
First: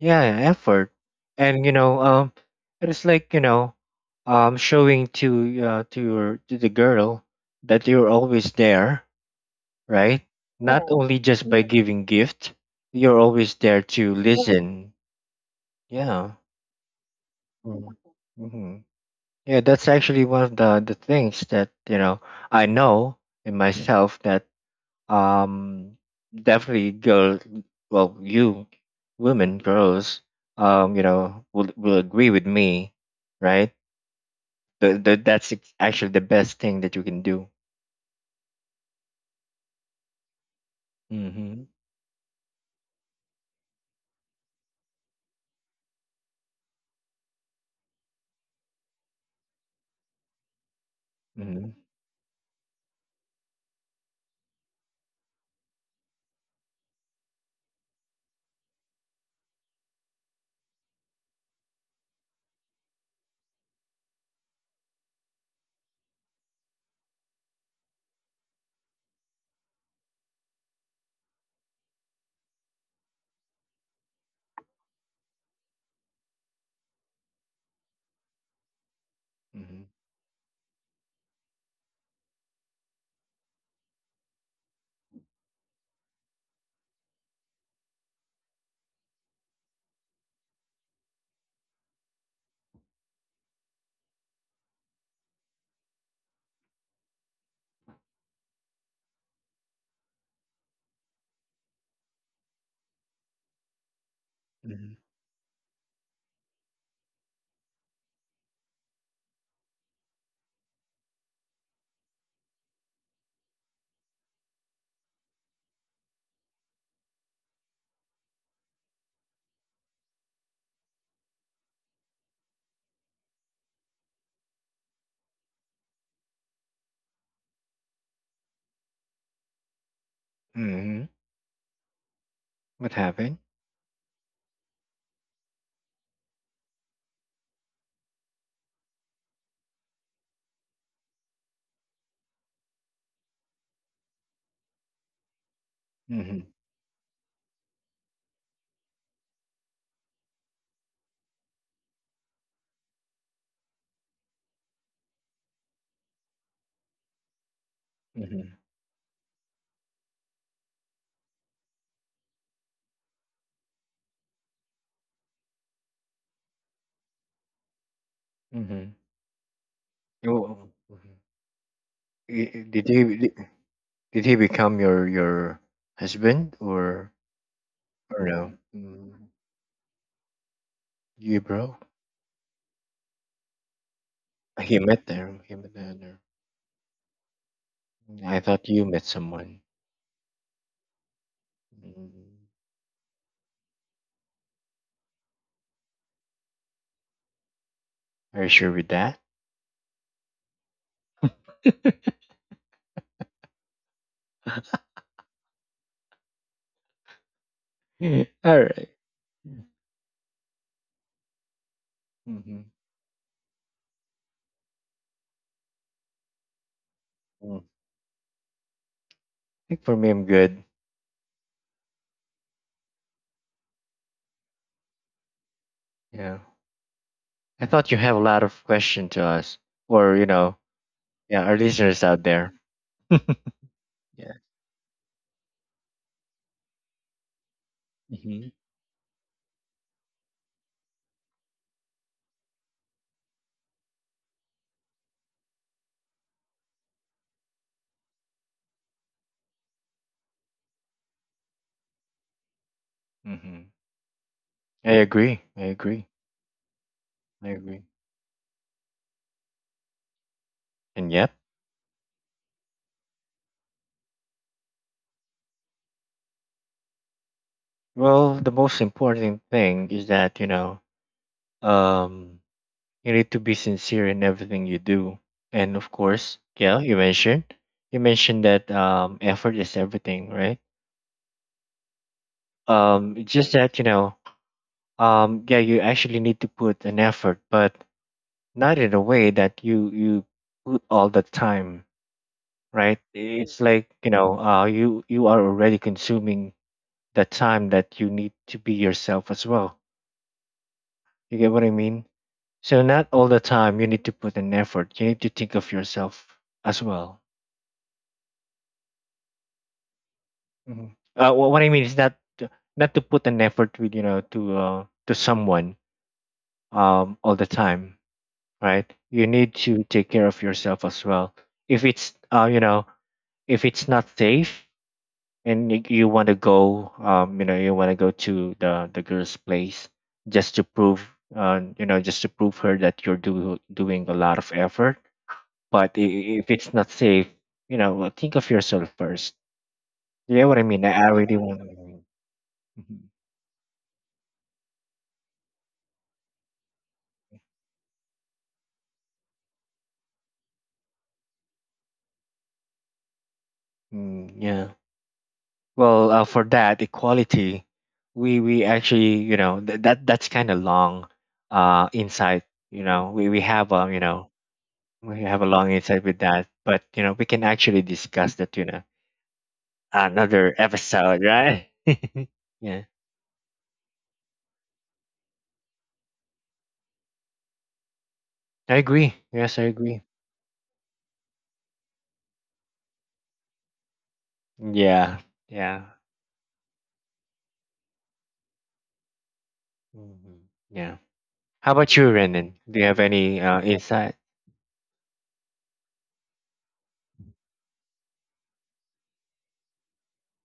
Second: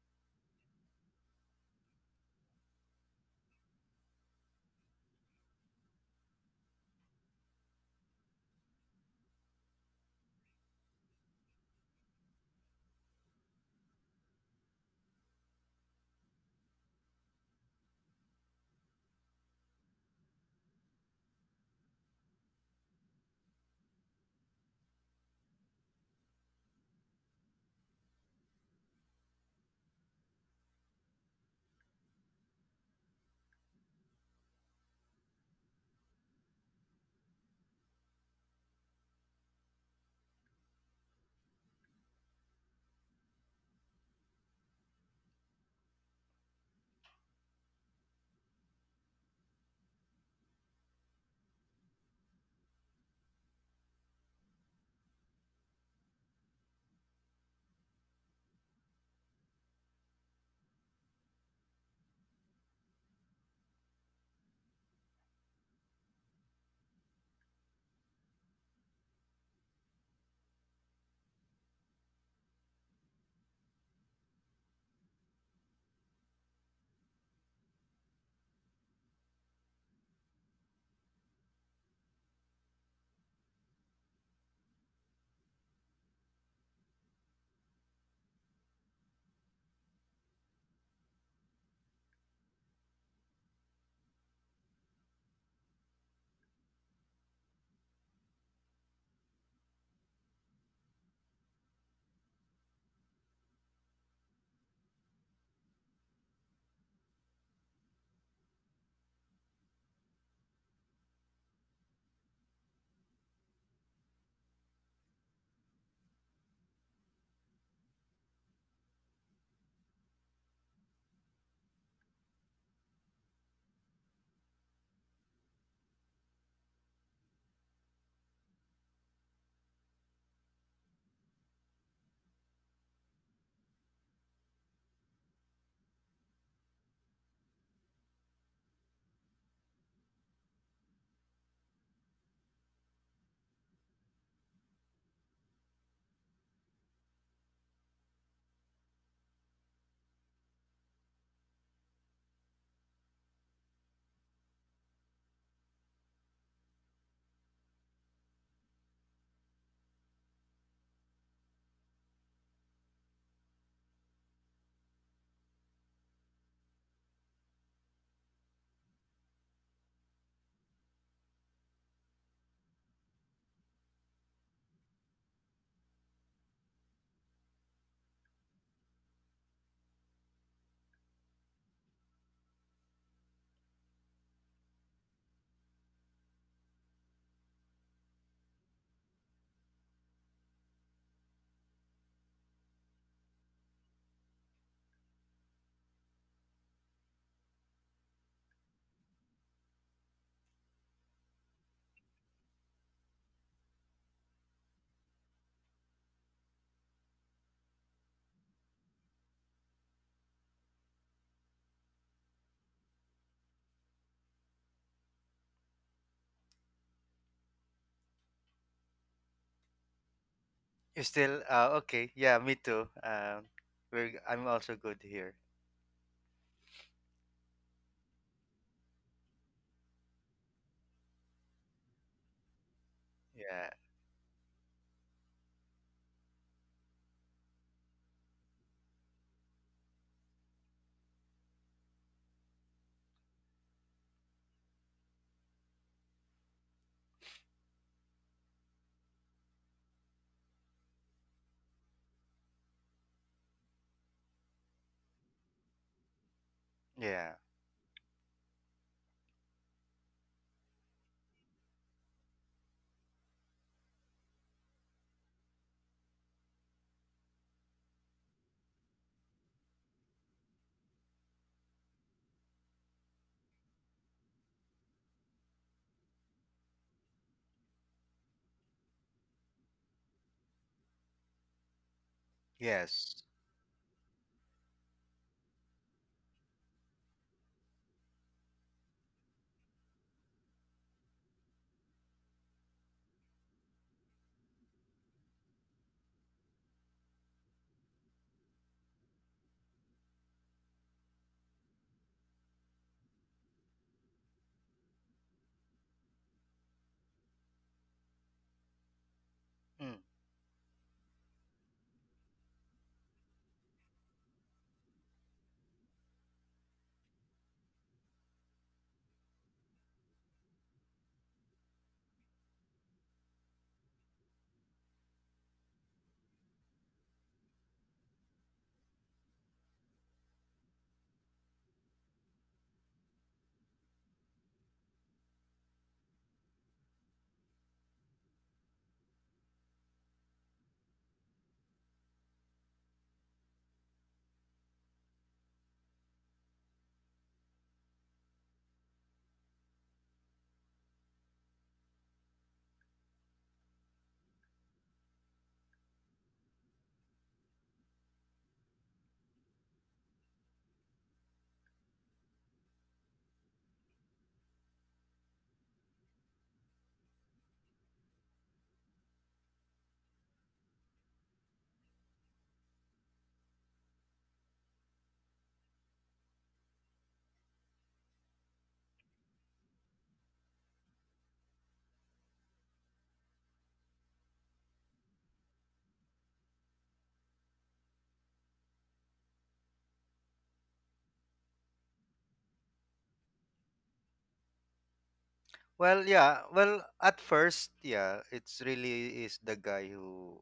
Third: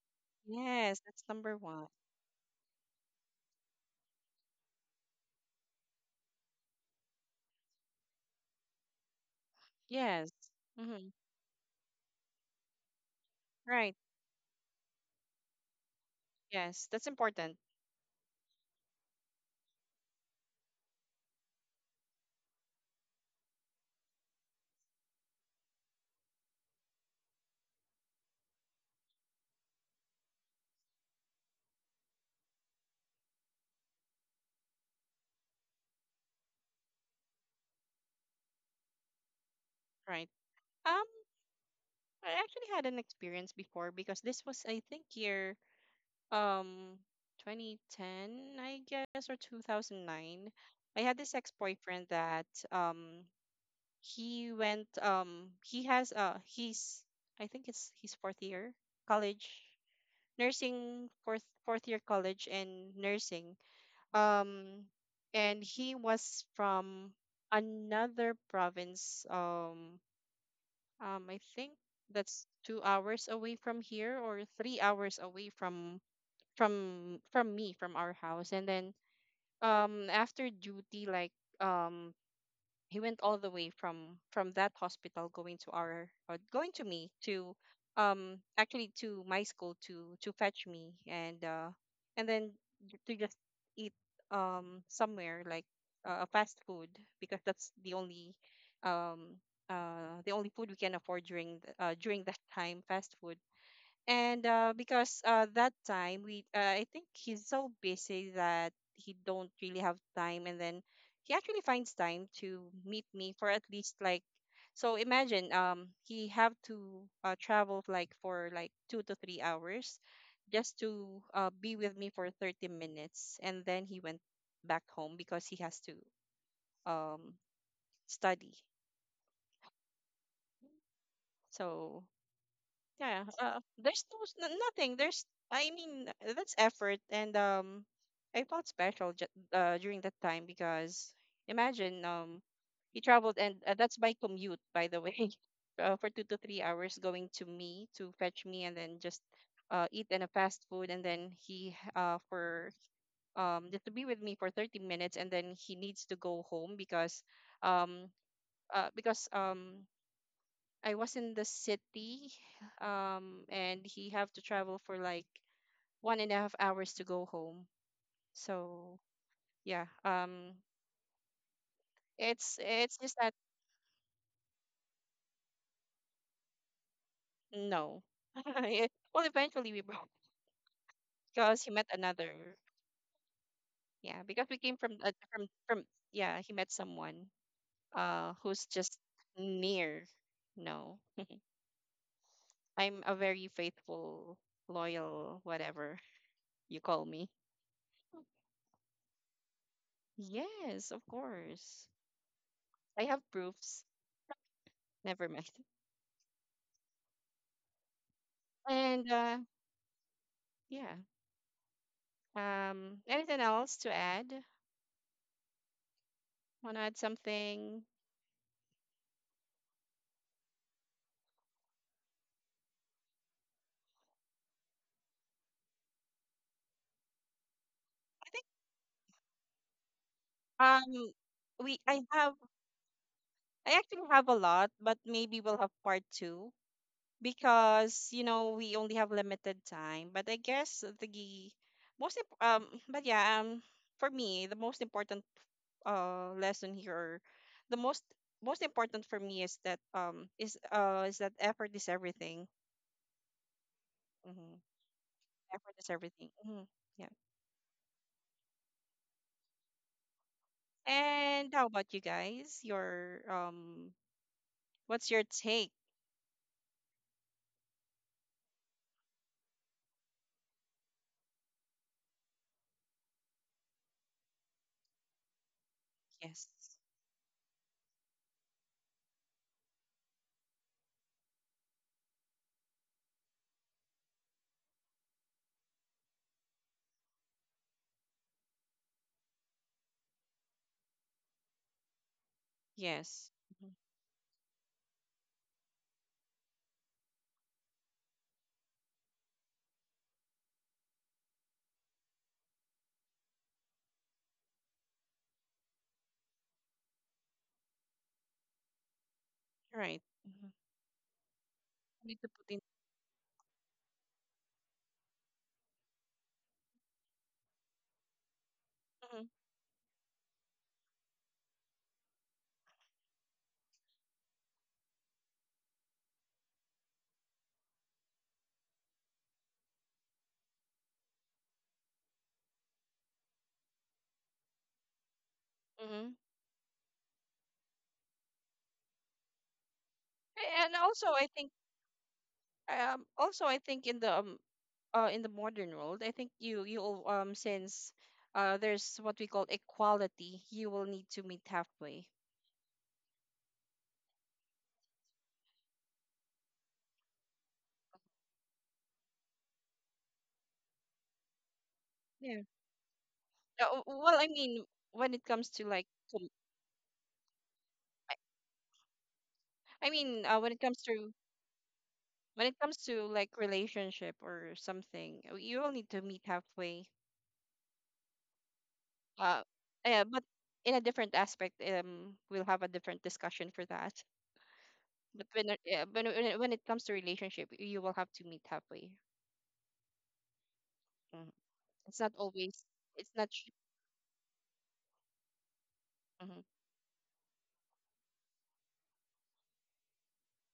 Speaker 1: Yeah, effort.
Speaker 3: Yes, that's number
Speaker 1: And you
Speaker 3: one.
Speaker 1: know, um, it's like, you know, um, showing to your to the girl that you're always there, right?
Speaker 3: Yes.
Speaker 1: Not
Speaker 3: Mm-hmm.
Speaker 1: only just by giving gift, you're always there
Speaker 3: Right.
Speaker 1: to, yeah, listen. Yeah.
Speaker 3: Yes, that's important.
Speaker 1: Mm-hmm. Yeah, that's actually one of the things that, you know, I know in myself that um, definitely girl, well, you, women, girls, you know, will agree with me, right? The, that's actually the best thing that you can do.
Speaker 3: Right. Um,
Speaker 1: Mm-hmm.
Speaker 3: I actually had an experience before because this was, I think, year, um 2010, I guess, or 2009. I had this
Speaker 1: Mm-hmm.
Speaker 3: ex-boyfriend that, um he went, he's, I think it's his fourth year college nursing, fourth year college and nursing, um and he was from another province, I think that's 2 hours away from here, or 3 hours away from me, from our house. And then
Speaker 1: Mm-hmm.
Speaker 3: after duty, like, um he went all the way from that hospital, going to our, or going to me, to, actually to my school, to fetch me, and then to just eat, somewhere like, a fast food, because that's the only, um the only food we can afford during the, during that time, fast food. And
Speaker 1: Mm-hmm.
Speaker 3: because that time we, I think he's so busy that he don't really have time, and then he actually finds time to meet me for at least like, so imagine he have to, travel like for like 2 to 3 hours, just to, be with me for 30 minutes, and then he went back home because he has to, um study.
Speaker 1: Mm-hmm.
Speaker 3: So
Speaker 1: What
Speaker 3: yeah,
Speaker 1: happened?
Speaker 3: there's no, nothing. There's, I mean, that's effort, and, I felt special, during that time because imagine, he traveled, and that's my commute, by the way, for two to
Speaker 1: Mm-hmm.
Speaker 3: three hours going to me to fetch me, and then just, eat in a fast food, and then he for just to be with me for 30 minutes, and then he needs to go home because, um
Speaker 1: Mm-hmm.
Speaker 3: because, I was in the city, and he have to travel for like one and a half hours to go home. So
Speaker 1: Mhm.
Speaker 3: yeah,
Speaker 1: Oh, mhm.
Speaker 3: it's
Speaker 1: Did
Speaker 3: it's
Speaker 1: he
Speaker 3: just that.
Speaker 1: did he become your husband
Speaker 3: No.
Speaker 1: or no? Mm,
Speaker 3: Well, eventually we broke,
Speaker 1: you
Speaker 3: because he met
Speaker 1: bro?
Speaker 3: another. Yeah, because we came
Speaker 1: He
Speaker 3: from,
Speaker 1: met there. He met there. There.
Speaker 3: yeah, he met someone
Speaker 1: I
Speaker 3: who's
Speaker 1: thought you
Speaker 3: just
Speaker 1: met someone.
Speaker 3: near. No,
Speaker 1: Mm.
Speaker 3: I'm a very faithful, loyal, whatever you call me.
Speaker 1: Are you sure with that?
Speaker 3: Yes, of course. I have proofs. Never mind.
Speaker 1: All right.
Speaker 3: And yeah,
Speaker 1: Mhm.
Speaker 3: anything else to add? Want to add
Speaker 1: Mm. I
Speaker 3: something?
Speaker 1: think for me, I'm good.
Speaker 2: You still okay? Yeah, me too. We're I'm also good here.
Speaker 1: Yeah. I thought you
Speaker 3: I
Speaker 1: have a
Speaker 3: think,
Speaker 1: lot of question to us, or you know,
Speaker 3: um,
Speaker 1: yeah, our
Speaker 3: we
Speaker 1: listeners out there. Yeah.
Speaker 3: I
Speaker 2: Yeah,
Speaker 3: actually have a lot, but maybe we'll have part two because, you know,
Speaker 1: Mhm.
Speaker 3: we only have limited time. But I guess the, but yeah, for me the most important lesson here, or the most important for me is that, is that effort is everything.
Speaker 1: Mhm.
Speaker 3: Hmm.
Speaker 1: I agree.
Speaker 3: Effort
Speaker 1: I
Speaker 3: is
Speaker 1: agree.
Speaker 3: everything. Hmm.
Speaker 2: yeah,
Speaker 1: I agree. And yep.
Speaker 3: And how about you guys? Your, what's your take?
Speaker 1: Well, the most important thing is that, you know, um, you need to be sincere in everything you do. And of
Speaker 3: Yes,
Speaker 1: course, yeah, you mentioned, you mentioned that um, effort is everything, right?
Speaker 2: yes.
Speaker 1: It's just that, you know, um, yeah, you actually need to put an effort, but not in a way that you put all the time, right?
Speaker 3: yes.
Speaker 1: It's
Speaker 3: Mhm.
Speaker 1: like, you know, you you are already consuming the time that you need to be yourself as well. You get what I mean? So not all the time you need to put an effort. You need to think of yourself as well.
Speaker 3: Right.
Speaker 2: Mm.
Speaker 3: Mhm.
Speaker 1: Hmm. What I mean is
Speaker 3: Need
Speaker 1: not
Speaker 3: to put in.
Speaker 1: to, not to put an effort with you know to someone all the time, right?
Speaker 3: Mhm,
Speaker 1: You need to take care of yourself as well. If it's you know, if it's not safe, and you want to go um, you know, you want to go to the girl's place just to prove, you know, just to prove her that you're doing a lot of effort. But
Speaker 3: mhm.
Speaker 1: if it's not safe, you know, think of yourself first. You know what
Speaker 3: And
Speaker 1: I mean?
Speaker 3: also,
Speaker 1: I
Speaker 3: I
Speaker 1: really
Speaker 3: think,
Speaker 1: want to.
Speaker 3: also I think in the, in the modern world, I think you will, since there's what we call equality, you will need to meet halfway.
Speaker 1: Mm, yeah. Well, for that equality, we actually you know that that's kind of long,
Speaker 3: Yeah.
Speaker 1: insight. You know, we have um, you
Speaker 3: Well, I
Speaker 1: know
Speaker 3: mean, when it
Speaker 1: we
Speaker 3: comes
Speaker 1: have a
Speaker 3: to
Speaker 1: long
Speaker 3: like,
Speaker 1: insight
Speaker 3: com-
Speaker 1: with that, but you know we can actually discuss that you know
Speaker 3: I mean,
Speaker 1: another episode, right?
Speaker 3: when it comes
Speaker 1: Yeah,
Speaker 3: to like relationship or something, you will need to meet halfway.
Speaker 1: I agree.
Speaker 3: Uh,
Speaker 1: Yes, I
Speaker 3: yeah,
Speaker 1: agree.
Speaker 3: but in a different aspect, we'll have a different discussion for that. But
Speaker 1: Yeah,
Speaker 3: yeah,
Speaker 1: yeah,
Speaker 3: when it comes to relationship, you will have to meet halfway.
Speaker 1: hmm, yeah.
Speaker 3: Hmm.
Speaker 1: How
Speaker 3: It's
Speaker 1: about
Speaker 3: not
Speaker 1: you,
Speaker 3: always.
Speaker 1: Renan? Do you have
Speaker 3: It's not.
Speaker 1: any insight?
Speaker 2: Well,
Speaker 3: Mhm.
Speaker 2: yeah. Well, at first, yeah, it's really is the guy who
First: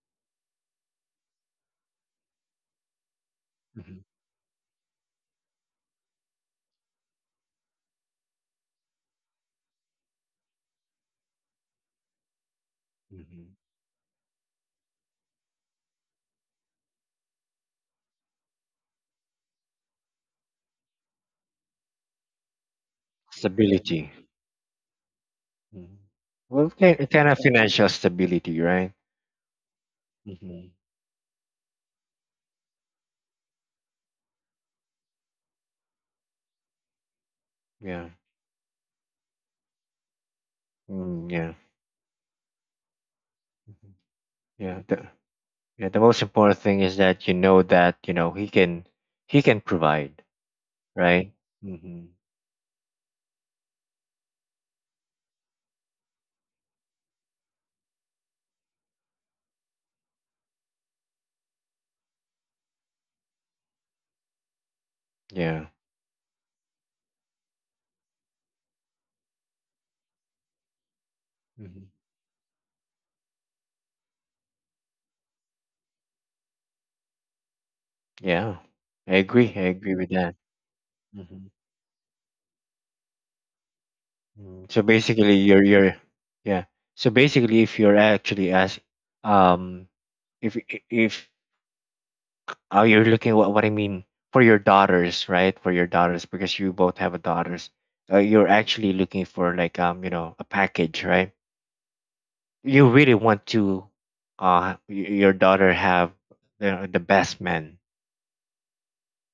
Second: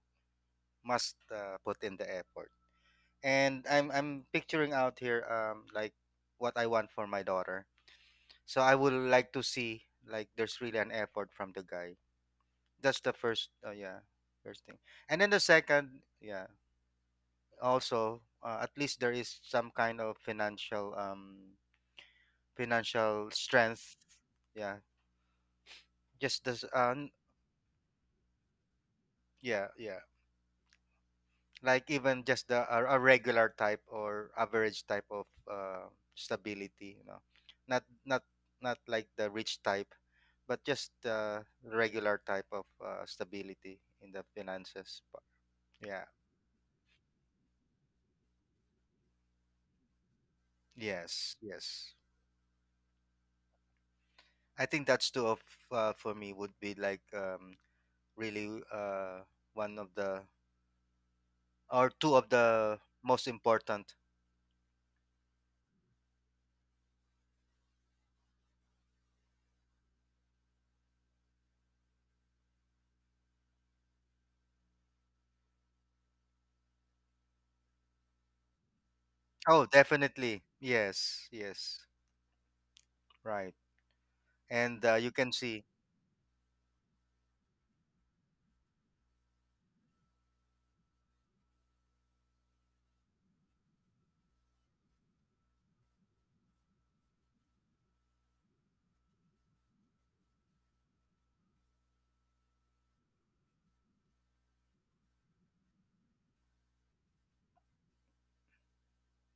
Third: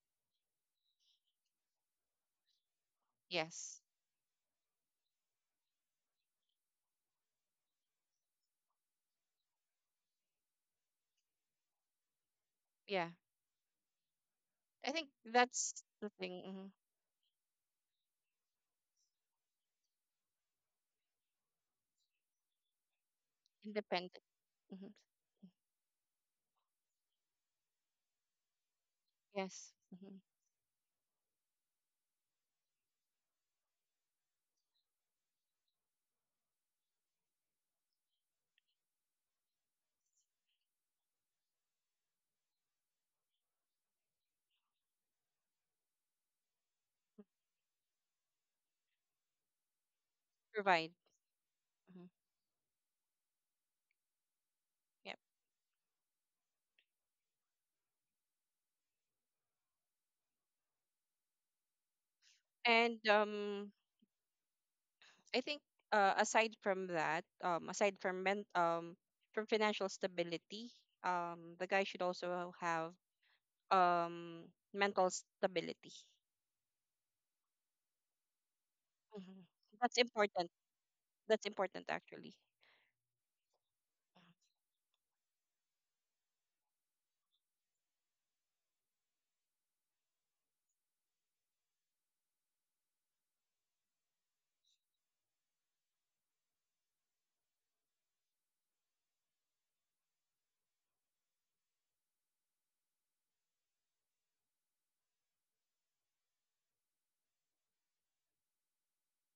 Speaker 2: must, put in the effort. And
Speaker 3: Yes.
Speaker 2: I'm
Speaker 1: Mhm,
Speaker 2: I'm picturing out here, um, like what I want for my daughter. So I would like to see, like, there's really an effort from the guy. That's
Speaker 3: Yeah.
Speaker 2: the first.
Speaker 1: mhm.
Speaker 2: Yeah, first thing.
Speaker 3: I think
Speaker 2: And then the
Speaker 3: that's
Speaker 2: second.
Speaker 3: the thing.
Speaker 2: Yeah,
Speaker 3: Hmm.
Speaker 2: also, at least there is some kind of financial, financial strength.
Speaker 1: Stability.
Speaker 3: Independent.
Speaker 2: Yeah,
Speaker 3: Hmm.
Speaker 1: Mhm.
Speaker 2: just this
Speaker 1: Well, kind of financial stability, right?
Speaker 2: yeah,
Speaker 3: Yes.
Speaker 2: yeah,
Speaker 3: Hmm.
Speaker 1: Hmm.
Speaker 2: like even just the a regular type or average type of, uh, stability, you know, not
Speaker 1: Yeah.
Speaker 2: not not like the rich type, but just
Speaker 1: Mm,
Speaker 2: the
Speaker 1: yeah.
Speaker 2: regular type of, stability
Speaker 1: Mhm.
Speaker 2: in the
Speaker 1: Yeah. The,
Speaker 2: finances part.
Speaker 1: yeah. The
Speaker 2: Yeah,
Speaker 1: most important thing is that you know he can provide,
Speaker 3: Provide.
Speaker 1: right?
Speaker 2: yes, yes.
Speaker 1: Hmm.
Speaker 3: Hmm.
Speaker 2: I think that's
Speaker 3: Yep.
Speaker 2: two of, for me would be like, really one of the, or 2 of the
Speaker 3: And
Speaker 2: most important.
Speaker 3: I think,
Speaker 1: Yeah.
Speaker 3: aside from that, aside from men, from financial stability, the guy
Speaker 1: Hmm.
Speaker 3: should also have um mental stability.
Speaker 1: Yeah. I
Speaker 3: Mhm.
Speaker 1: agree. I
Speaker 2: Oh,
Speaker 3: That's
Speaker 1: agree with that.
Speaker 2: definitely.
Speaker 3: important.
Speaker 2: Yes,
Speaker 3: That's
Speaker 1: Hmm.
Speaker 2: yes.
Speaker 3: important actually.
Speaker 2: Right.
Speaker 1: Mm, so
Speaker 2: And, you can
Speaker 1: basically,
Speaker 2: see.
Speaker 1: you're yeah. So basically, if you're actually ask um, if if oh, you're looking, what I mean, for your daughters, right? For your daughters, because you both have a daughters. You're actually looking for like you know, a package, right? You really want to, your daughter have the best man.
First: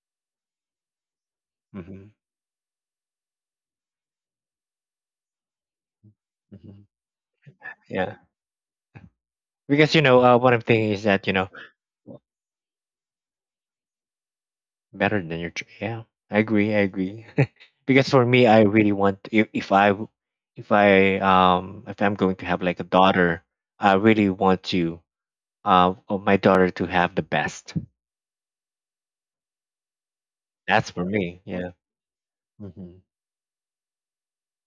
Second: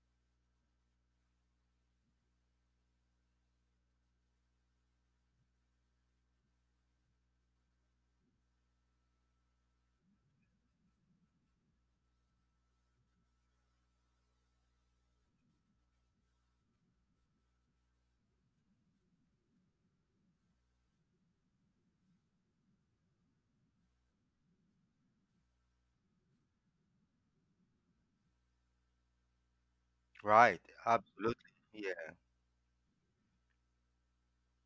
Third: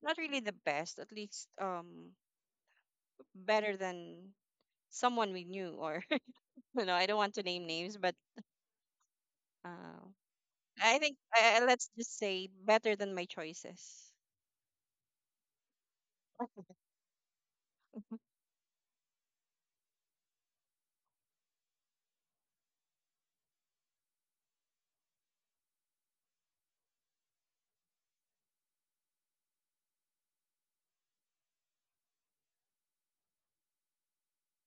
Speaker 3: Not really the best, at least
Speaker 1: Hmm.
Speaker 3: better than someone we knew, or
Speaker 1: Hmm.
Speaker 3: you know, I don't want to name names,
Speaker 1: Yeah,
Speaker 3: but
Speaker 1: because
Speaker 3: uh,
Speaker 1: you know what I'm thinking
Speaker 3: I
Speaker 1: is
Speaker 3: think,
Speaker 1: that you know
Speaker 3: let's just say better than my choices.
Speaker 1: better than your, yeah, I agree. I agree. Because for me, I really want, if I w- if I if I'm going to have like a daughter, I really want to, of my daughter to have the best.
Speaker 2: Right,
Speaker 1: That's for
Speaker 2: absolutely.
Speaker 1: me. Yeah.
Speaker 2: Yeah.
Speaker 1: Hmm.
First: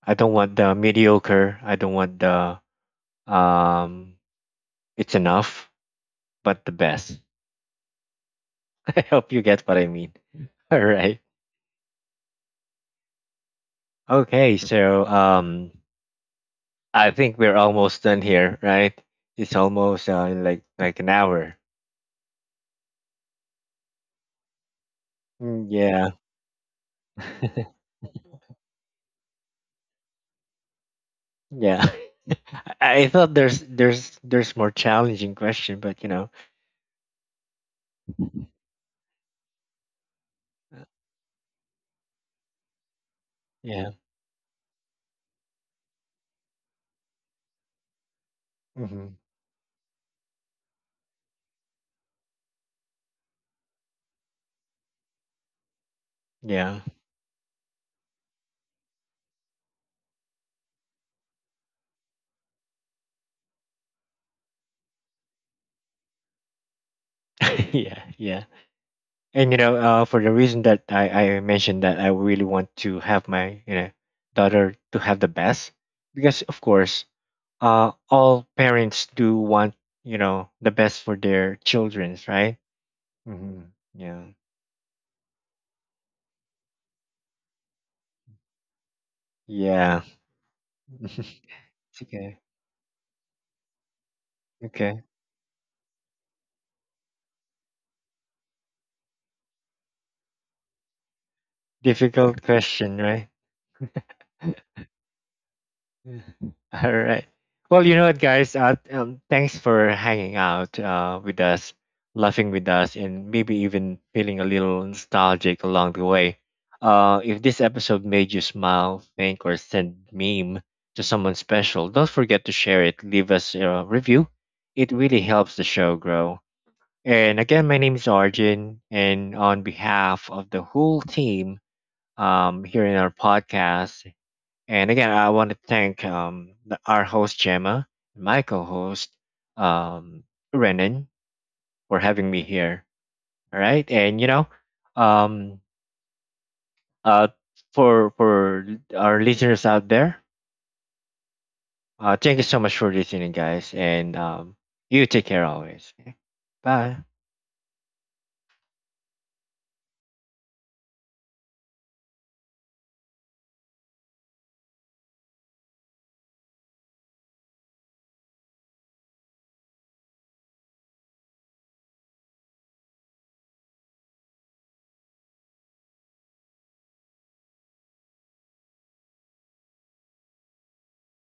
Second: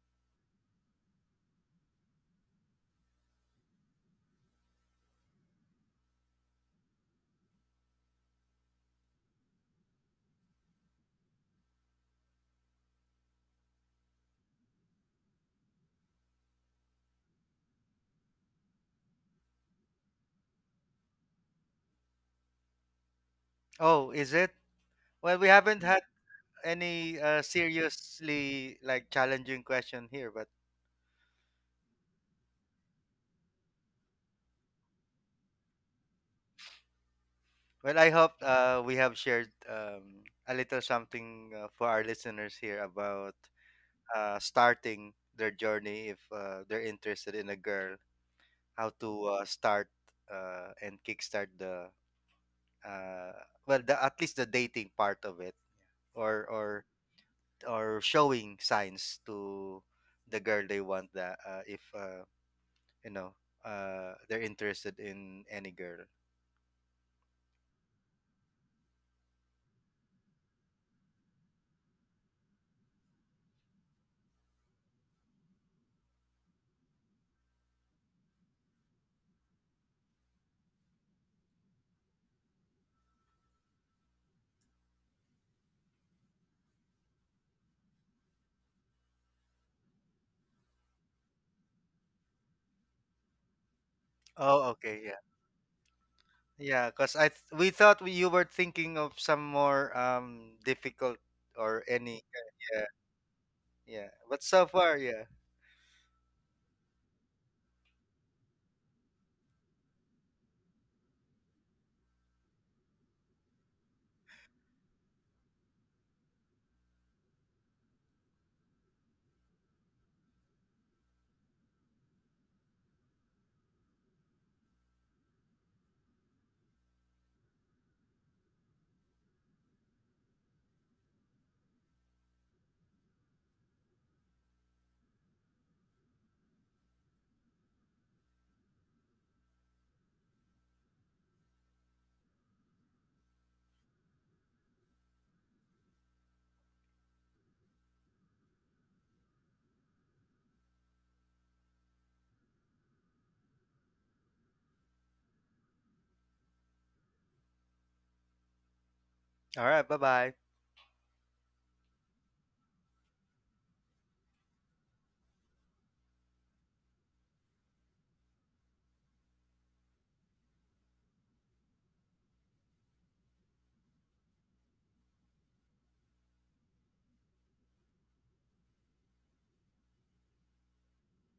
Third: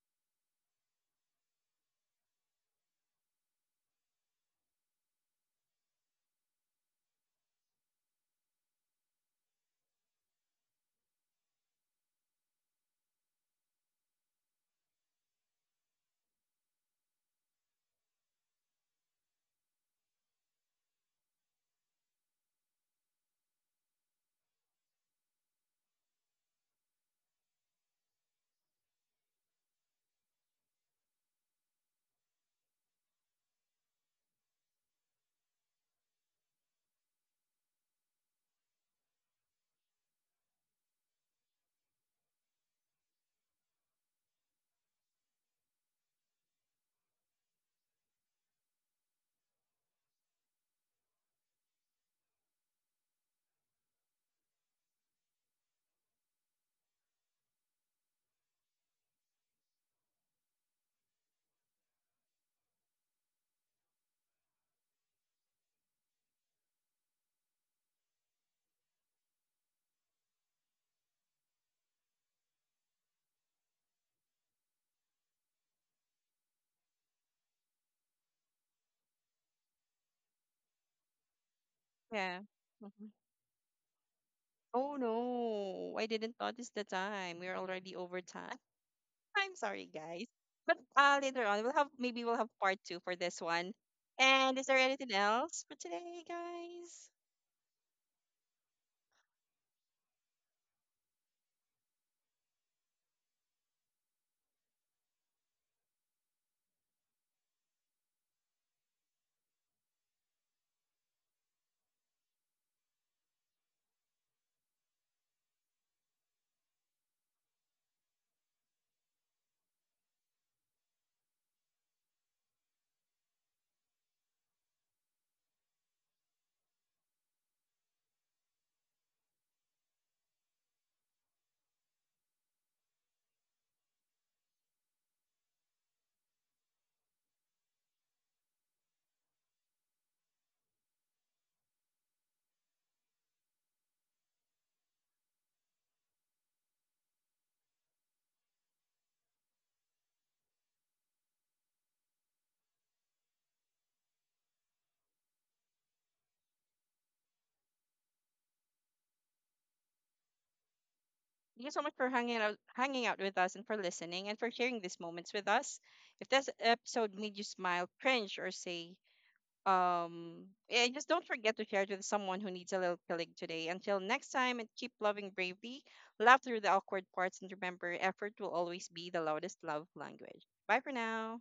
Speaker 1: I don't want the mediocre. I don't want the um, it's enough, but the best. I hope you get what I mean. All right. Okay, so um, I think we're almost done here, right? It's almost like an hour.
Speaker 2: Oh, is it? Well, we
Speaker 1: Mm,
Speaker 2: haven't had
Speaker 1: yeah.
Speaker 2: any, seriously, like, challenging question here, but
Speaker 1: Yeah. I thought there's there's more challenging question, but you know,
Speaker 2: well, I hope, we have shared, a little something, for our listeners here about,
Speaker 1: yeah.
Speaker 2: starting their journey if, they're interested in a girl, how
Speaker 1: Hmm.
Speaker 2: to, start, and kickstart the uh, well, the at least the dating part of it, or or
Speaker 1: Yeah.
Speaker 2: or showing signs to the girl they want that, if, you know, they're interested in any girl.
Speaker 1: Yeah, yeah. And you know, for the reason that I mentioned that I really want to have my you know daughter to have the best, because of course, all parents do want you know the best for their childrens,
Speaker 3: Yeah.
Speaker 1: right? Mm-hmm. Yeah,
Speaker 3: Oh no, I didn't notice the time. We're already over time. I'm sorry,
Speaker 1: yeah.
Speaker 3: guys. But later on, we'll have
Speaker 1: It's
Speaker 3: maybe we'll
Speaker 1: okay,
Speaker 3: have part two for this one. And is
Speaker 2: Oh,
Speaker 3: there
Speaker 2: okay,
Speaker 1: okay.
Speaker 3: anything
Speaker 2: yeah.
Speaker 3: else for today,
Speaker 2: Yeah,
Speaker 3: guys?
Speaker 2: because I th- we thought we, you were thinking of some more, um, difficult or any.
Speaker 1: Difficult
Speaker 2: Yeah,
Speaker 1: question, right?
Speaker 2: yeah, but so far, yeah.
Speaker 1: Mm. All right. Well, you know what, guys? Thanks for hanging out with us, laughing with us, and maybe even feeling a little nostalgic along the way. If this episode made you smile, think, or send meme to someone special, don't forget to share it. Leave us a review. It really helps the show grow. And again, my name is Arjun, and on behalf of the whole team, here in our podcast, and again, I want to thank our host, Gemma, and my co host, um, Renan, for having me here. All right. And, you know, um, uh, for our listeners out there, thank you so much for listening, guys. And you take care always. Okay? Bye.
Speaker 2: All right, bye bye.
Speaker 3: Thank you so much for hanging out with us, and for listening, and for sharing these moments with us. If this episode made you smile, cringe, or say Um, and just don't forget to share it with someone who needs a little killing today. Until next time, and keep loving bravely, laugh through the awkward parts, and remember, effort will always be the loudest love language. Bye for now.